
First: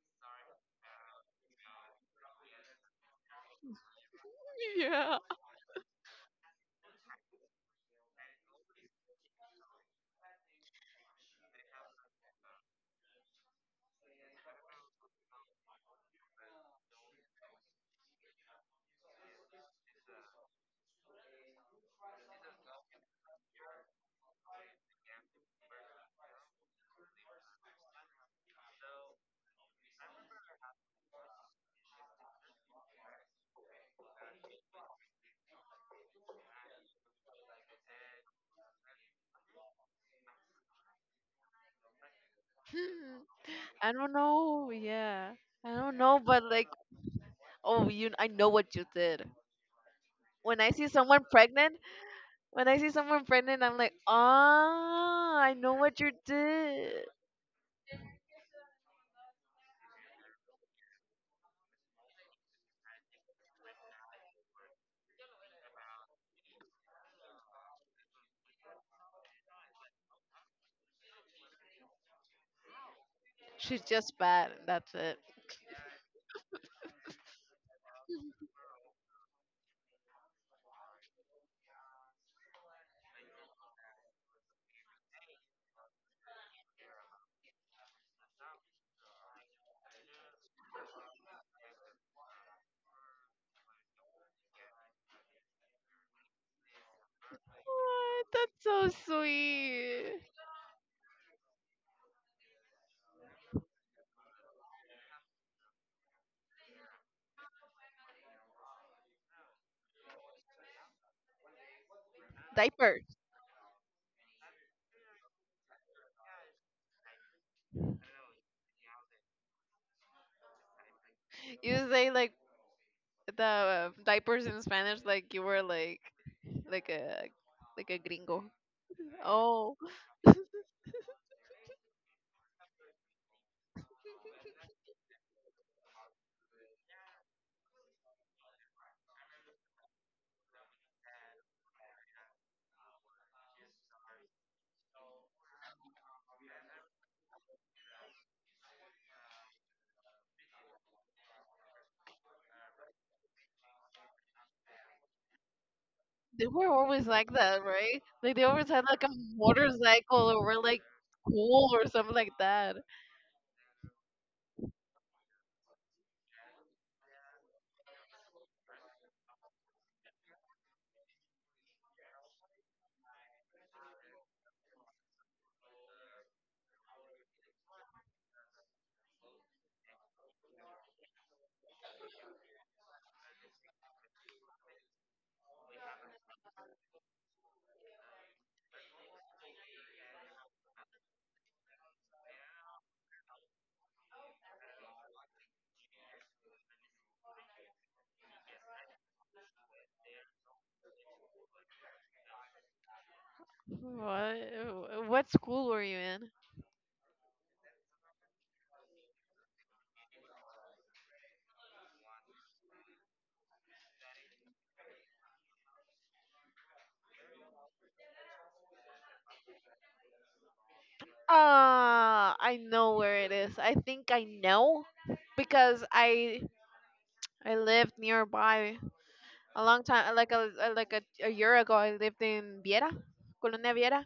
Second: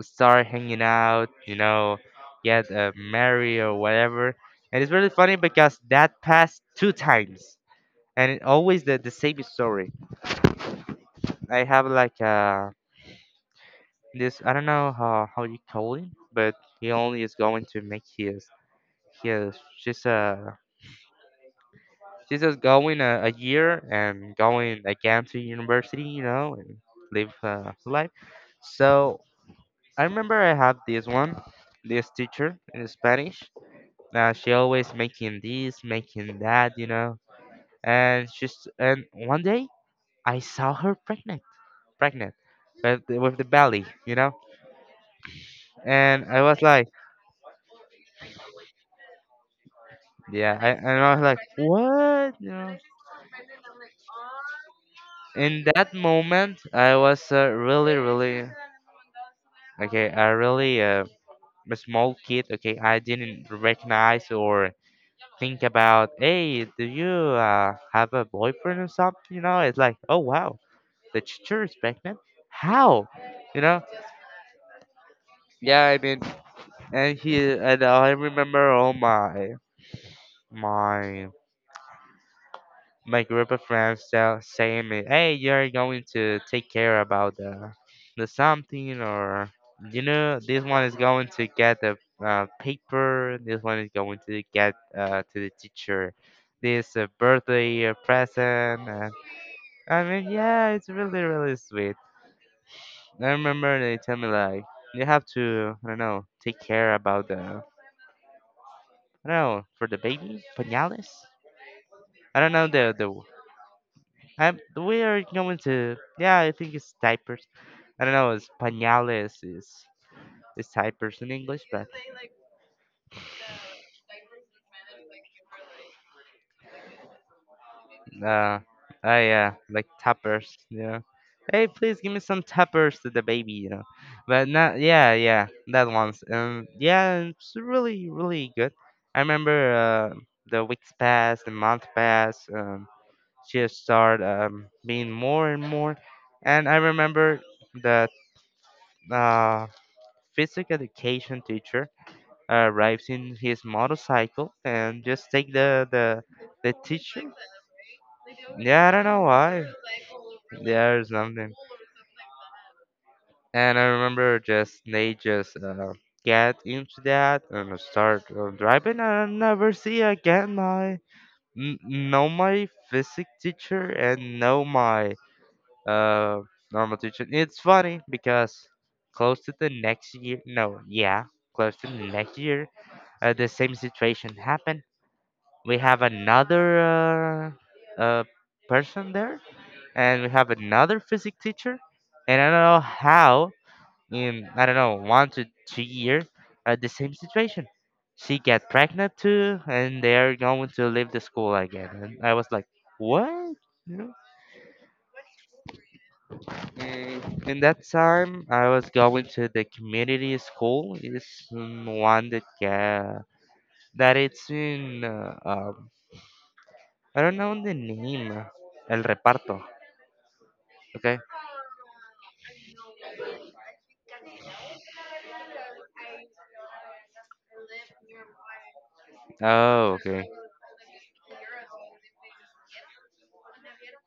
start hanging out, you know, get married or whatever. And it's really Yeah. funny because that passed two times, and it always the same story. I have like a this I don't know how you call it, but he only is going to make his she's just going a year and going again to university, you know, and live life. So I remember I had this one, this teacher in Spanish. She always making this, making that, you know. And she's and one day I saw her pregnant, pregnant, but Hmm. with the belly, I don't you know. know. Yeah. I don't know, And I but was like, like. oh, you, I know what you did. Yeah, When I see and I was someone like, pregnant, what? You when know? I see someone pregnant, I'm like, ah, I In know that what you moment, I did. was really, really, okay, I really a small kid. Okay, I didn't recognize or think about, hey, do you have a boyfriend or something? You know, it's like, oh wow, the teacher is pregnant. How? You know? She's just bad. That's it. Yeah, I mean, and I remember all my my my group of friends tell saying me, "Hey, you're going to take care about the something, or you know, this one is going to get the paper. This one is going to get to the teacher. This birthday What? That's present." so I sweet. mean, yeah, it's really really sweet. I remember they tell me like, "You have to, I don't know, take care about the, I don't know, for the baby pañales." I don't know the Diaper. I'm we are going to yeah, I think it's diapers. I don't know, it's pañales is diapers in English, but You say like the diapers in Spanish, like you were like a like a gringo. uh oh yeah, Oh, like tappers, you know. Hey, please give me some tappers to the baby, you know. But not yeah, yeah, that one's yeah, it's really really good. I remember the weeks passed, the month passed, she has started being more and more, and I remember that uh physics education teacher arrives in his motorcycle and just take they were the always teacher. like that, right? Like they always had Yeah, I like don't a know why. motorcycle or were like Yeah, or something. cool or something like that. And I remember just they just get into that and start driving, and I never see again my n- no my physics teacher and no my uh normal teacher. It's funny because close to the next year, no, yeah, close to the next year, the same situation happened. We have another uh, person there, and we have another physics teacher. And I don't know how, in I don't know 1 to 2 years, the same situation. She got pregnant too, and they are going to leave the school again. And I was like, what? You know? What what school were you in? And in that time, I was going to the community school. It's one that that it's in I don't know the name. El reparto. Okay. I know where it is. I think I know because I lived nearby a long Oh, time, okay. Like a, a year ago. I lived in Viera, Colonia Viera,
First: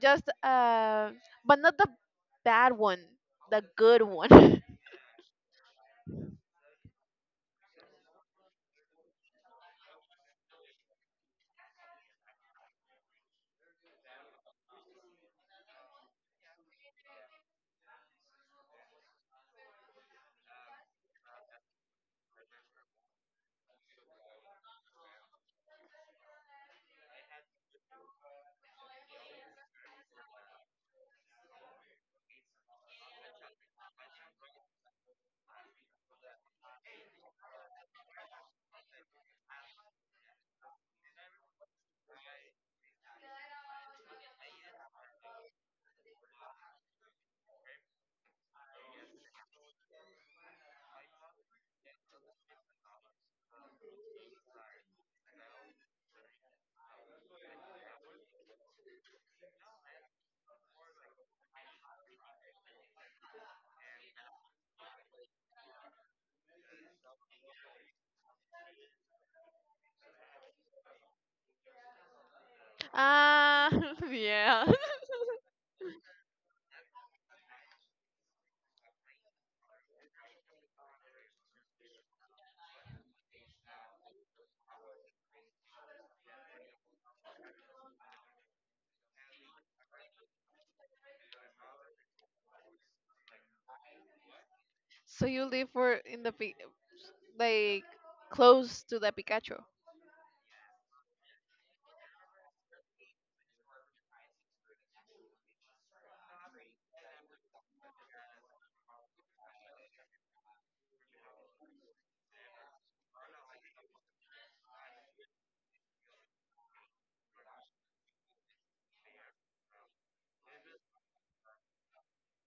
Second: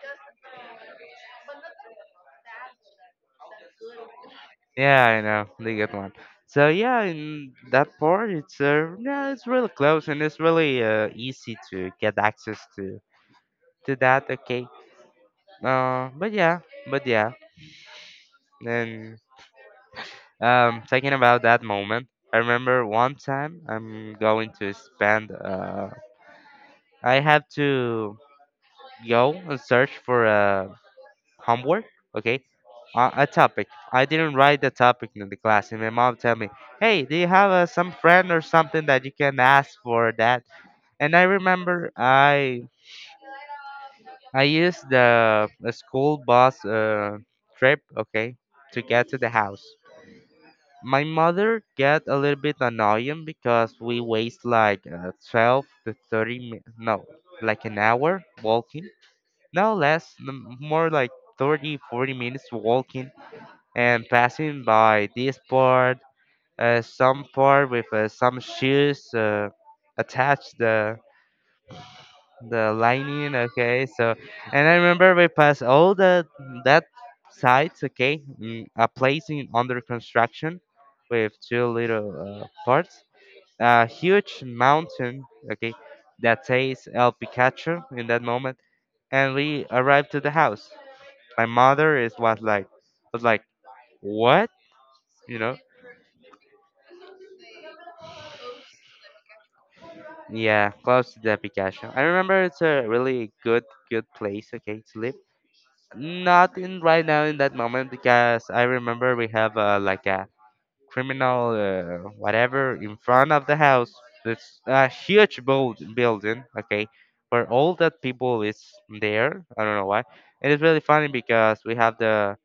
just but not the bad one, the good one. Yeah, I know the good one. So yeah, in that part, it's yeah, it's really close and it's really easy to get access to that. Okay. Uh, but yeah, but yeah. And thinking about that moment, I remember one time I'm going to spend. I have to go and search for homework. Okay, a topic. I didn't write the topic in the class, and my mom tell me, "Hey, do you have some friend or something that you can ask for that?" And I remember I used the school bus trip, okay, to get to the house. My mother get a little bit annoying because we waste like 12 to thirty mi- no, like an hour walking, no less, more like 30, 40 minutes walking and passing by this part, some part with some shoes attached the lining, Ah, okay. So and yeah. I remember we passed all the that sites, okay, mm, a place in under construction with two little parts, a huge mountain, okay, that says el picacho in that moment. And we arrived to the house, my mother is was like, was like, what, So you you know. live for in like close to the Pikachu. Yeah, close to the Picasso. I remember it's a really good, good place, okay, to live. Not in right now in that moment because I remember we have like a criminal whatever in front of the house. It's a huge building, okay, where all that people is there. I don't know why. And it's really funny because we have the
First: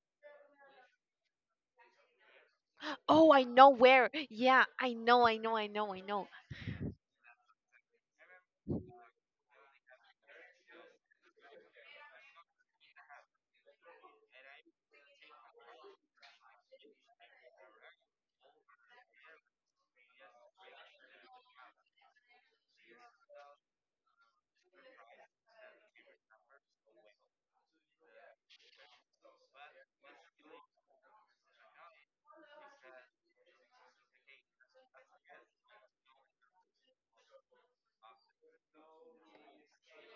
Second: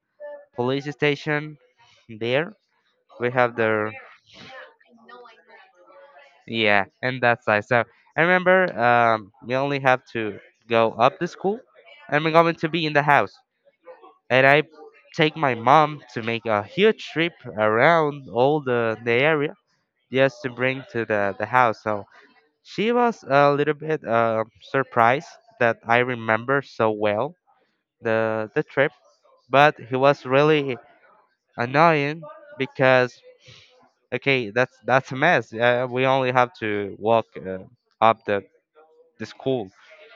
police station there. We Oh, I have know the where. Yeah, I know, I know, I know, I know. yeah, and that's nice. So I remember, we only have to go up the school, and we're going to be in the house. And I take my mom to make a huge trip around all the area just to bring to the house. So she was a little bit surprised that I remember so well the trip, but it was really annoying because okay, that's a mess. We only have to walk up the school,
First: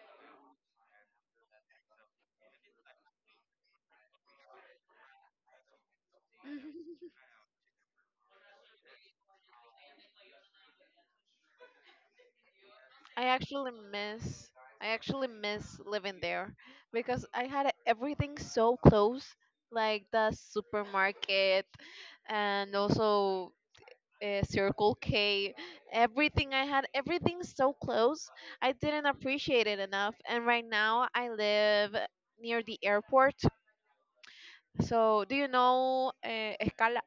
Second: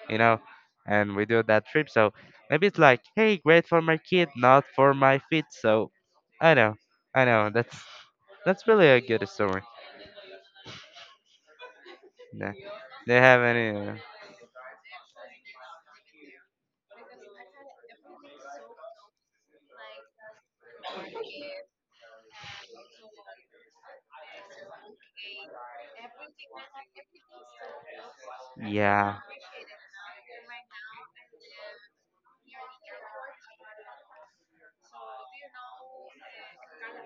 you know, and we do that trip. So maybe it's like, hey, great for my kid, not for my feet. So I know, Mhm. I know. That's really a good story. Yeah. They I have actually any? Miss I actually miss living there because I had everything so close, like the supermarket and also Circle K. Everything I had, everything so close. I didn't Yeah, appreciate it enough. And right now I live near the airport. So, do you know Escala?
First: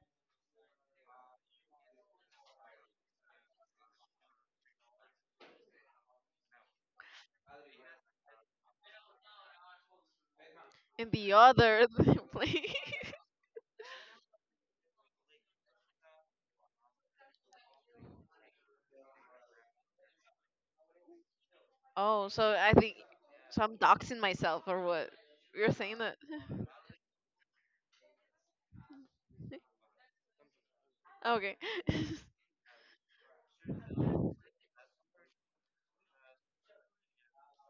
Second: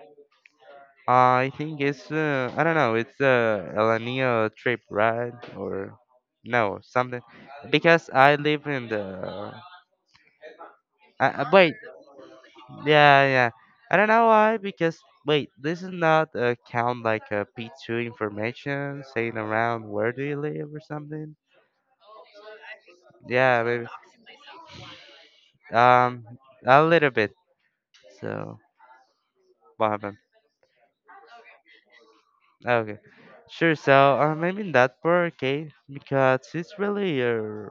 I think it's I don't know. It's El Niño trip, right? Or no, something. Because I live in the. In the Wait, other place. yeah, yeah. I don't know why, because wait, this is not a count like a P2 information saying around where do you live or something. Oh, so I think, so Yeah, I'm maybe. doxing myself or what? You're saying that? Um, a little bit. So what happened? Okay. Okay, sure. So maybe in that part, okay, because it's really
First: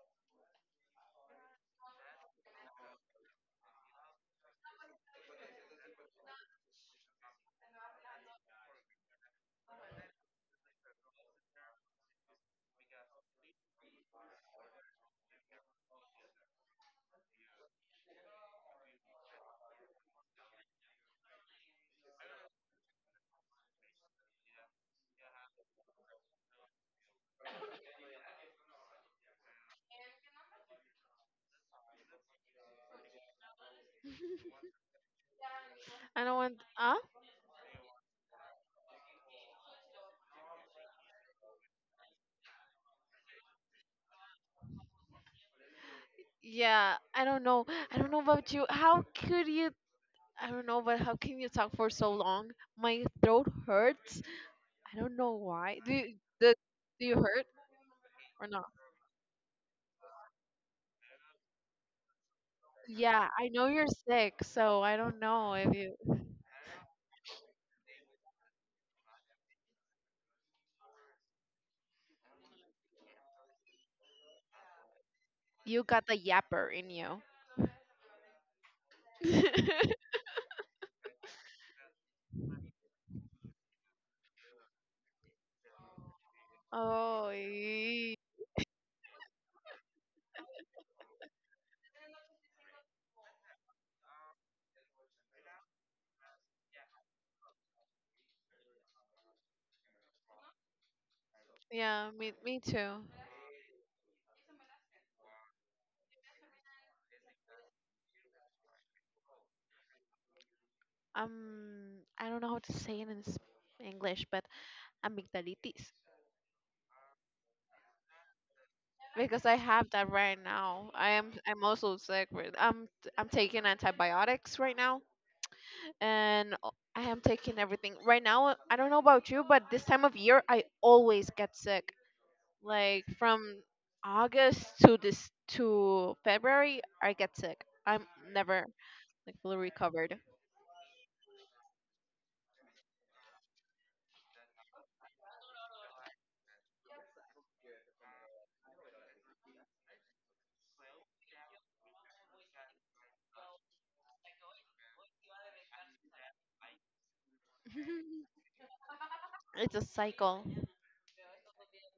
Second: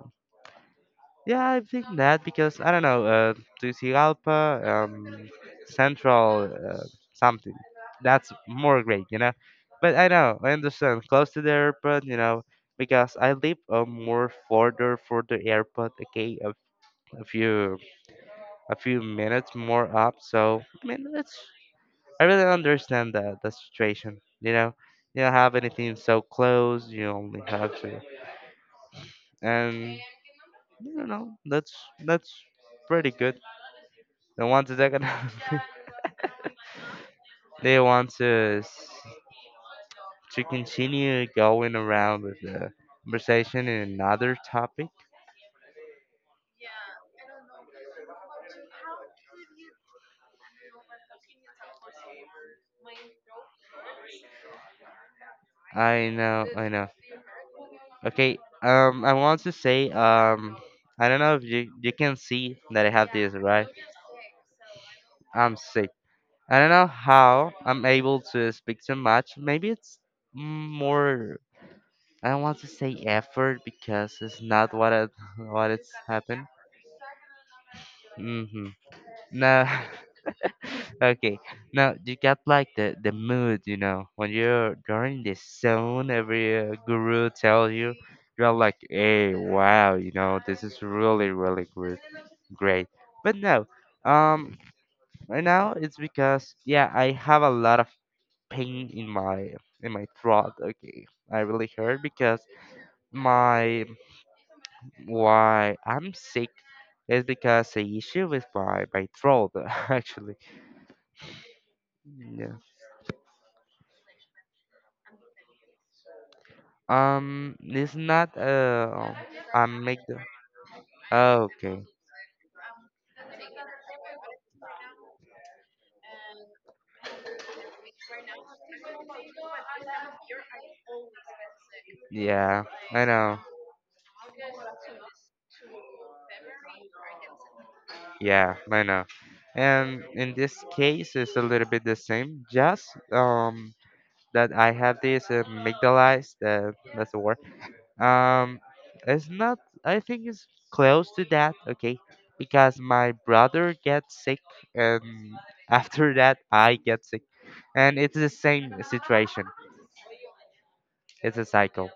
yeah, I think that because I don't know, Tegucigalpa, Central, something. That's more great, you know. But I know, I understand, close to the airport, you know, because I live more further for the airport. Okay, a few minutes more up. So I mean, it's I really understand the situation. You know, you don't have anything so close. You only have to, and you know, that's that's pretty good. They want to take a I don't want. Huh? they want to to continue going around with the conversation in another topic. Yeah, I don't know. I don't know about you. How could you? I don't know, but how can you talk for so long? My throat hurts. I don't know why. I know, I know. Do you hurt? Okay, Or not? I want to say, I don't know if you can see that I have Yeah, this, I know right? you're sick, so I don't know I'm if sick. you I don't know how I'm able to speak so much. Maybe it's more. I don't want to say effort because it's not what you it's got the happened. yapper in you. Mm-hmm. No, Okay. Now you got like the mood, you know, when you're in the zone. Every Oh, guru tells you, ee. you're like, hey, wow, you know, this is really really good, great. But no, um, right now it's because yeah, I have a lot of pain in my throat. Okay, I really hurt Yeah, me because me too. my why I'm sick is because a issue with my throat actually. I don't know Yeah. how to say it in English, but amygdalitis It's not. Because I I have make that the. right now. I am Oh, I'm okay. also sick with. I'm taking antibiotics right now, and I am taking everything right now. I don't know about you, but this time of year I always get sick. Yeah, Like I know. from August to this to February, I get sick. I'm Yeah, never I know. like fully And recovered. in this case, it's a little bit the same. Just that I have this amygdalized. That's the word. Um, it's not. I think it's close to that. Okay, because my brother gets sick, and after that I get sick, and it's the same situation. It's a cycle. It's a cycle.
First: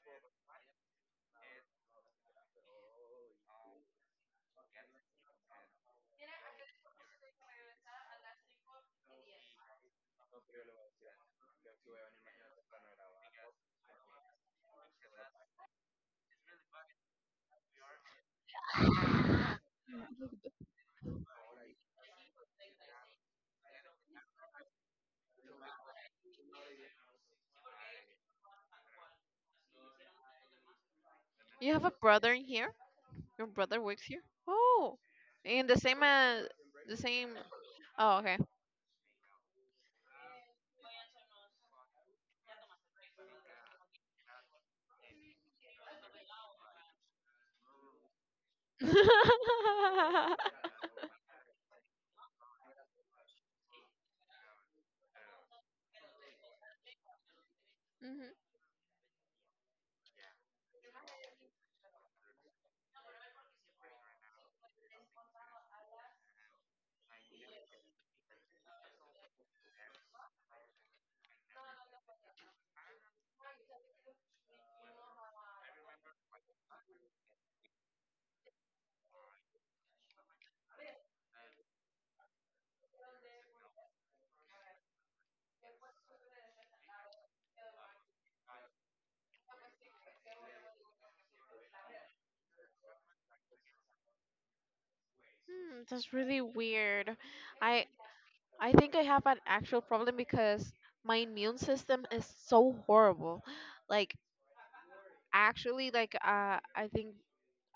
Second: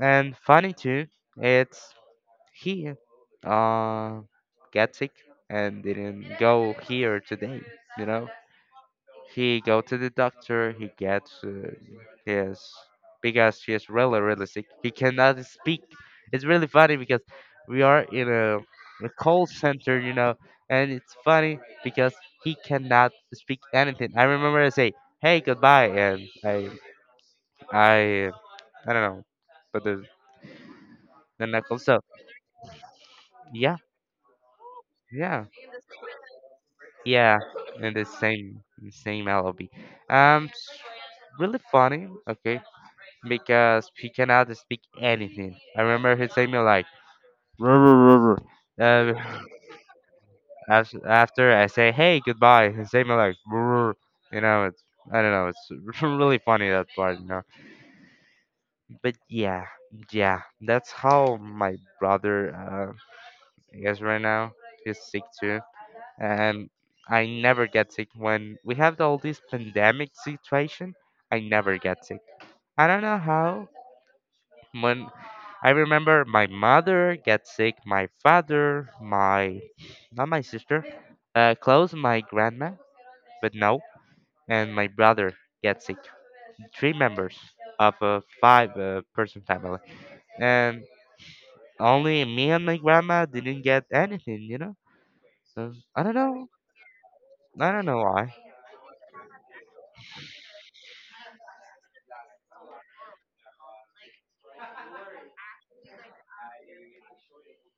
And funny too, it's he uh got sick and didn't go here today, you know? He go to the doctor, he gets his because he is really really sick. He cannot speak. It's really funny because we are in a call center, you know, and it's funny because he cannot speak anything. I remember I say, "Hey, goodbye," and I I don't know, but the You have knuckles. a So brother in here. Your yeah, brother works here. Oh, yeah, in the same the same. yeah, and the Oh, okay. same LLB. It's really funny. Okay, because he cannot speak anything. I remember he saying me like. "Rrr, rrr, rrr, rrr." After I say hey goodbye, he say me like, "Rrr." rrr." you know, it's I don't know, it's really funny that part, you know. Mhm. But yeah, yeah, that's how my brother, I guess right now he's sick too and I never get sick. When we have all this pandemic situation, I never get sick. I don't know how. When I remember my mother get sick, my father, my not my sister, close my grandma, but no, and my brother get sick. Three members of a five-person family, and only me and my grandma didn't get anything. You know, so Hmm, I don't that's really know. weird. I don't I know why. I think I have an actual problem because my immune system is so horrible. Like actually, I think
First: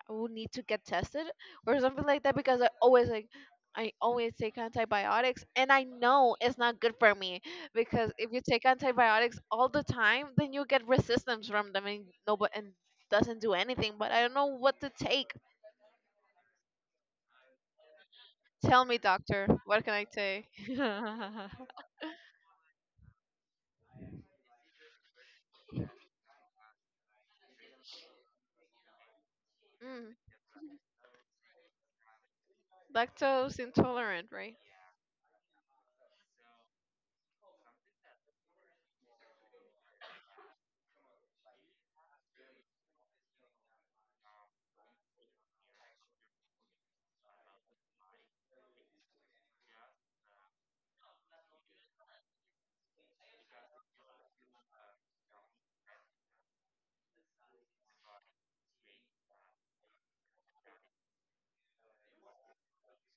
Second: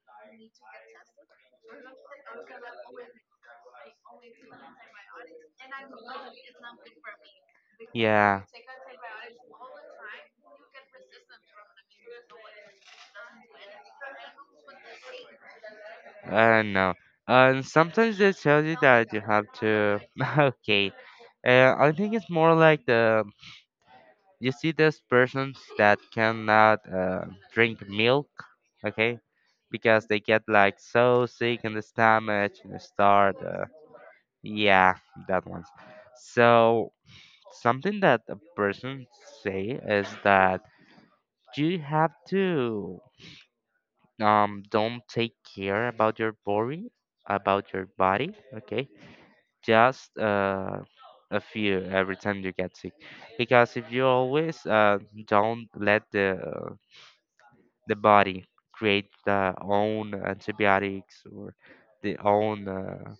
I will need to get tested or something like that because I always take antibiotics, and I know it's not good for me because if you Yeah. take antibiotics all the time then you get resistance from them and no but and doesn't do anything, but I don't know what to take. No. And sometimes they tell you Tell me that you have doctor, what can to. I take? Okay. Mm. I think it's more like the. You see those persons that cannot drink milk, okay? Because they get like so sick in the stomach and they start. Lactose intolerant, right? Yeah, that one. So something that a person say is that you have to don't take care about your body, okay? Just a few every time you get sick, because if you always don't let the body create the own antibiotics or the own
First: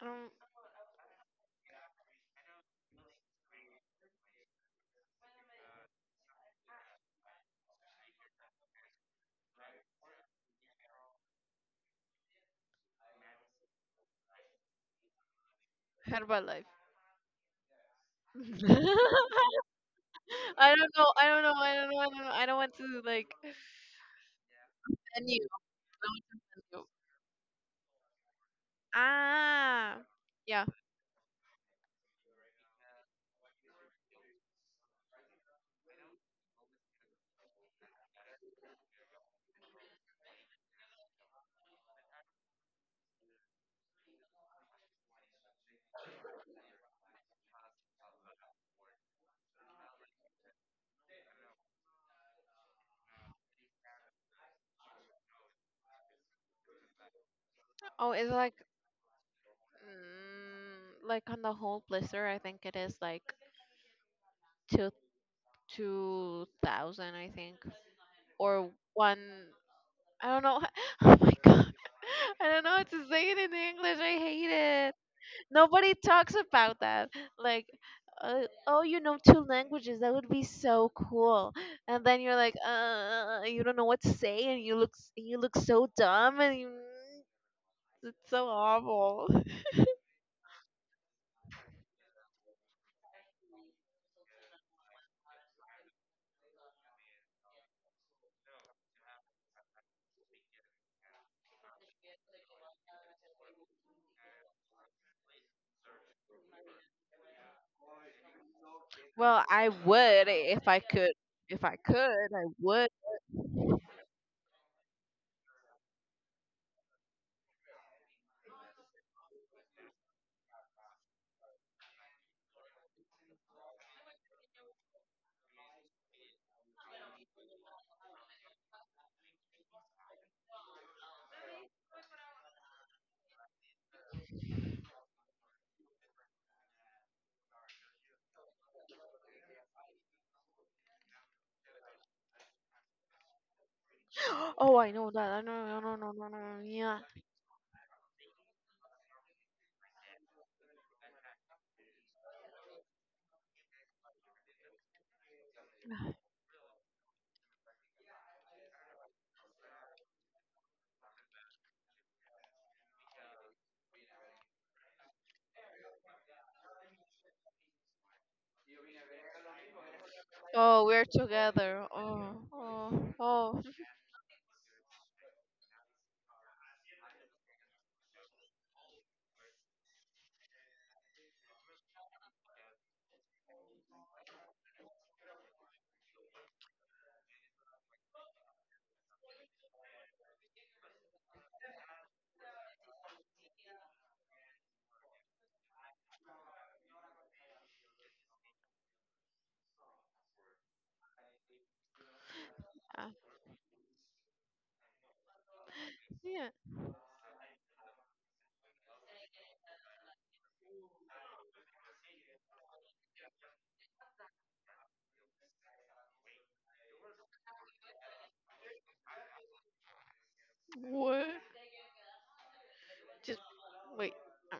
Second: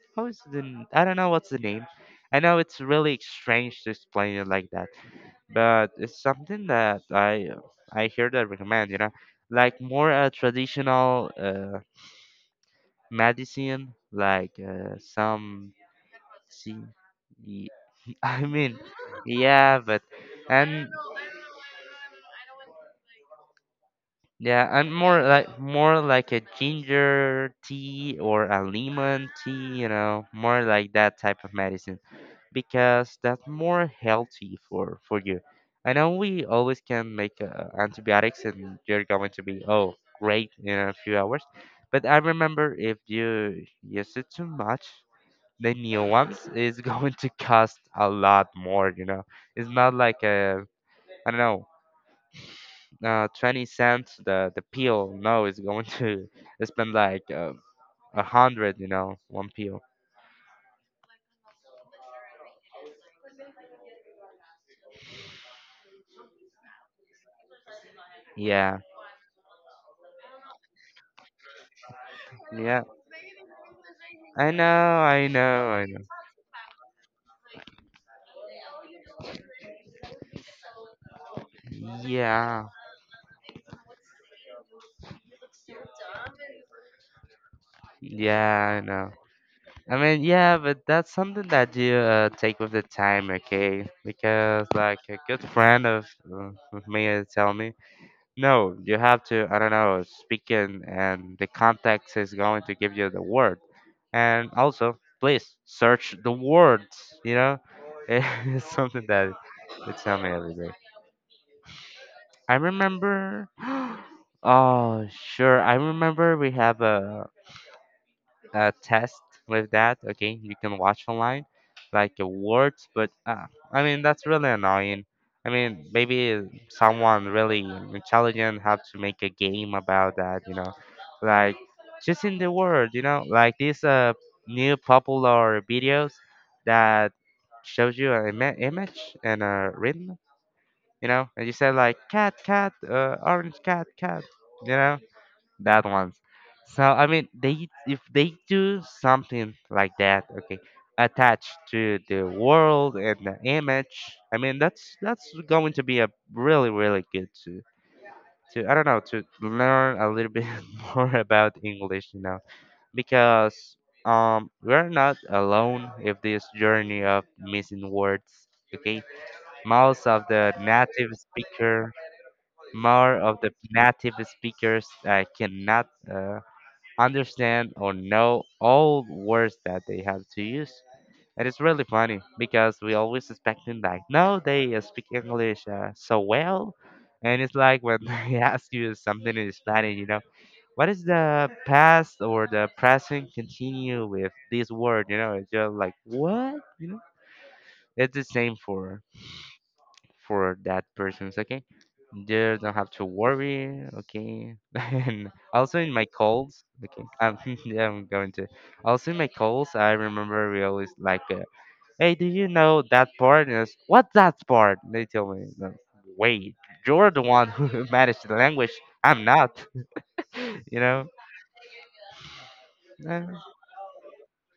I don't how is the n- I don't know what's the name. I know it's really strange to explain it like that but it's something that I hear that recommend, you know, like more a traditional medicine, like some heard about life. see, y- I mean, yeah, but I and don't know. I don't know. I don't know. I don't know. I don't want to like yeah, and offend you. I more don't want like a to offend you. ginger tea or a lemon tea, you Ah, know, more yeah. like that type of medicine. Because that's more healthy for you. I know we always can make antibiotics and you're going to be oh great in a few hours, but I remember if you use it too much, the new ones is going to cost a lot more. You know, it's not like a I don't know 20 cents the pill. No, it's going to spend like Oh, a it's like hundred. You know, one pill. mm, like on the whole blister. I think it is like two two thousand. I think. Or Yeah, one. I don't know. Oh my god. I don't know how yeah. to say it in English. I hate it. I Nobody talks about that. Like, uh, oh, you know two languages. That would be so cool. know. And then you're like, Yeah. You don't know what to say, and you look so dumb, and you, it's so Yeah, I know. awful. I mean, yeah, but that's something that you take with the time, okay? Because like a good friend of me is telling me, no, you have to, I don't know, speaking and the context is going to give you the word. And also, please search the words, you know? It's something that Well, I they tell would me every if day. I could. If I could, I I would. remember, oh, sure, I remember we have a test with that. Okay, you can watch online like awards, but I mean that's really annoying. I mean maybe someone really intelligent have to make a game about that. You know, like just in the world. You know, like these new popular videos that shows you an image and a rhythm. You know, and you say like cat, cat, orange cat, cat. You Oh, I know know that. I know, no, that no, no, ones. no, no. So Yeah. I mean, they if they do something like that, okay, attached to the world and the image. I mean, that's going to be a really really good to I don't know to learn a little bit more about English, you know, because we're not alone if this journey of missing words. Okay, most of the Oh, we're native together. speaker, Oh, oh, more of the oh. native speakers cannot. Understand or know all words that they have to use. And it's really funny because we always expecting like, no, they speak English so well. And it's like when they ask you something in Spanish, you know, what is the past or the present continue with this word? You know, it's just like, what? You know, it's the same for that person's okay you don't have to Uh, worry okay and also in my yeah. calls okay yeah I'm going to also in my calls I remember we always like hey do you know that part and it's, what's that part they tell me "No, wait you're the one who managed the language I'm not you know What? Uh, Just wait. Uh,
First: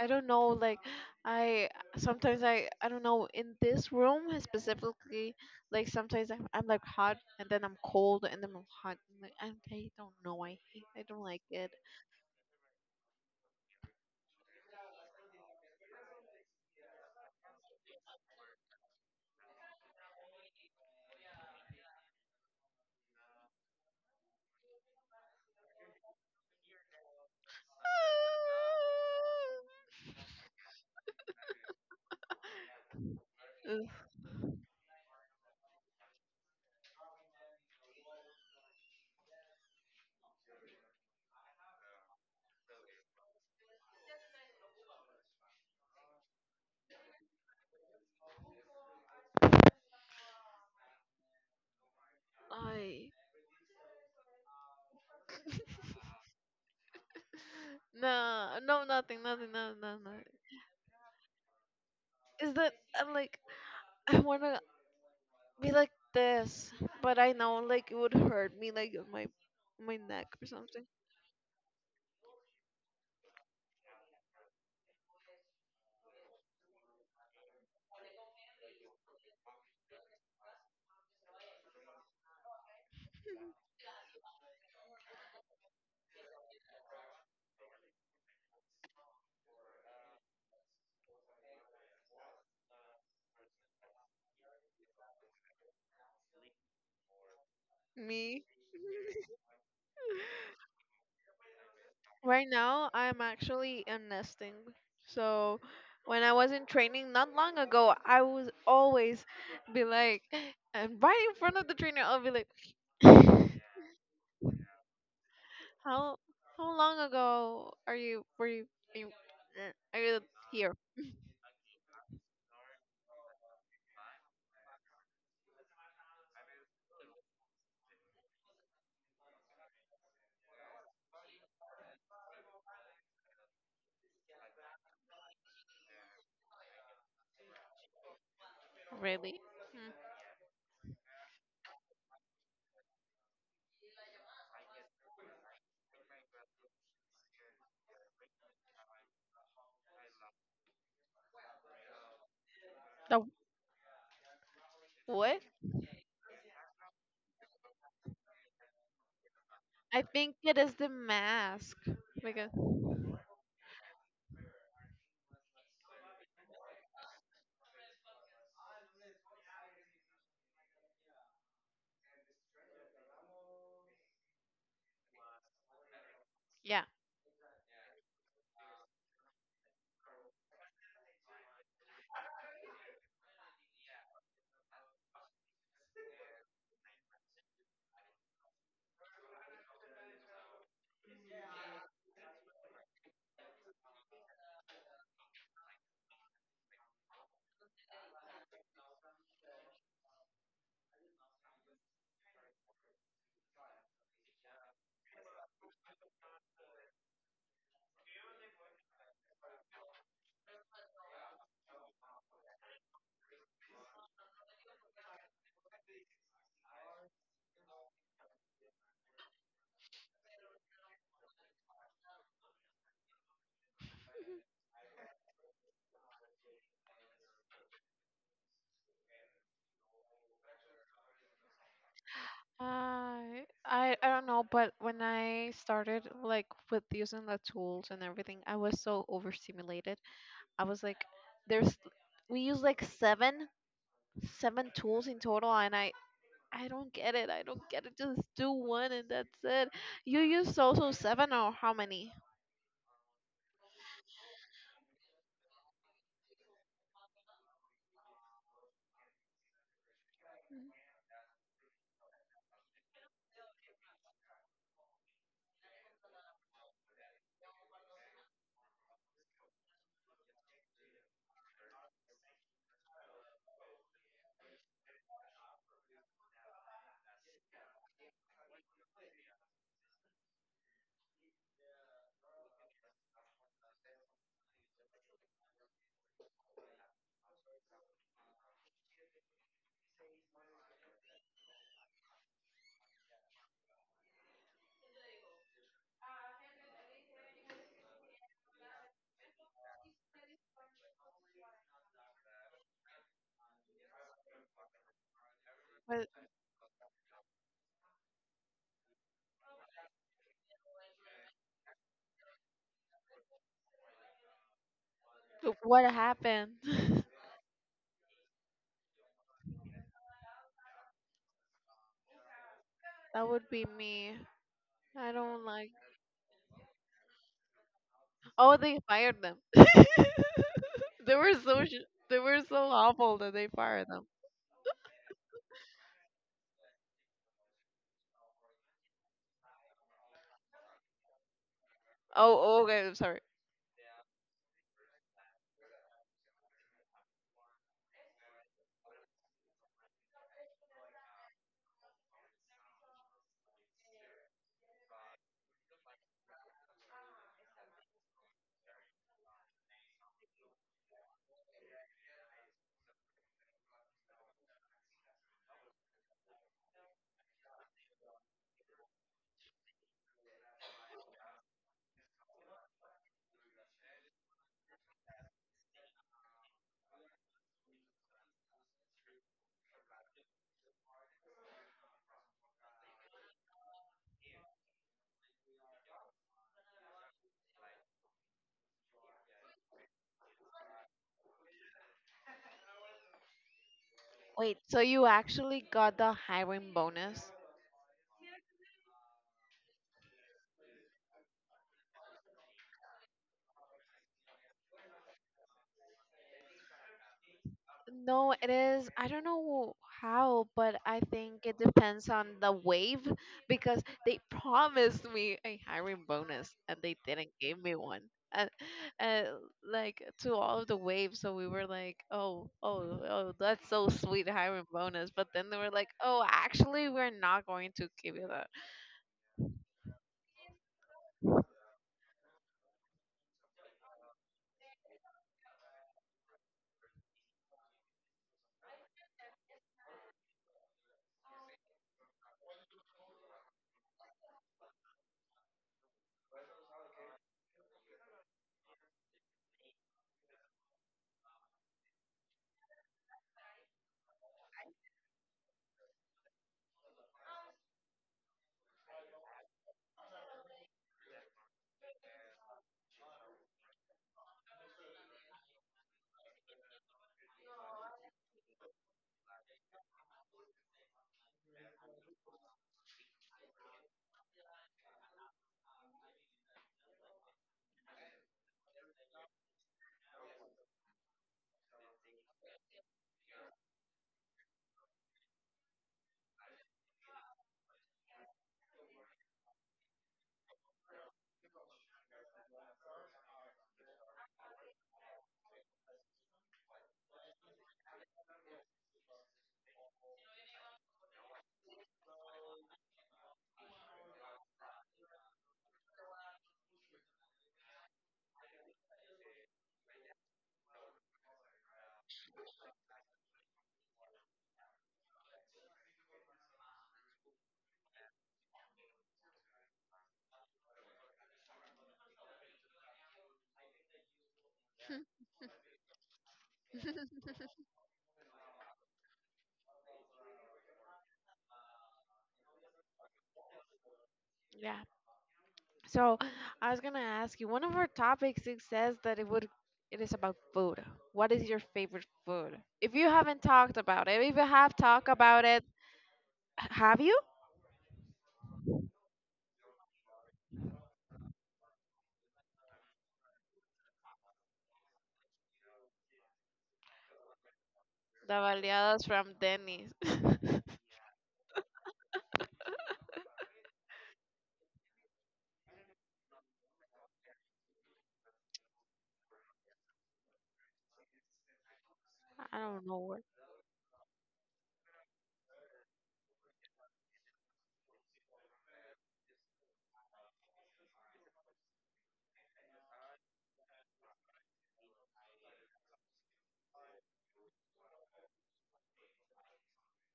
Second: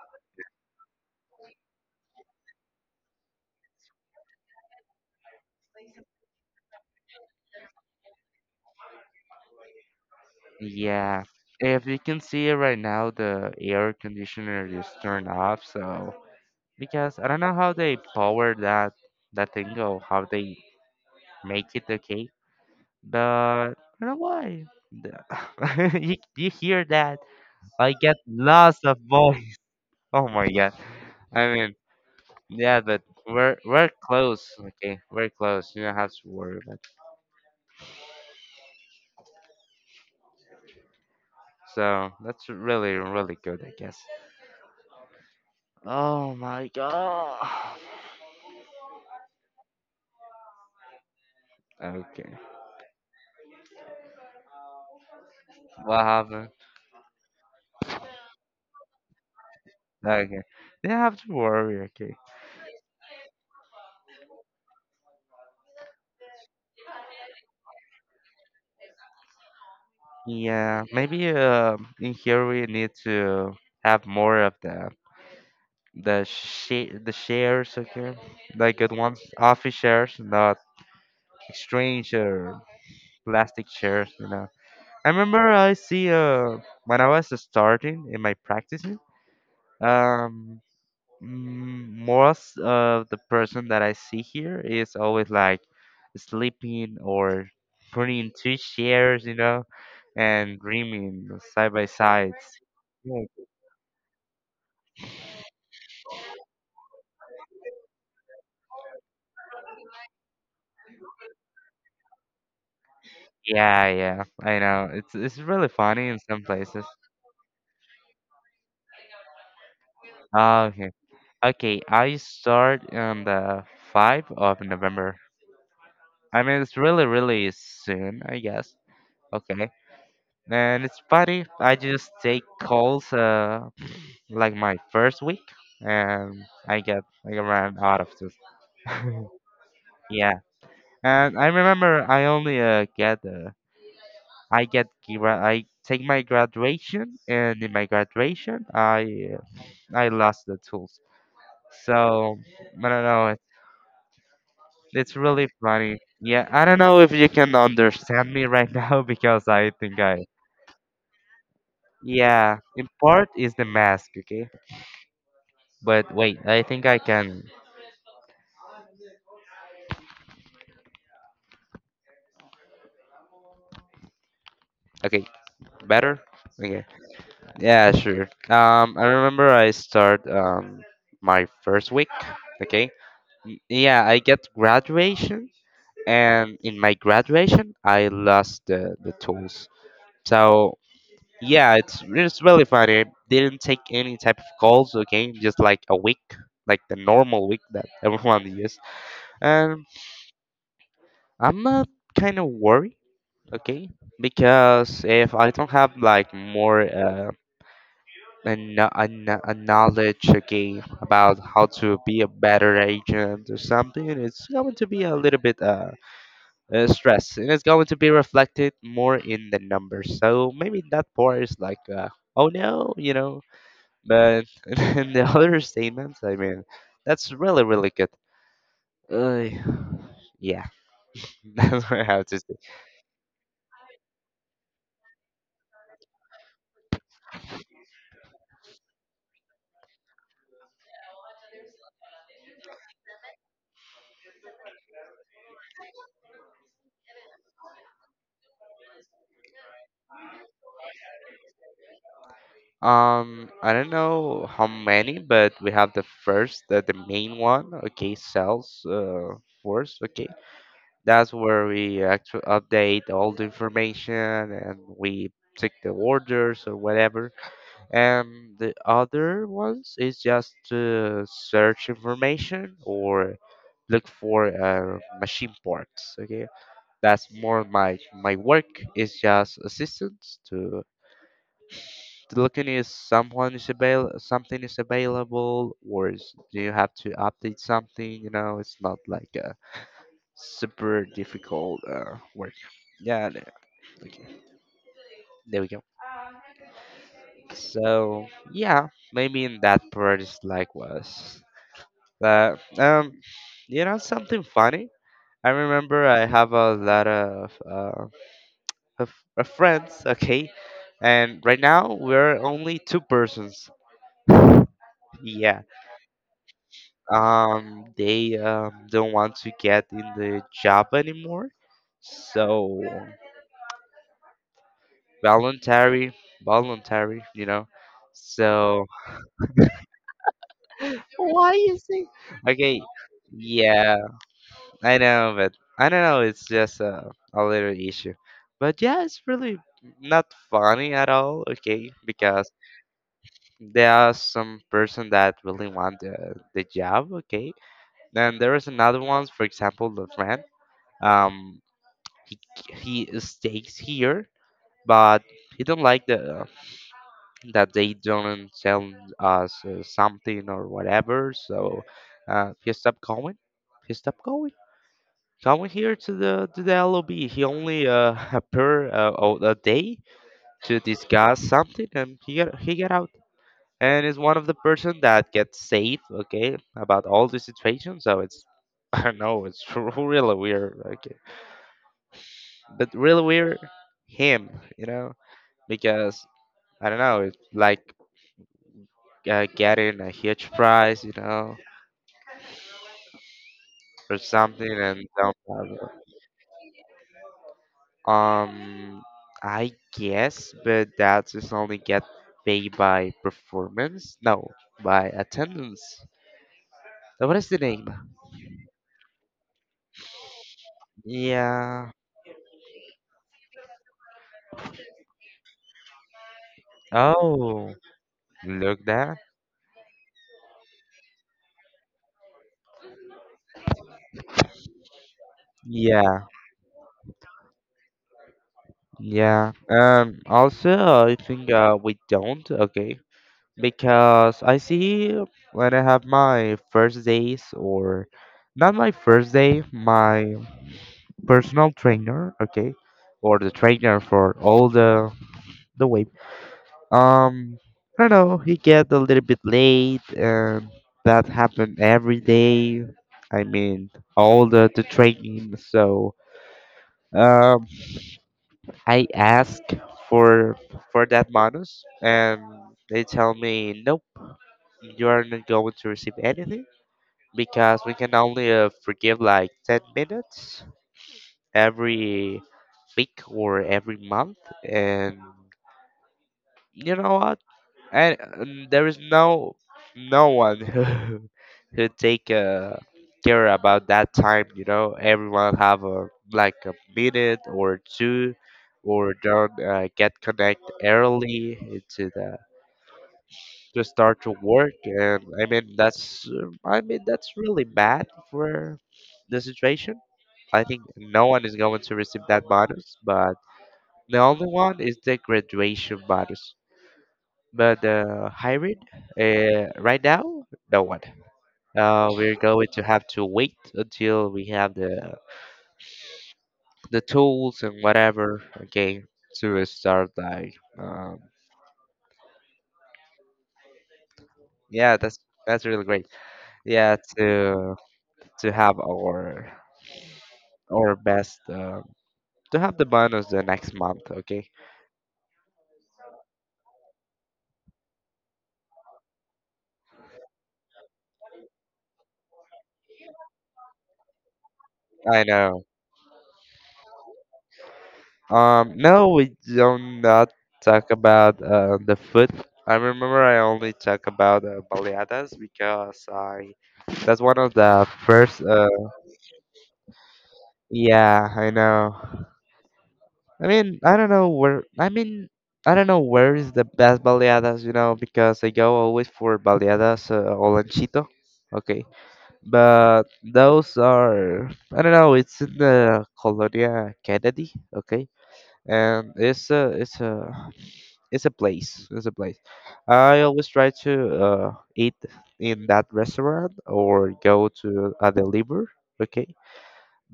I don't know. Like, I sometimes I don't know. In this room specifically, like sometimes I'm like hot and then I'm cold and then I'm hot. I don't know. I hate. I don't yeah like it. if you can see it right now the air conditioner is turned off so because I don't know how they power that thing or how they make it okay, but I don't know why. You hear that? I get lots of voice. Oh my god! I mean, yeah, but we're Ugh. we're close. Okay, we're close. You don't have to worry about. It. So that's really really good, I guess. Oh my god. Okay. I What happened? No, no, nothing, nothing, no, no, no. Okay. You don't have to worry. Okay? Is that I'm like I wanna be like this, but I know like it would hurt me like on my neck or Yeah, something. maybe in here we need to have more of the sh the shares, okay? Like good ones, office shares, not exchange or plastic shares, you know. I remember I see when I was starting in my practicing, um, most of the person that I see here is always like sleeping or putting Me two shares, you know, and dreaming side by side. right now I'm actually enlisting. So when I was in training not long ago, I was always be like, and right in front of the trainer, I'll be like, Yeah, yeah, I know. It's really funny how in some how places. long ago are you, eh, are you Ah, here, Okay, okay. I start on the 5th of November. I mean, it's really, really soon, I guess. Okay, and it's funny. I just take calls, like my first week, and I get like around out of this. really? Yeah, and I remember I only get I get I take my graduation, and in my graduation, I lost the tools. So I don't know. Hmm. It's What? really funny. Yeah, I don't know if you can understand me right now because I think I I think it is the mask, because yeah. In part is the mask, okay. But wait, I think I can. Okay, better. yeah. Okay. Yeah, sure. I remember I start my first week. Okay. Yeah, I get graduation, and in my graduation, I lost the tools. So yeah, it's really funny. I didn't take any type of calls, okay? Just like a week, like the normal week that everyone uses. And I'm not kind of worried, okay? Because if I don't have like more a knowledge, okay, about how to be a better agent or something, it's going to be a little bit stress, and it's going to be reflected more in the numbers. So maybe that part is like, oh no, you know. But in the other statements, I mean, that's really, really good. Uh, yeah, that's what I have to say. I don't know, but when I started like with using the tools and everything, I was so overstimulated. I was like, there's we use like seven tools in total, and I don't get it. I don't get it. Just do one and that's it. You use also seven or how many? I don't know how many, but we have the first, the main one, okay, sales force, okay. That's where we actually update all the information and we take the orders or whatever and the other ones is just to search information or look for machine parts okay that's more my my work is just assistance to looking if someone is avail something is available or is, do you have to update something you know it's not like a super difficult work yeah okay there we go so yeah maybe in that part is likewise. But you know something funny? I remember What I have a lot of friends, okay, and right now we're only two persons. Yeah. what happened? They don't want to get in the job anymore, so That would be me. I don't like. voluntary, voluntary, you know. Oh, they So fired them. They were why so you sh- say? they were so Okay? awful that they fired Yeah, them. I know, but I don't know. It's just a little issue. But yeah, it's really not funny at all. Okay, Oh, because oh, okay. I'm sorry. there are some person that really want the job. Okay, then there is another ones. For example, the friend. Um, he he stays here, but he don't like the that they don't tell us something or whatever. So he stopped going. He stopped going. So I went here to the LOB. He only appeared a day to discuss something, and he got out. And is one of the person that gets saved, okay, about all the situation. So it's I don't know, it's really weird, okay, but really weird him, you know, because I don't know, it's like getting a huge prize, you know, or Wait, something, so you and don't actually have got it. the hiring bonus? Um, I guess, but that is only get paid by performance. No, by attendance. What is the name? No, it is. I don't know how, but I think it Yeah. depends on the wave because they promised me a hiring bonus and they didn't give Oh, me one. And, look that. and like to all of the waves, so we were like, oh, oh, oh, that's so sweet hiring bonus. But then they were like, oh, Yeah, actually, we're not going to give you that. yeah. Also, I think we don't, okay? Because I see when I have my first days, or not my first day, my personal trainer, okay? Or the trainer for all the way. Um, I don't know, he get a little bit late, and that happened every day. I mean, all the training. So, um, I ask for for that bonus, and they tell me, nope, you are not going to receive anything because we can only forgive like 10 minutes every week or every month, and you know what? And there is no one who take care about that time. You know, everyone have a like a minute or two, or don't get connect early into the to start to work. And I mean that's I mean that's really bad for the situation. I think no one is going to receive that bonus, but the only one is the graduation bonus. But hybrid, right now, no one. We're going to have to wait until we have the tools and whatever. Okay, to start like, yeah, that's really great. Yeah, to have our best to have the bonus the next month. Okay, Yeah, so I was gonna ask you, one of our topics it says that it is about food. What is your favorite food? If you haven't talked about it, if you have talked I about it, know. have you? No, we don't not talk about the food. I remember I only talk about baleadas because I that's one of the The first. Baleadas from Denny's. I Yeah, I know. I mean, I don't know where. I mean, I don't know where is the best baleadas, you know, because I go always for baleadas o lanchito. Okay, don't know but what. those are I don't know. It's in the Colonia Kennedy. Okay, and it's a it's a it's a place. It's a place. I always try to eat in that restaurant or go to a deliver. Okay,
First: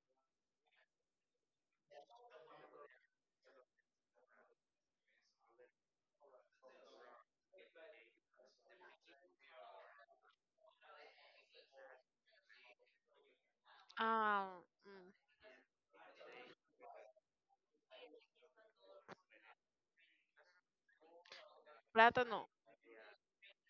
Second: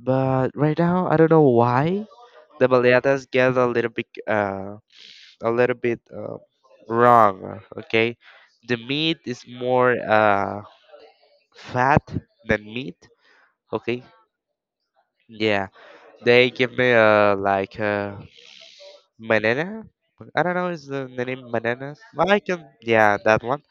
but right now I don't know why the baleadas get a little bit a little bit uh, wrong. Okay, the meat is more fat than meat. Okay, Um, mm, yeah, they give me like. Manana? I don't know, is the name bananas? Well, I Plátano. can, yeah, that one.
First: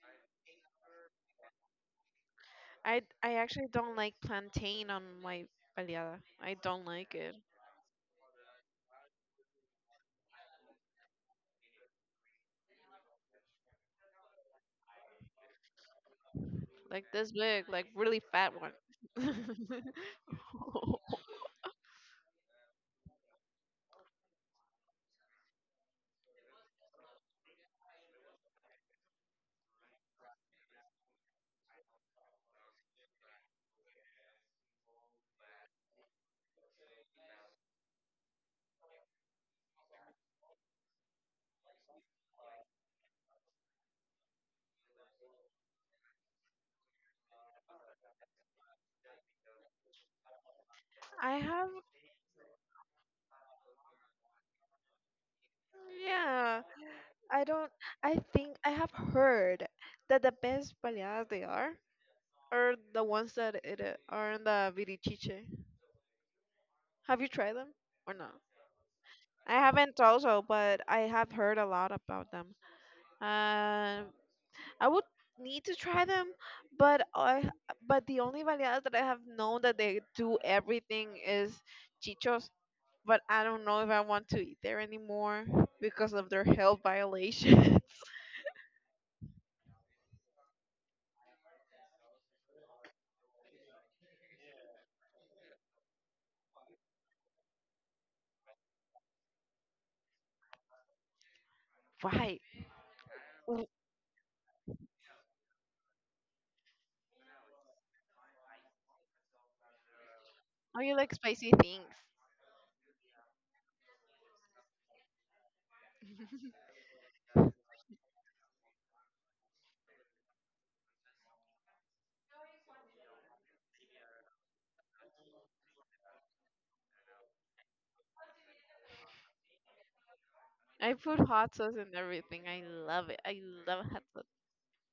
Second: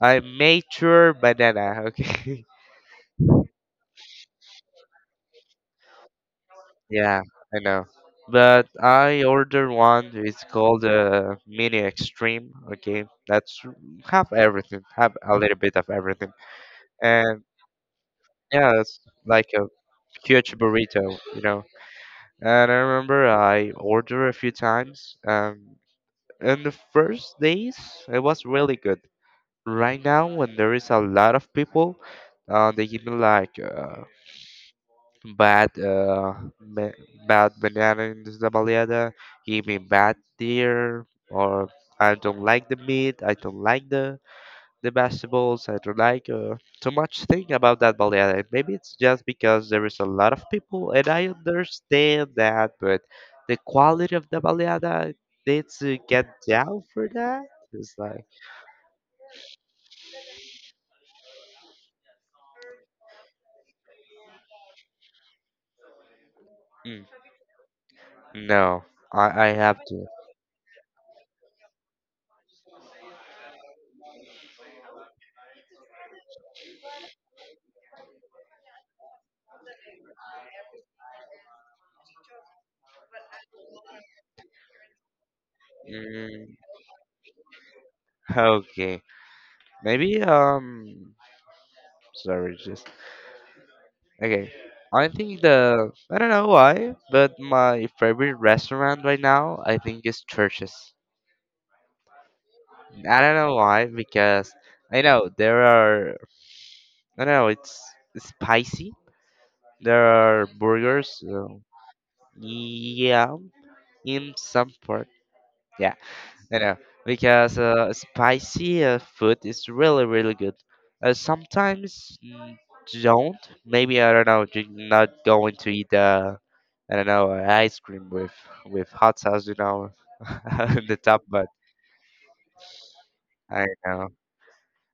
I made sure banana, okay. I actually don't like plantain on my baleada. I don't like Yeah, it. I know. But I ordered one. It's called Mini Extreme. Okay, that's have everything, have a little bit of everything, Like this and big, like really fat one. yeah, it's like a huge burrito, you know. And I remember I ordered a few times. In the first days, it was really good. Right now when there is a lot of people, they give me like bad uh, ba- bad banana in the baleada, give me bad deer, or I don't like the meat, I don't like the vegetables, I don't like too much thing about that baleada. Maybe it's just because there is a lot of people and I I have, understand that, but the quality of the baleada needs to get yeah. down for that. I don't. It's I like think I have heard that the best baleadas they are the ones that it are in the virichiche. mm, Have you tried them or not? no, I I have haven't to. also, but I have heard a lot about them. Um, I would need to try them, but I but the only baleadas that I have known that they do everything is chichos. But I don't know if I want to eat there anymore because of their Mm, health violations. okay, maybe sorry, just okay. I think the I don't know why, but my favorite restaurant right now I think is churches. Why? I don't know Are why, because I know there are I don't know, it's spicy. There are you like burgers. spicy things? Yeah, in some part. Yeah. You know, because spicy food is really, really good. Sometimes mm, don't. Maybe I don't know. You're not going to eat I don't know ice cream with hot sauce. You know, on I the put top. But hot sauce in everything. I love it. I I love hot know, sauce.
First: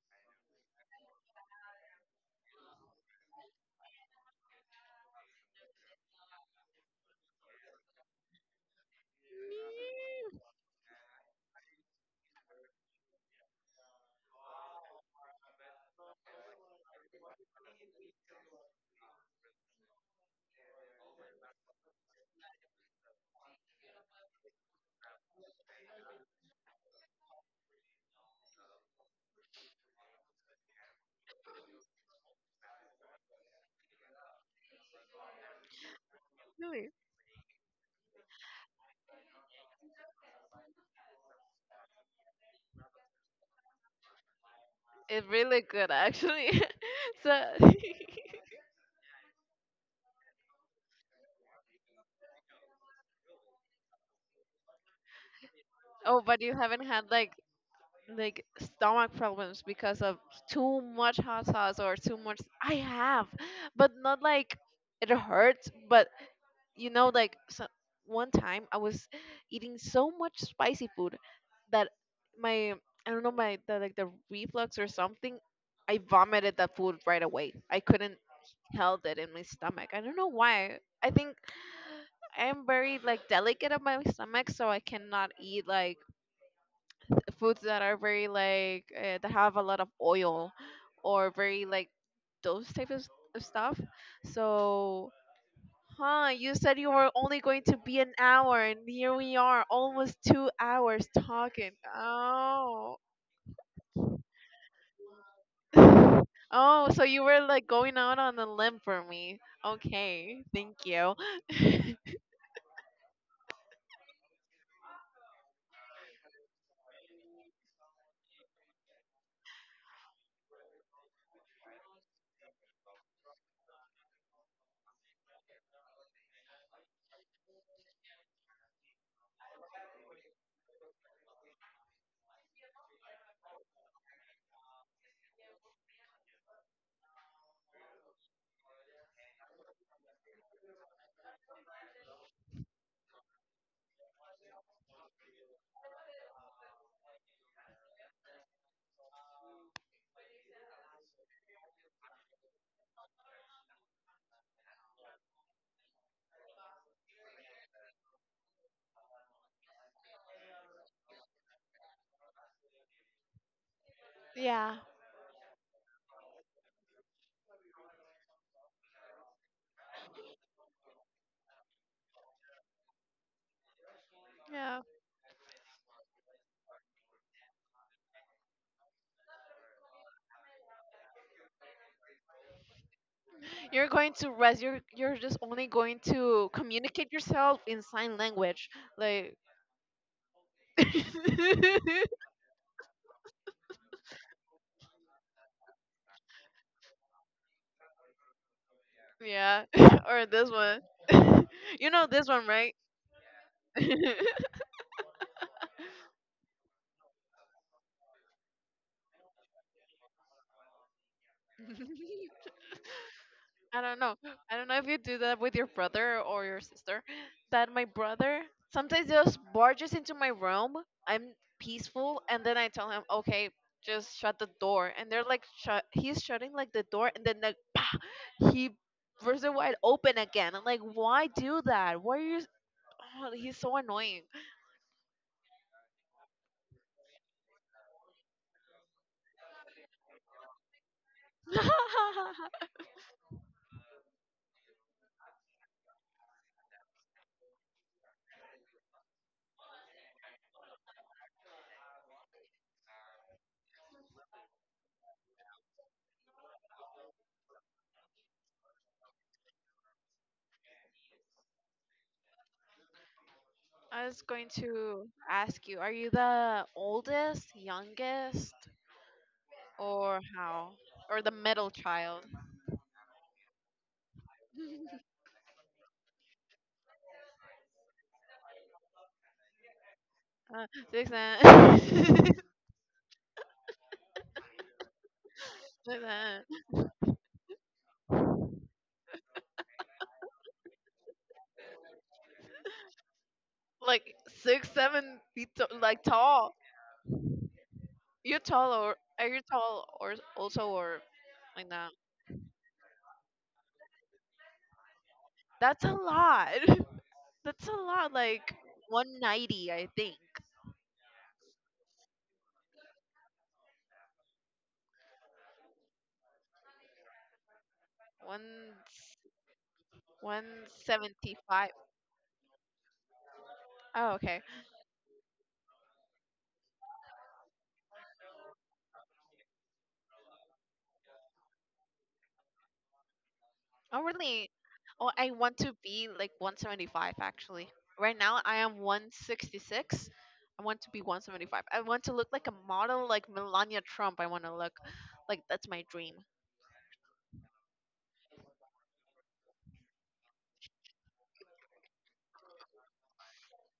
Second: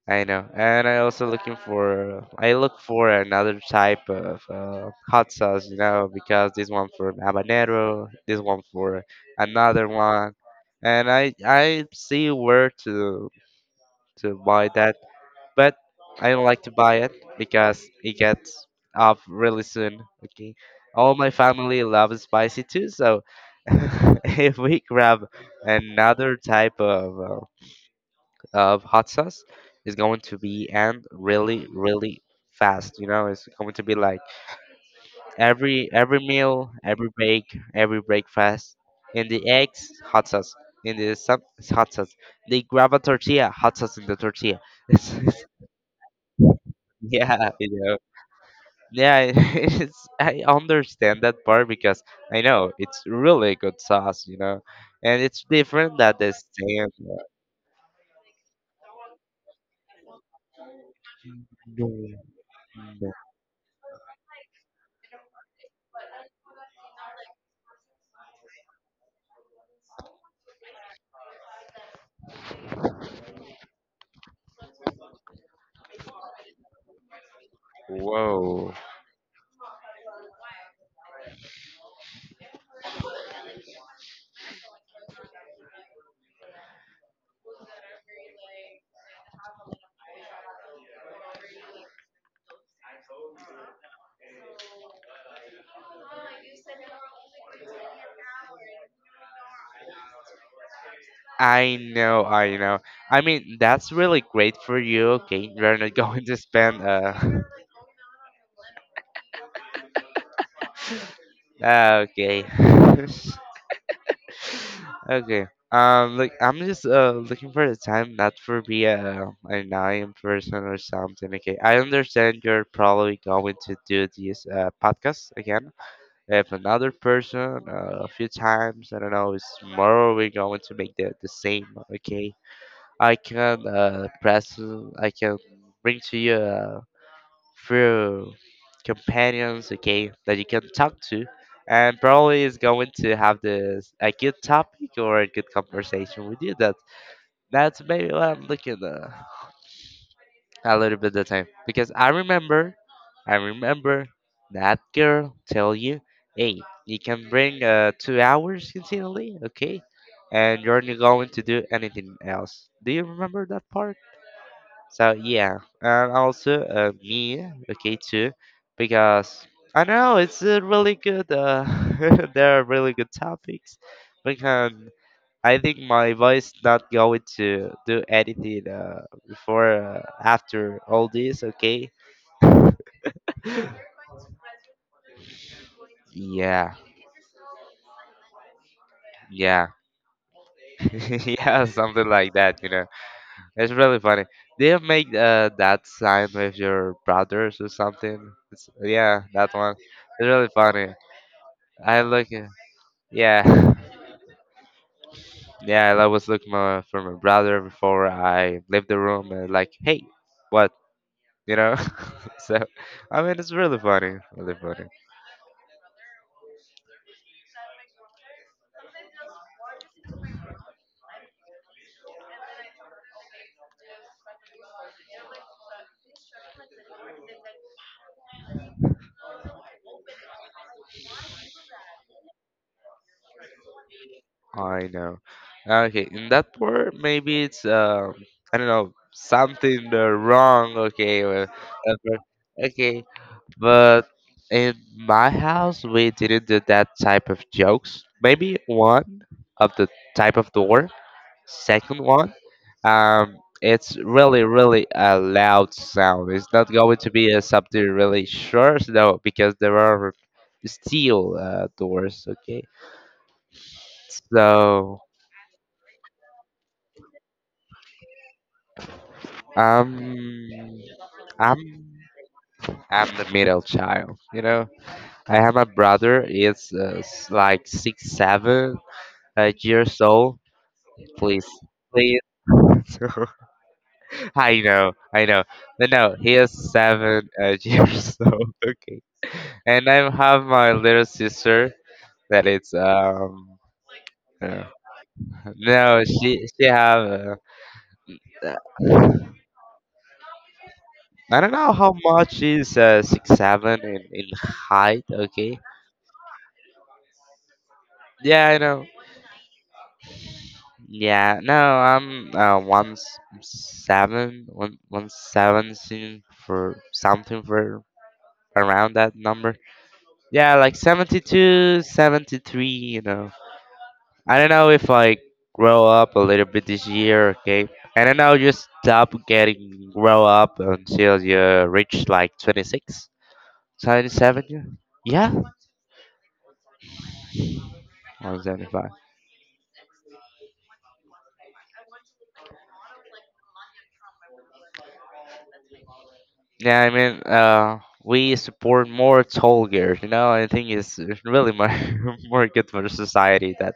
I know. And I also looking for. I look for another type of hot sauce. You know, because this one for habanero, this one for another one. And I see where to buy that, but I don't like to buy it because it gets off really soon. Okay, all my family loves spicy too, so if we grab another type of hot sauce, it's going to be and really really fast. You know, it's going to be like every meal, Really, every break, every breakfast. In the eggs, hot sauce. In the sub, hot sauce. They grab a tortilla, hot sauce in the tortilla. It's it's really good actually. So. Yeah, you know. Yeah, it's I understand that part because I know it's really good sauce, you know. And it's different than Oh, the but you haven't same. had like stomach problems because of too much hot sauce or too much. I Mm. have, but not like it hurts, but you know, like so, one time I was eating so much spicy food that my I don't know, like the reflux or something. I vomited that food right away. I couldn't Whoa. held it in my stomach. I don't know why. I think I'm very like delicate of my stomach, so I cannot eat like foods that are very like that have a lot of oil, or very like those type of of stuff. So huh, you said you were only going to be an hour, and here we are, almost 2 hours talking. I know, I know. Oh. I mean, that's really great for you. Okay, you're not going to spend Oh, so you were like going out on a limb for me. Okay, thank you. okay. Okay. Like I'm just looking for the time, not for be a an annoying person or something. Okay, I understand you're probably going to do this podcast again with another person a few times. I don't know. It's tomorrow we're going to make the same. Okay, I can press. I can bring to you. Few companions, okay, that you can talk to, and probably is going to have this a good topic or a good conversation with you. That that's maybe what I'm looking a little bit of the time because I remember that girl tell you, hey, you can bring 2 hours continually, okay, and you're not going to do anything else. Do you remember that part? Yeah. So yeah, and also me, okay too, because I know it's a really good. There are really good topics, because Yeah. I think my voice not going to do anything before after all this. Okay. You're going to rest. You're just only going to Yeah. communicate yourself in sign language. Like Yeah. Yeah. Something like that. You know, it's really funny. Do you make that sign with your brothers or something? It's, yeah, that yeah. one. Or It's this really one. funny. You I know this look. one, right? Yeah, yeah, I was looking my, for my brother before I left the room and like, hey, what? You know? So, I mean, it's I really don't know. funny, I really don't know if funny. you do that with your brother or your sister. That my brother sometimes just barges into my room. I'm peaceful, and then I tell him, "Okay, just shut the door." And they're like, shut. He's shutting like the door, and then like, "Pah!" he bursts it wide open again. I'm like, "Why do that? Why are you?" Oh, he's so annoying. I know. Okay, in that part, maybe it's I don't know, something wrong. Okay, well, okay, but in my house, we didn't do that type of jokes. Maybe one of the type of door. Second one, it's really, really a loud sound. It's not going to be a something really short, no, because there are steel doors. Okay, I was going so to ask you, are you the oldest, youngest, um, or how? Or the middle I'm child? I'm the middle child. You know, I have a brother. It's like six, seven years old. Six Please, nine. please. Six So, I know, I know. No, no, he nine, is seven years old. Okay, and I have my little sister that it's like uh, six seven feet like no, she tall. she have You're uh, tall or are you tall or also or I don't like know that? how much she's 6 7 in height. Okay, That's a lot. That's a lot. yeah Like I know. 190, I think. Yeah no, I'm one seventeen for something for One around that number. one Yeah, like seventy seventy five. two, 73. You know, Oh, okay. I don't know if I grow up a little bit this year, okay? I don't know, just stop getting grow up until you reach like 26, Oh, 27. really? 27. Oh, I Yeah, yeah? want to be like 175 actually. Right I now was I am 25. 166. I want to be 175. I want to look like a model like Melania Trump. I want to look like that's my dream. Yeah, I mean, we support more tall girls. You know, I think it's really more more good for the society that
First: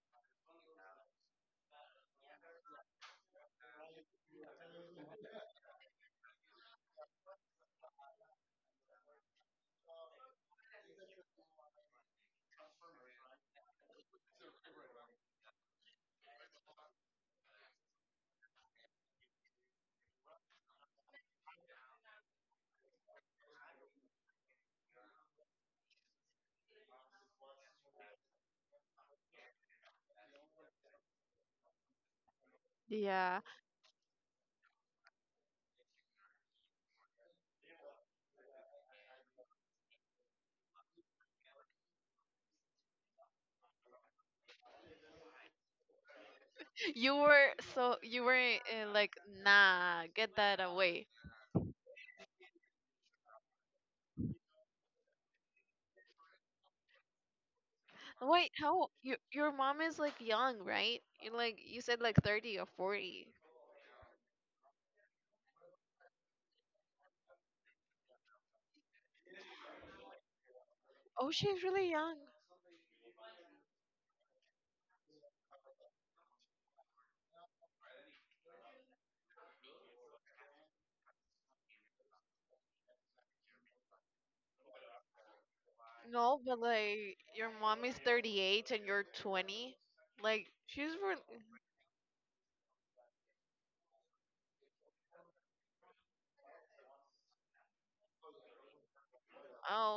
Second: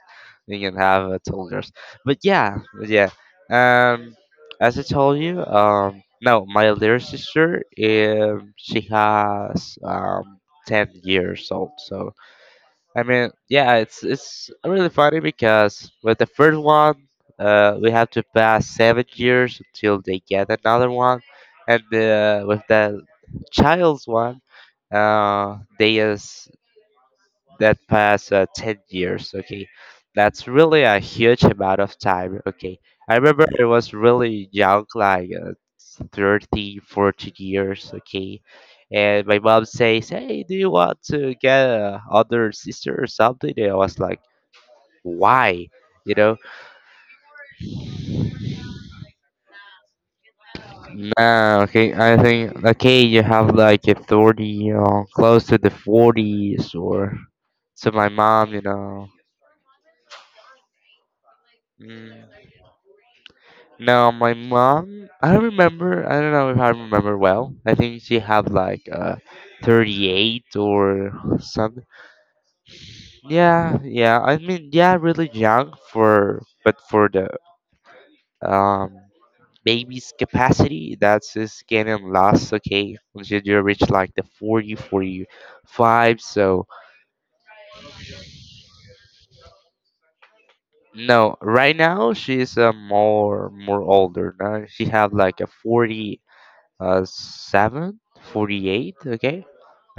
we can have tall girls. But yeah, yeah. Um, as I told you, no, my little sister, she has 10 years old, so I mean, yeah, it's really funny because with the first one, we have to pass 7 years until they get another one, and with the child's one, they is that past 10 years. Okay, that's really a huge amount of time. Okay, I Yeah. remember I was really young, like 30, 40 years. Okay, and my mom says, "Hey, do you want to get a other sister or something?" And I was like, why? You know. You were so you were like nah, get that away. Nah, okay. I think, okay, you have like a 30, you know, close to the 40s, or to my mom, Wait, you how know. your mom is like young, right? You like you said like 30 or 40. No, my mom, I don't remember. I don't know if I remember well. I think she had like 38 or Oh, she's something. really young. Yeah, yeah. I mean, yeah, really young for but for the um baby's capacity, that's just getting lost, okay, until you reach like the 40, 45. No, but So, like your mom is 38 and you're 20. Like she's really no, right now she's more older. Now she have like a 40, 7, 48, okay?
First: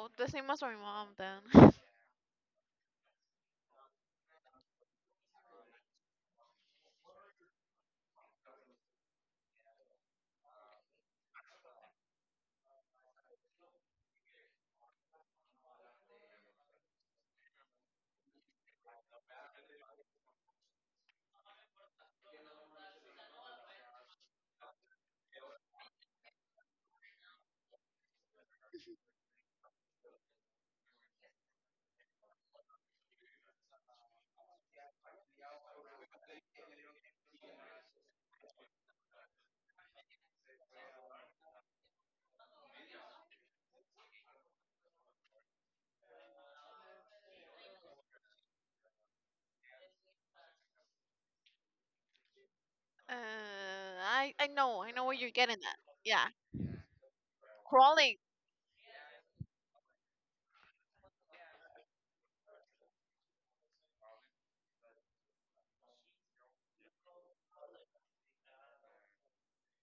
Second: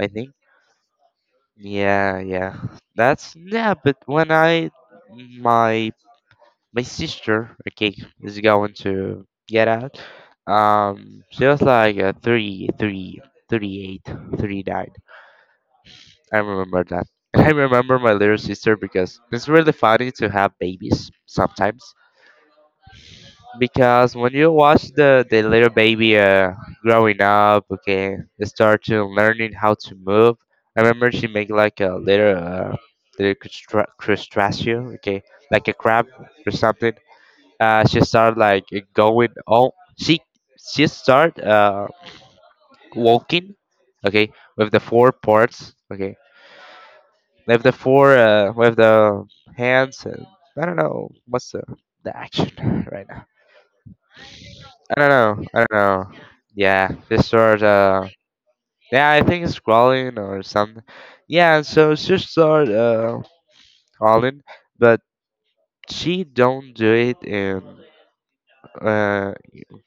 I the think. same as my mom then. Yeah, yeah. That's, yeah, but when I my my sister, okay, is going to get out. She was like three, 38, 39. I remember that. I remember my little sister because it's really funny to have babies sometimes. Because when you watch the little baby growing up, okay, start to learning how to move. I remember she make like a little little crustacean, okay, like a crab or something. She start like going all she start walking, okay, with the four parts, okay. With the hands, and I don't know what's the action. Right uh, now, I know I I don't know where you're know. I getting don't at. know. Yeah, Yeah, this sort, crawling. yeah, I think it's crawling or something. Yeah, so it's just start crawling, but she don't do it in uh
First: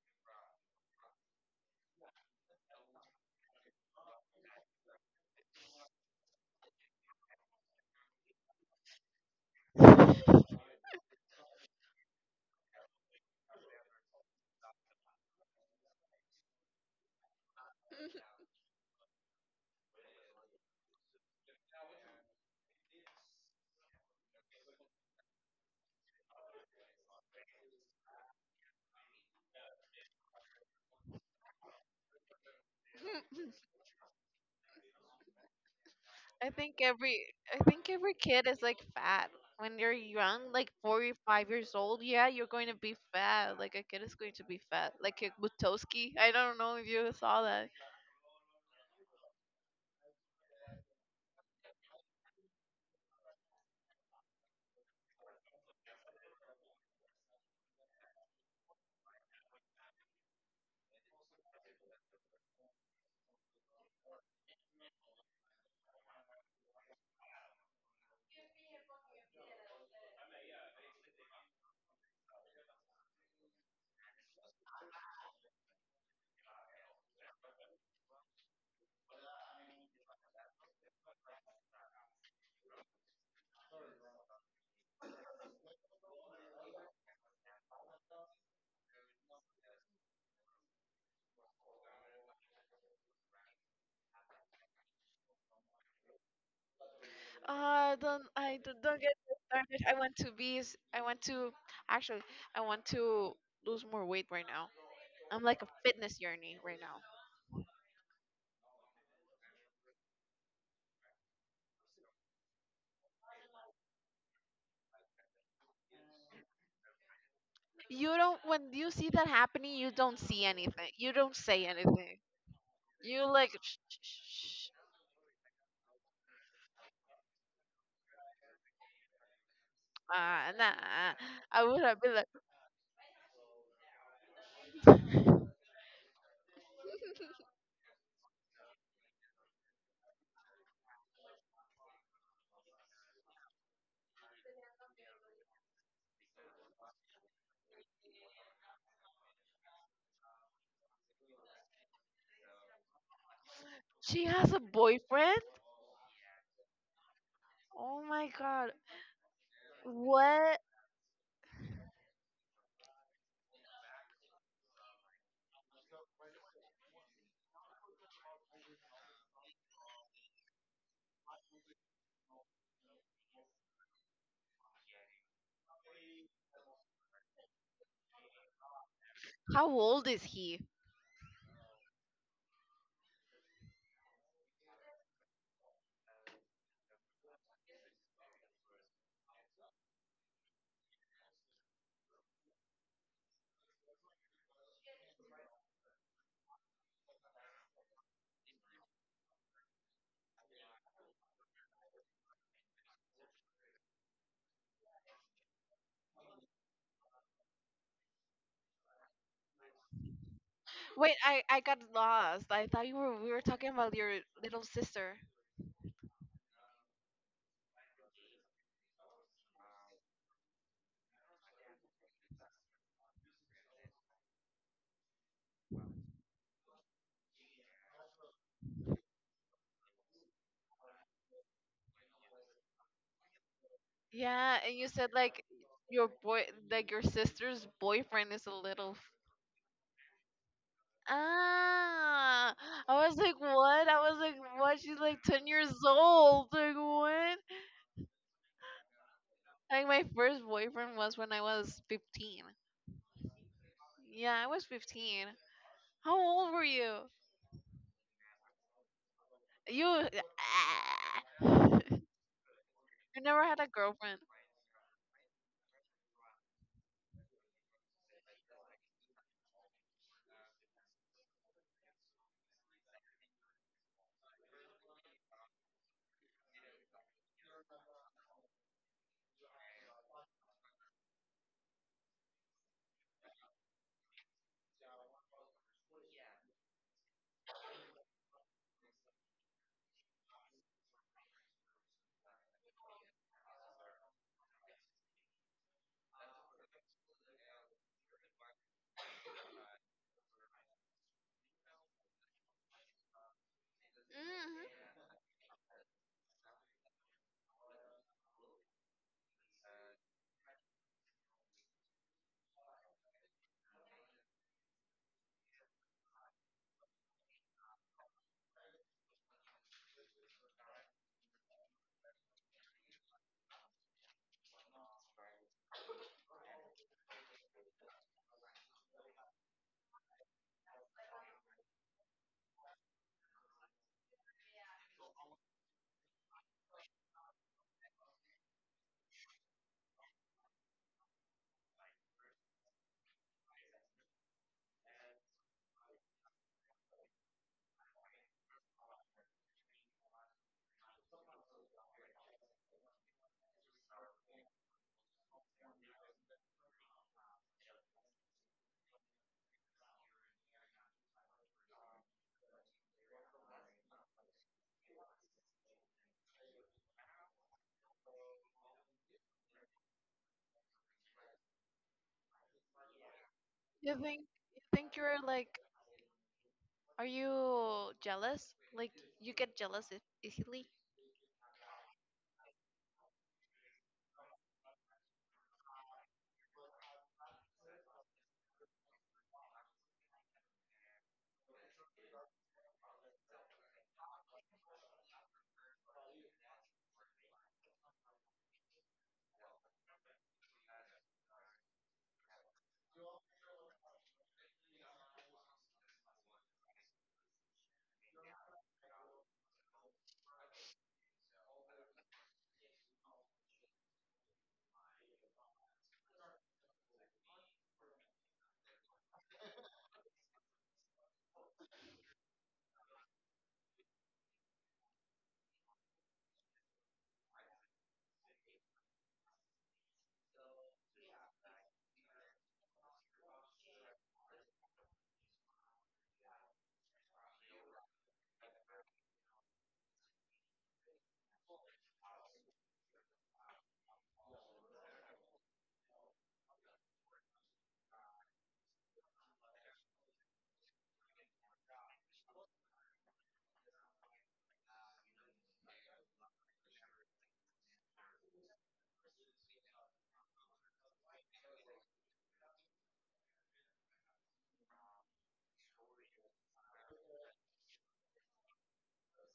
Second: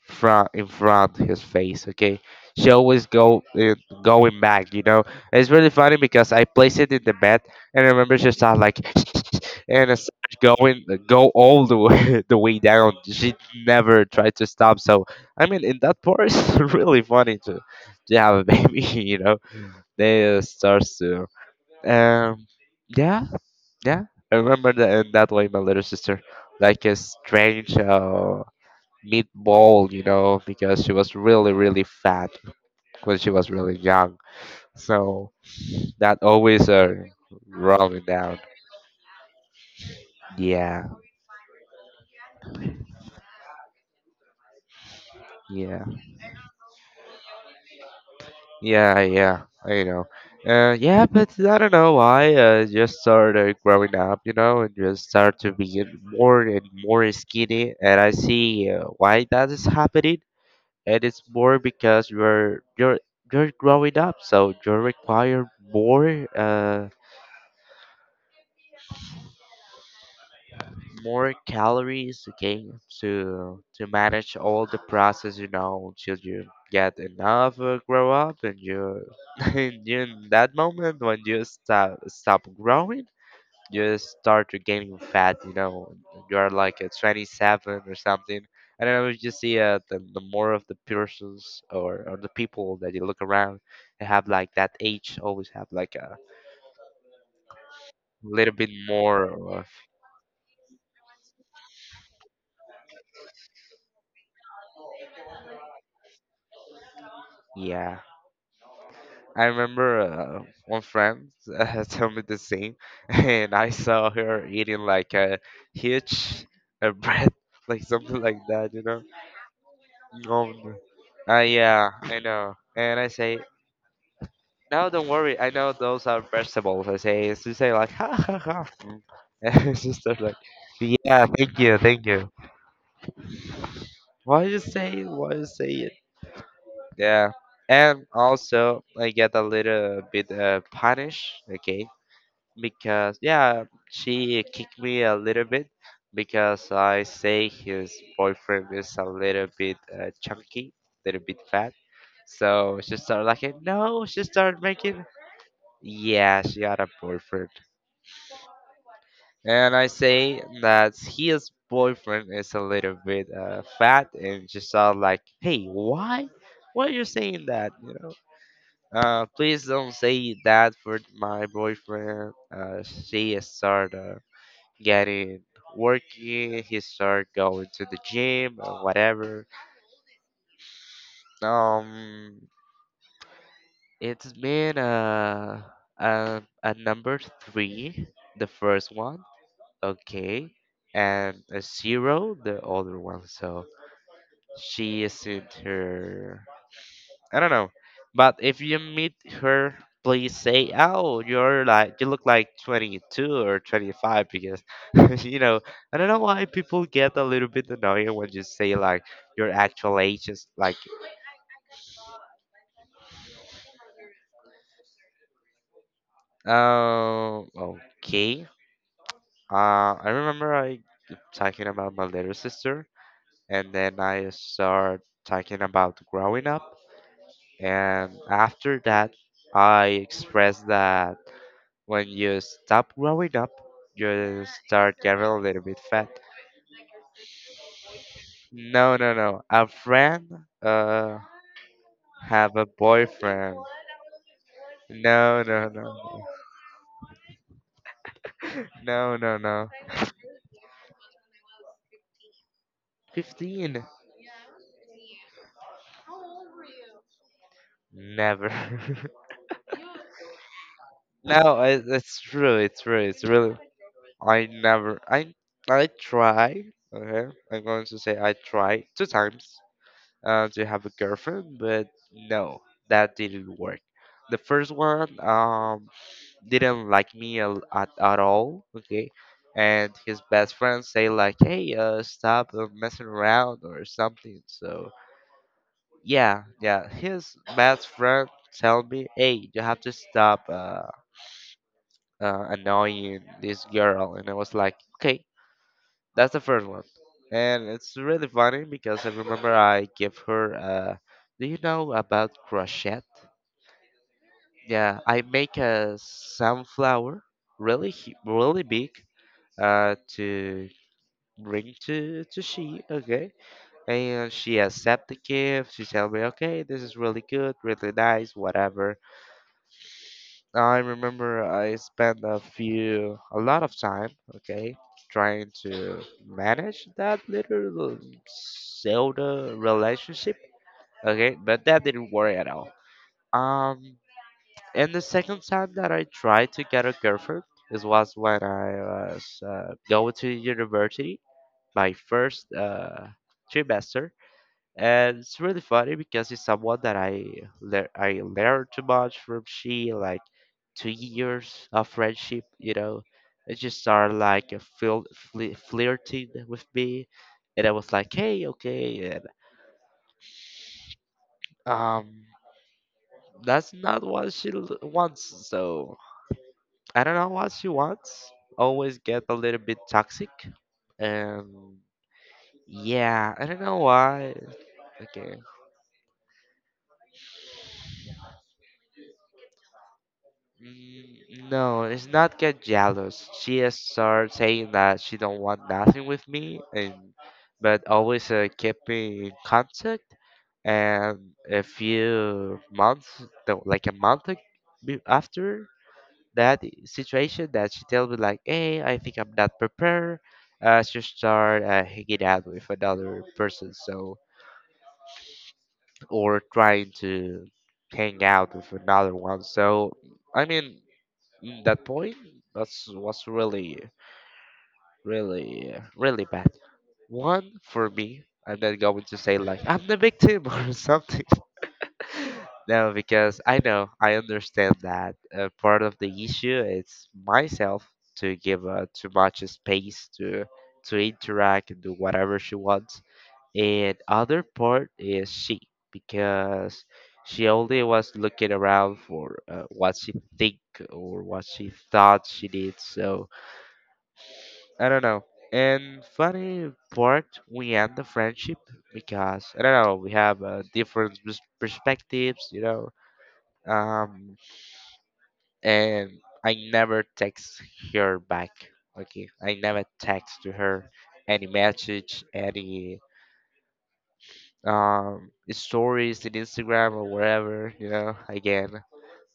front in front his face. Okay, she always go going back. You know, it's really funny because I placed it in the bed, and I remember she started like and it started going go all the way the way down. She never tried to stop. So I mean, in that part, it's really funny to have a baby. You know, they starts to, um yeah, yeah. I remember that in that way, my little sister, like a strange, meatball, you know, because she was really, really fat when she was really young. So that I always think every I think rolling every down. kid is like fat when they're young, like Yeah, 4 or 5 years old. Yeah, you're going to be fat. Like a kid is going to be fat. Like a yeah, Butowski. I don't know if you saw that. yeah, yeah. You know, yeah, but I don't know why. Just started growing up, you know, and just start to be more and more skinny. And I see, why that is happening. And it's more because you're growing up, so you require more. More calories, okay, to manage all the process, you know, until you get enough grow up, and you in that moment when you stop growing, you start to gaining fat, you know, you are like a 27 or something. I don't know if you see the more of the persons, or the people that you look around. They have like that age always have like a little bit Don't get more me of. started. I want to I want to actually. I want to lose more weight right now. I'm like a fitness journey right now. Yeah, I remember one friend told me the same, and I saw her eating like a huge bread, like You something don't. like When that, you you know. see that happening, you don't see Um, anything. You don't say yeah, anything. I know. And I You say, like. Shh, shh, shh, shh. "No, don't worry. I know those are vegetables." I say, she say like, "Ha ha ha. Mm." And she started like, Ah, nah. "Yeah, thank I would you, have thank been like. you." Why you say it? Why you say it? Yeah. And also, I get a little bit punished, okay? Because yeah, she kicked me a little bit because I say his boyfriend is a little bit chunky, a little bit fat. So she started like, no, She she has a started making, boyfriend. yeah, she got a boyfriend. Oh my god. And I say What? that his boyfriend is a little bit fat, and she started like, "Hey, why? Why are you saying that? You know. Please don't say that for my boyfriend." She started, getting working, he started going to the gym or whatever. How old is he? Um, it's been a number three, the first one, okay, and a zero, the other one. So she is in her, I don't know. But if you meet her, please say, "Oh, you're like, you look like 22 or 25," because you know, I don't know why people get a little bit annoying when you say like your actual age is like, Wait, I got lost. I thought you were we were talking about your little sister. um, okay. I remember I talking about my little sister, and then I start talking about growing up, and after that, I expressed that when you stop growing up, you Yeah, and you start said getting a like little bit your fat. boy, like your sister's boyfriend is a little. No, F- no, no. A friend uh Ah, have a boyfriend. I was like, what? She's like No, ten no, years no. old. Like what? No, no, no. Like my first boyfriend was when I was 15. 15. Yeah, I was 15. How old were you? Never. You. Ah. No, you it's true. It's true. It's never really. had a girlfriend. I never. I try. Okay, I'm going to say I tried two times to have a girlfriend, but no, that didn't work. The first one, didn't like me at all. Okay, and his best friend say like, "Hey, stop, messing around or something." So yeah, yeah, his best friend tell me, "Hey, you have to stop annoying this girl." And I was like, okay. That's the first one. And it's really funny because I remember I give her, do you know about crochet? Hmm. Yeah, I make a sunflower, really big, to bring to she. Okay, and she accept the gift. She tell me, okay, this is really good, really nice, whatever. I remember I spent a lot of time. Okay, trying to manage that little Zelda relationship. Okay, but that didn't work at all. Um, and the second time that I tried to get a girlfriend, this was when I was going to university, my first trimester, and it's really funny because it's someone that I lear I learned too much from. She like 2 years of friendship, you know. It just started like a fil fli flirting with me, and I was like, hey, okay, and, um, that's not what she wants. So I don't know what she wants. Always get a little bit toxic, and yeah, I don't know You think why. You're Okay. like? Are you jealous? Like you get easily? Mm, no, it's not get jealous. She has started saying that she don't want nothing with me, and but always keep me in contact. And a few months, no, like a month after that situation, that she tell me like, "Hey, I think I'm not prepared." She start hanging out with another person, so or trying to hang out with another one. So I mean, mm, that point that's was really bad one for me, and then going to say like, "I'm the victim," or something. No, because I know, I understand that part of the issue is myself, to give too much space to interact and do whatever she wants, and other part is she, because she only was looking around for what she think, or what she thought she did. So I don't know. And funny part, we end the friendship because I don't know, we have different perspectives, you know. Um and I never text her back. Okay, I never text to her any message, any stories in Instagram or wherever, you know, again.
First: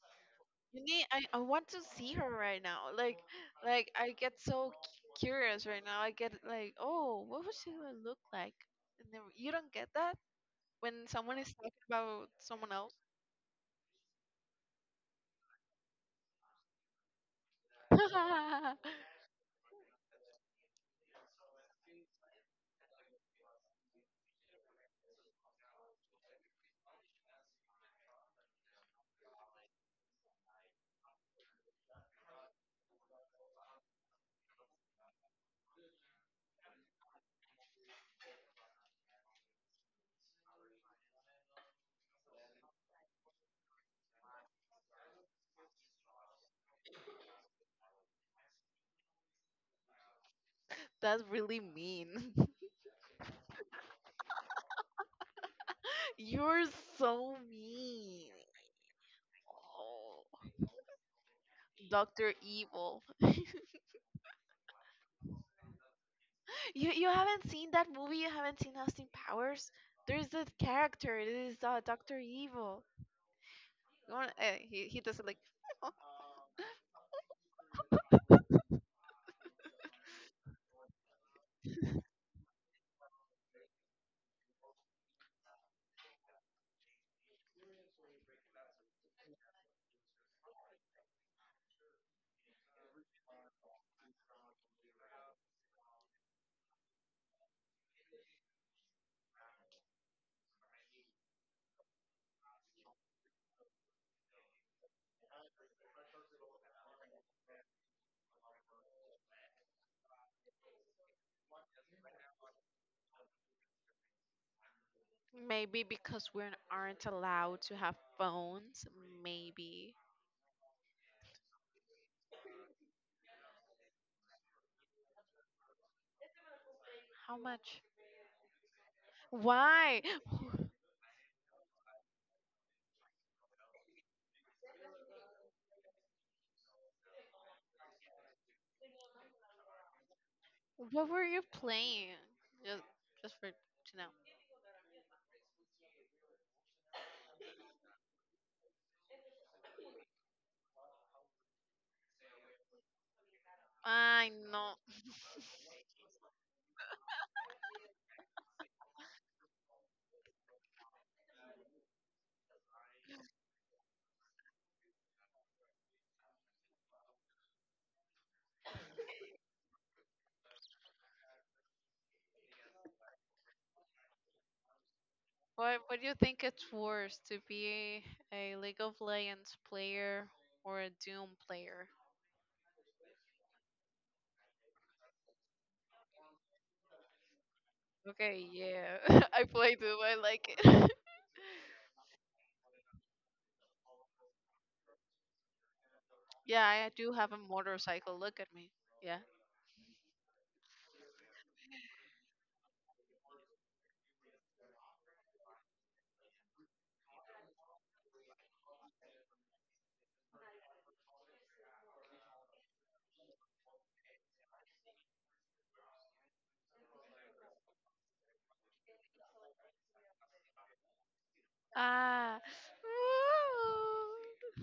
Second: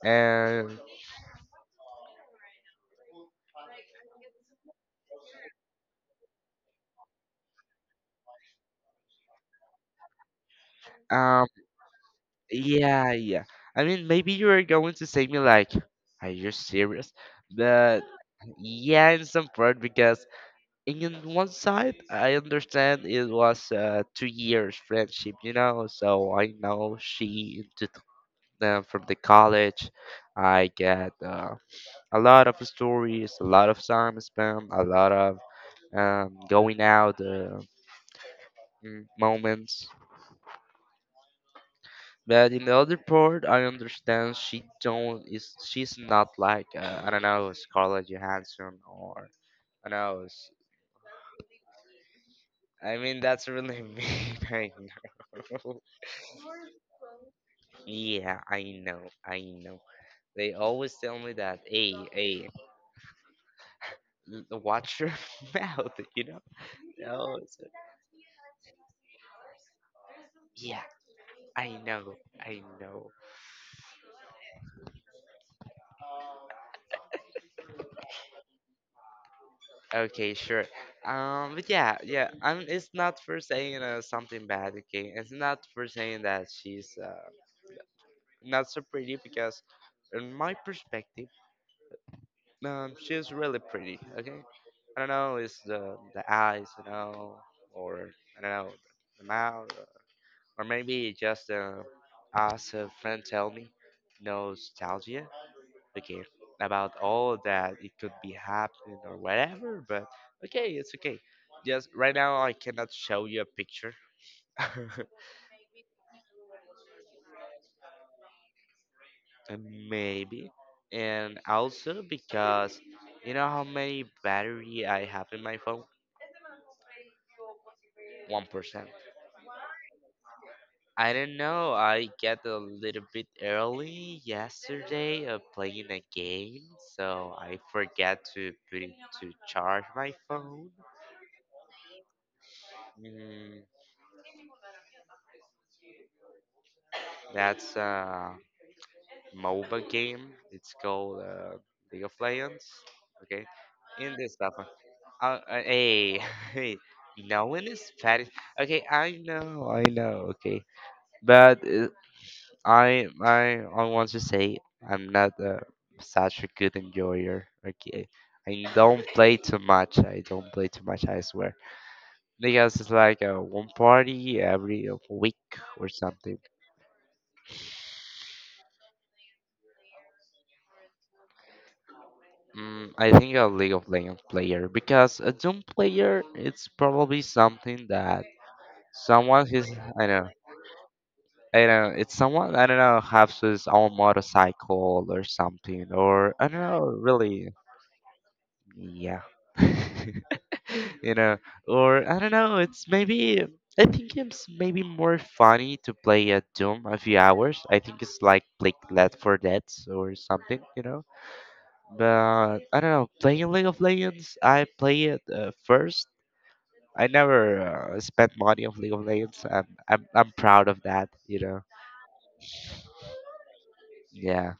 And You need. I want to see her right now. Like I get so curious right now. I get like, oh, what would she would look like? And then you don't get that when someone um is talking about someone else. yeah, yeah. I mean maybe you're going to say me like, "Are you serious?" But yeah, in some part, because in one side I understand it was 2 years friendship, you know, so I know she into from the college. I get a lot of stories, a lot of time spent, a lot of going out, moments. But in the other part, I understand she don't is she's not like, I don't know, Scarlett Johansson or I don't know. That's really mean. I mean that's really mean. I know. You're so mean. Yeah, I know. I know. Oh, They always tell me that. "Hey, Doctor hey, Evil. Watch your mouth. You know." You No. haven't seen that movie? You haven't seen Austin Powers? There's this Yeah, character. This is I know. Doctor I Evil. know. You want, he does it like. Okay, sure. But yeah, yeah. I mean, it's not for saying something bad. Okay, it's not for saying that she's not so pretty because, in my perspective, she's really pretty. Okay, I don't know. It's the eyes, you know, or I don't know, the mouth, or maybe just, as a friend tell me, "No nostalgia. Okay, about all that it could be happening or whatever, but okay, it's okay. Just right now I cannot show you a picture." Maybe because we aren't allowed to have phones. And Maybe. maybe, and also because, you know how many battery I have in my phone? How much? 1%. Why? I don't know, I get a little bit early yesterday of playing a game, so I forget to put it to charge my phone. What were you playing? Just, just for mm, to know. that's MOBA game. It's called League of Legends. Okay, in I this stuff. Uh, know. uh, hey, hey, no one is Spanish. Okay, I know, I know. Okay, but I want to say I'm not such a good enjoyer. Okay, I don't play too much. I swear, because it's like one party every week or What do you something. think it's worse to be a League of Legends player or a Doom player? Mm, I think a League of Legends player because a Doom player it's probably something that Okay, yeah. I someone is, play Doom. I I don't know like it. I don't know, it's someone I don't know, has his own motorcycle or something, or I don't yeah, know I do have a really. motorcycle. Look at me. Yeah. Yeah. you know or I don't know, it's maybe, I think it's maybe more funny to play a Doom a few hours. I think it's like play Left for Dead or something. But I don't know, playing League of Legends, I play it first. I never spent money on League of Legends, and I'm proud of that, you know. Ah. Yeah,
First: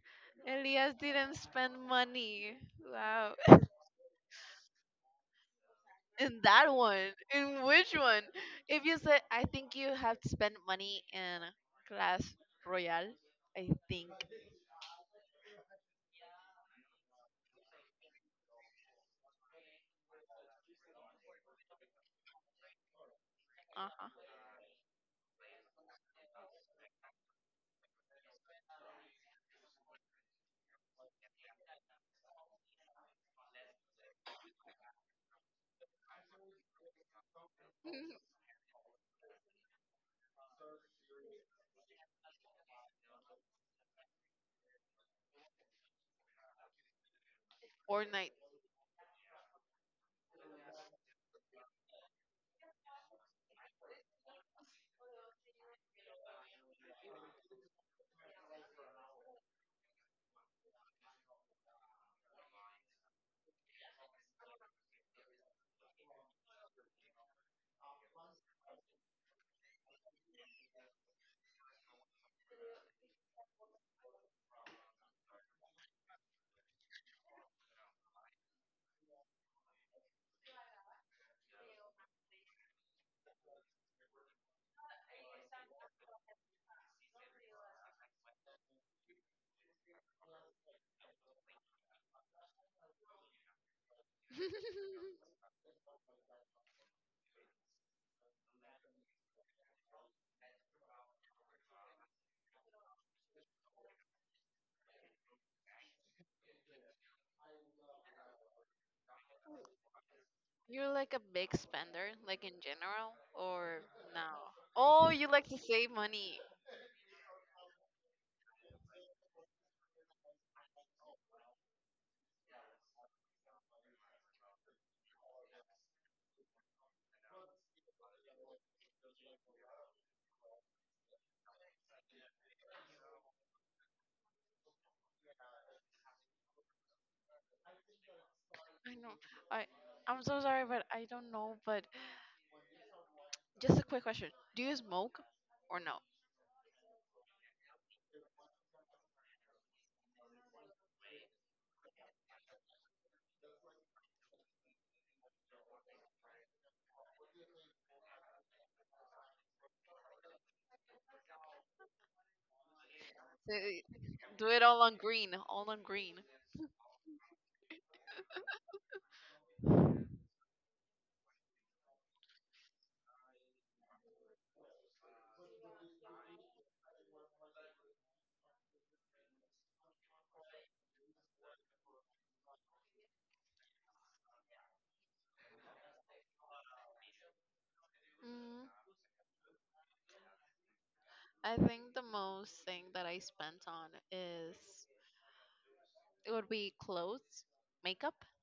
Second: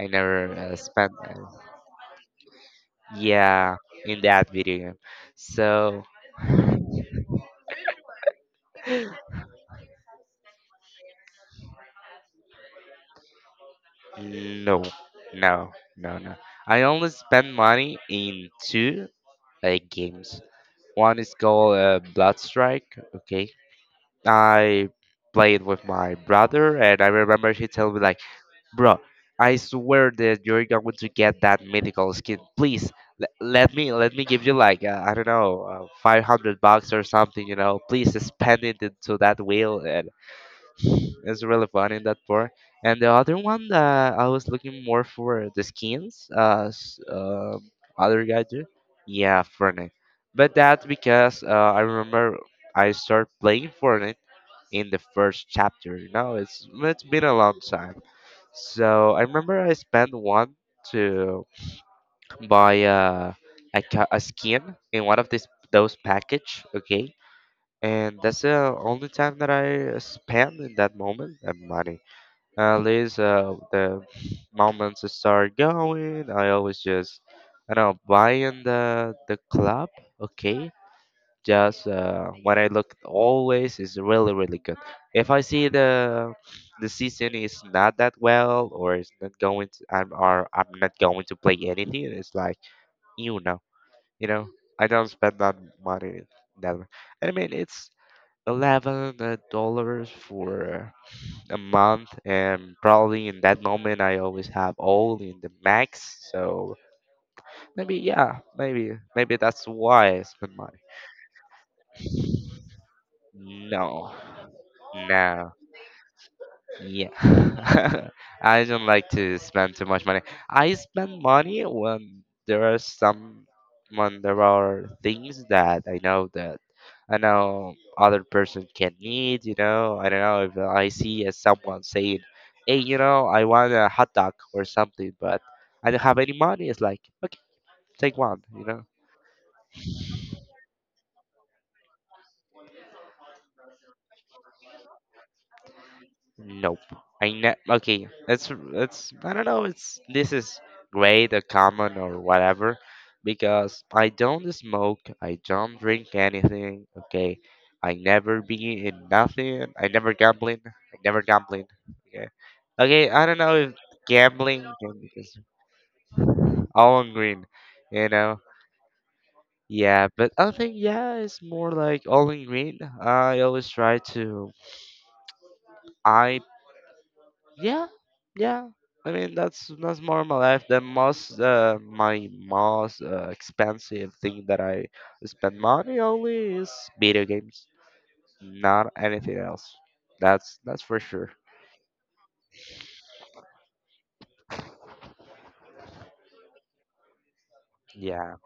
I never Elias spent. didn't spend money. Wow. Yeah, in that video game. So In that one. In which one? If you said, I think you have to spend money in Clash Royale, I think. no, no, no, no. I only spend money in two games. One is called Bloodstrike. Okay, Uh huh. I played with my brother, and I remember he told me like, bro, I swear that you're going to get that mythical skin. Please, let me give you like I don't know, $500 or something. You know, please spend it into that wheel. And it's really fun in that part. And the other one that I was looking more for the skins, or other night. guy too. Yeah, Fortnite. But that's because I remember I started playing Fortnite in the first chapter. You know, it's been a long time. So I remember I spent one to buy a, a skin in one of this those package, okay? And that's the only time that I spent in that moment that money. At least the moments start going, I always just, I don't know, buying the club, okay? Just when I look, always is really really good. If I see the season is not that well, or it's not going to, I'm not going to play anything, it's like, you know, you know, I don't spend that money that much. I mean, it's 11 dollars for a month, and probably in that moment I always have all in the max, so maybe, yeah, maybe that's why I spend money. You're like a big spender, like in general, or No. no? Oh, you like No. to save money. Yeah. I don't like to spend too much money. I spend money when there are some, when there are things that I know that, I know other person can need, you know. I don't know, if I see as someone saying, hey, you know, I want a hot dog or something, but I don't have any money, it's like, okay, take one, you know. I know. I I'm so sorry, but I don't know. But just a quick question: do you smoke or no? Nope. Okay. That's I don't know. It's, this is great or common or whatever, because I don't smoke. I don't drink anything. Okay. I never be in nothing. I never gambling. Okay. Okay. I don't know if Say- do gambling it all on can- green, all on green. all in green. You know. Yeah. But I think, yeah, it's more like all in green. I always try to. I. Yeah, yeah. I mean, that's more of my life. The most my most expensive thing that I spend money only is video games, Mm, not anything else. That's for sure. I think the most thing that I spent on is it would be clothes, makeup, Yeah,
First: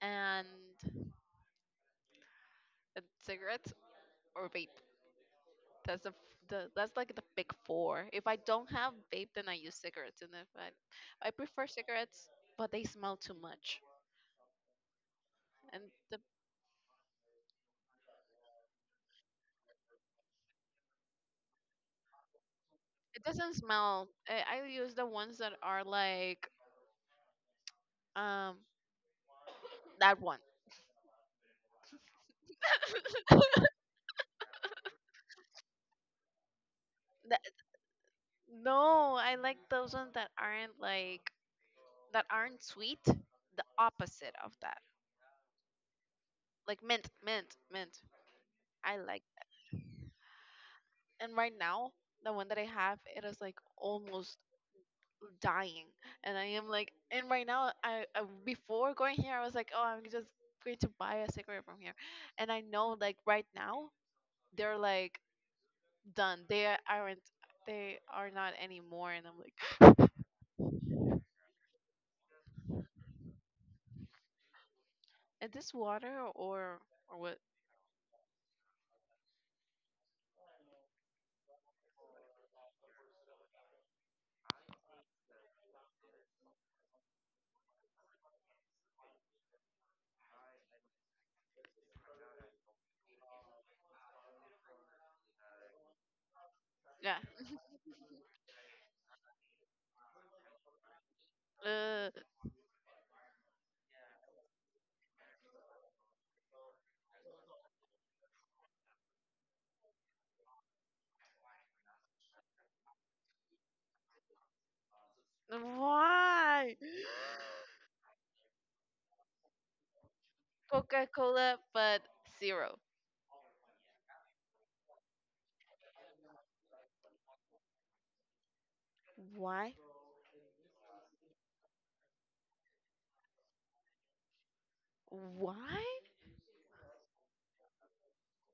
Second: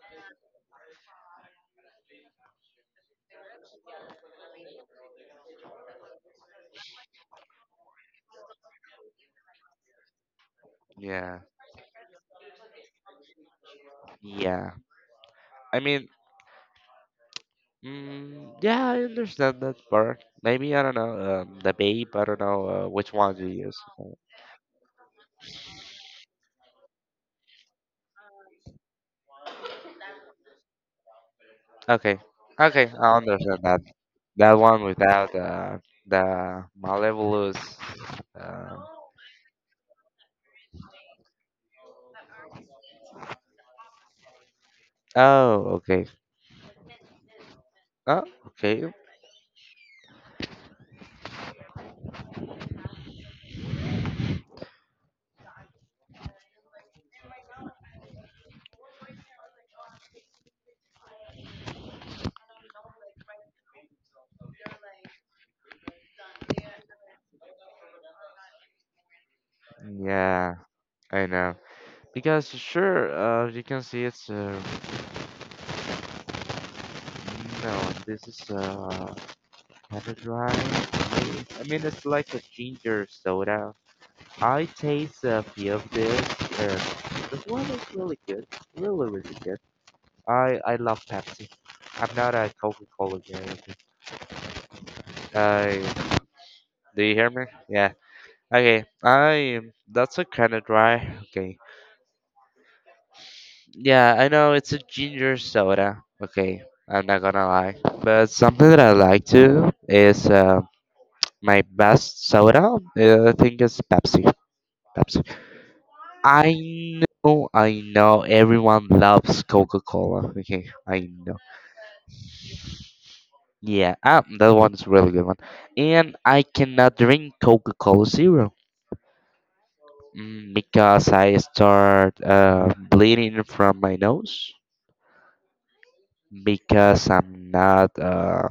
and cigarettes or vape. That's the that's like the big four. If I don't have vape, then I use cigarettes, and if I I yeah, prefer cigarettes, but they smell too much, yeah. I and mean, the mm, yeah, I understand that part. Maybe I don't know, the babe. I don't know which it one you doesn't use. smell. I use the ones that are like um that one. Okay, okay, I understand that. That one without the That, Malevolous. Uh, no, I like those ones that aren't like that aren't sweet, the opposite of that. Oh, okay. Like mint, mint, mint. Oh, okay. I like. And right now, the one that I have, it is like almost dying. And I am like, and right now, I before going here, I was like, oh, I'm just going to buy a cigarette from here. And I know, like right now, they're like done. They a- aren't. They are not anymore. And I'm like, Yeah, I know. Because sure, you can see it's is this water or what? no, this is kind of dry. I mean, it's like a ginger soda. I taste a few of this. Uh, this one is really good, really, really good. I love Pepsi. I'm not a Coca-Cola guy. I, do Yeah. you hear me? Yeah. Okay. I, that's a kind of dry. Okay. Uh, Yeah, I know it's a ginger soda. Okay, I'm not gonna lie. But something that I like to is my best soda. I think is Pepsi. Pepsi. why? I know, I know. Everyone loves Coca-Cola. Okay, Coca I know. Cola, but zero. Yeah, ah, that one's a really good one. And I cannot drink Coca-Cola Zero, Why? mm, because I start bleeding from my nose, Why? because I'm not.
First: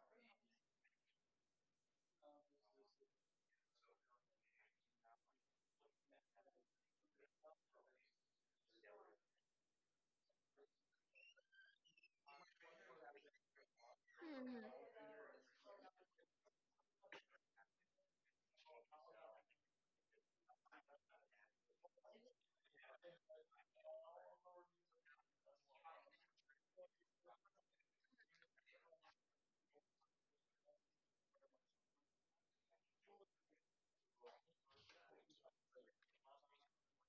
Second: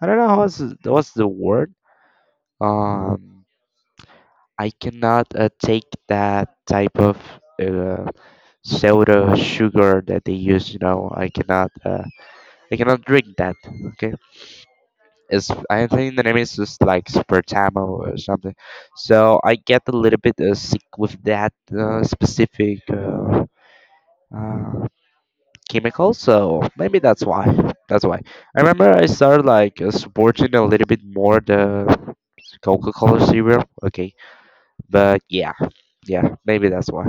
I don't know what's the word. Um, I cannot take that type of uh, soda sugar that they use. You know, I cannot. I cannot drink that. Okay, Hmm. it's, I think the name is just like Spertamo or something. So I get a little bit sick with that specific, uh, chemicals, so maybe that's why. That's why. I remember I started like supporting a little bit more the Coca-Cola cereal. Okay, but yeah, yeah, maybe that's why.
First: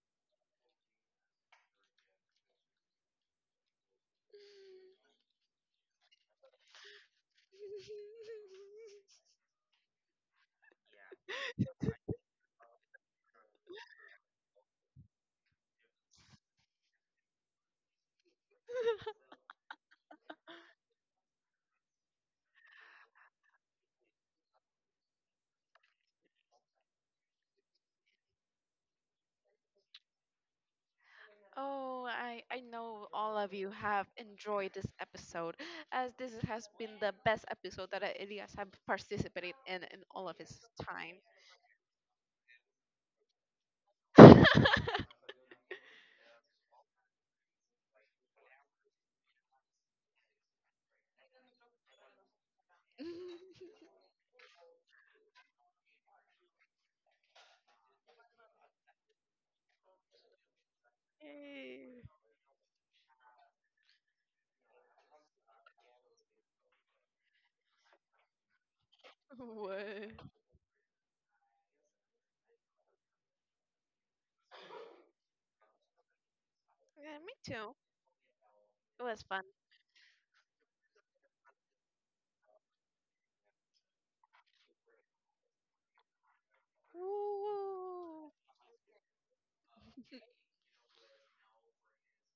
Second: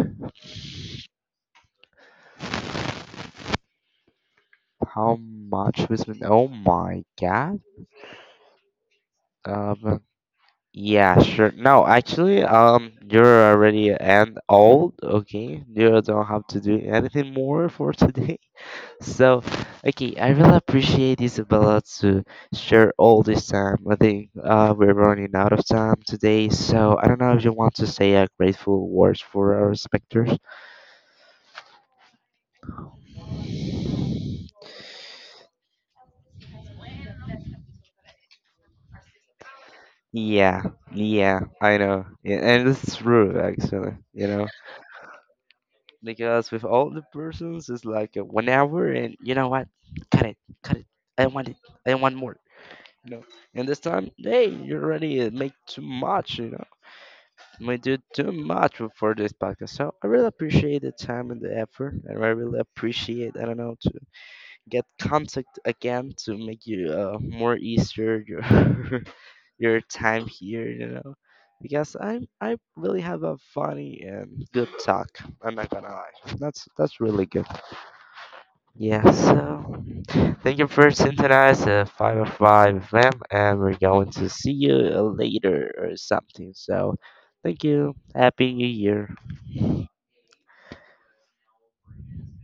How much was it? Oh my god. Um. Yeah, sure. No, actually, you're already and old. Okay, you don't have to do anything more for today. So, okay, I really appreciate Isabella to share all this time. I think we're running out of time today, so I don't know if you want to say a grateful words for our specters. Oh, I know all of you have enjoyed this episode, as this has been the best episode that Elias have participated in all of his Yeah, time. yeah, I know, yeah, and it's true actually, you know, because with all the persons, it's like a 1 hour, and you know what? Cut it, cut it. I want it. I want more. You know, and this time, hey, you already make too much. You know, we do too much for this podcast. So I really appreciate the time and the effort, Yay. and I really appreciate, I don't know, to get contact again to make you more easier your your What? time here. You know, because I really have a funny and good talk. I'm not gonna lie, that's Yeah, really me good. too. It Yeah. was fun. So thank you for synthesizing the five of five FM, and we're going to see you later or something. So. Thank you. Woo. Happy New Year.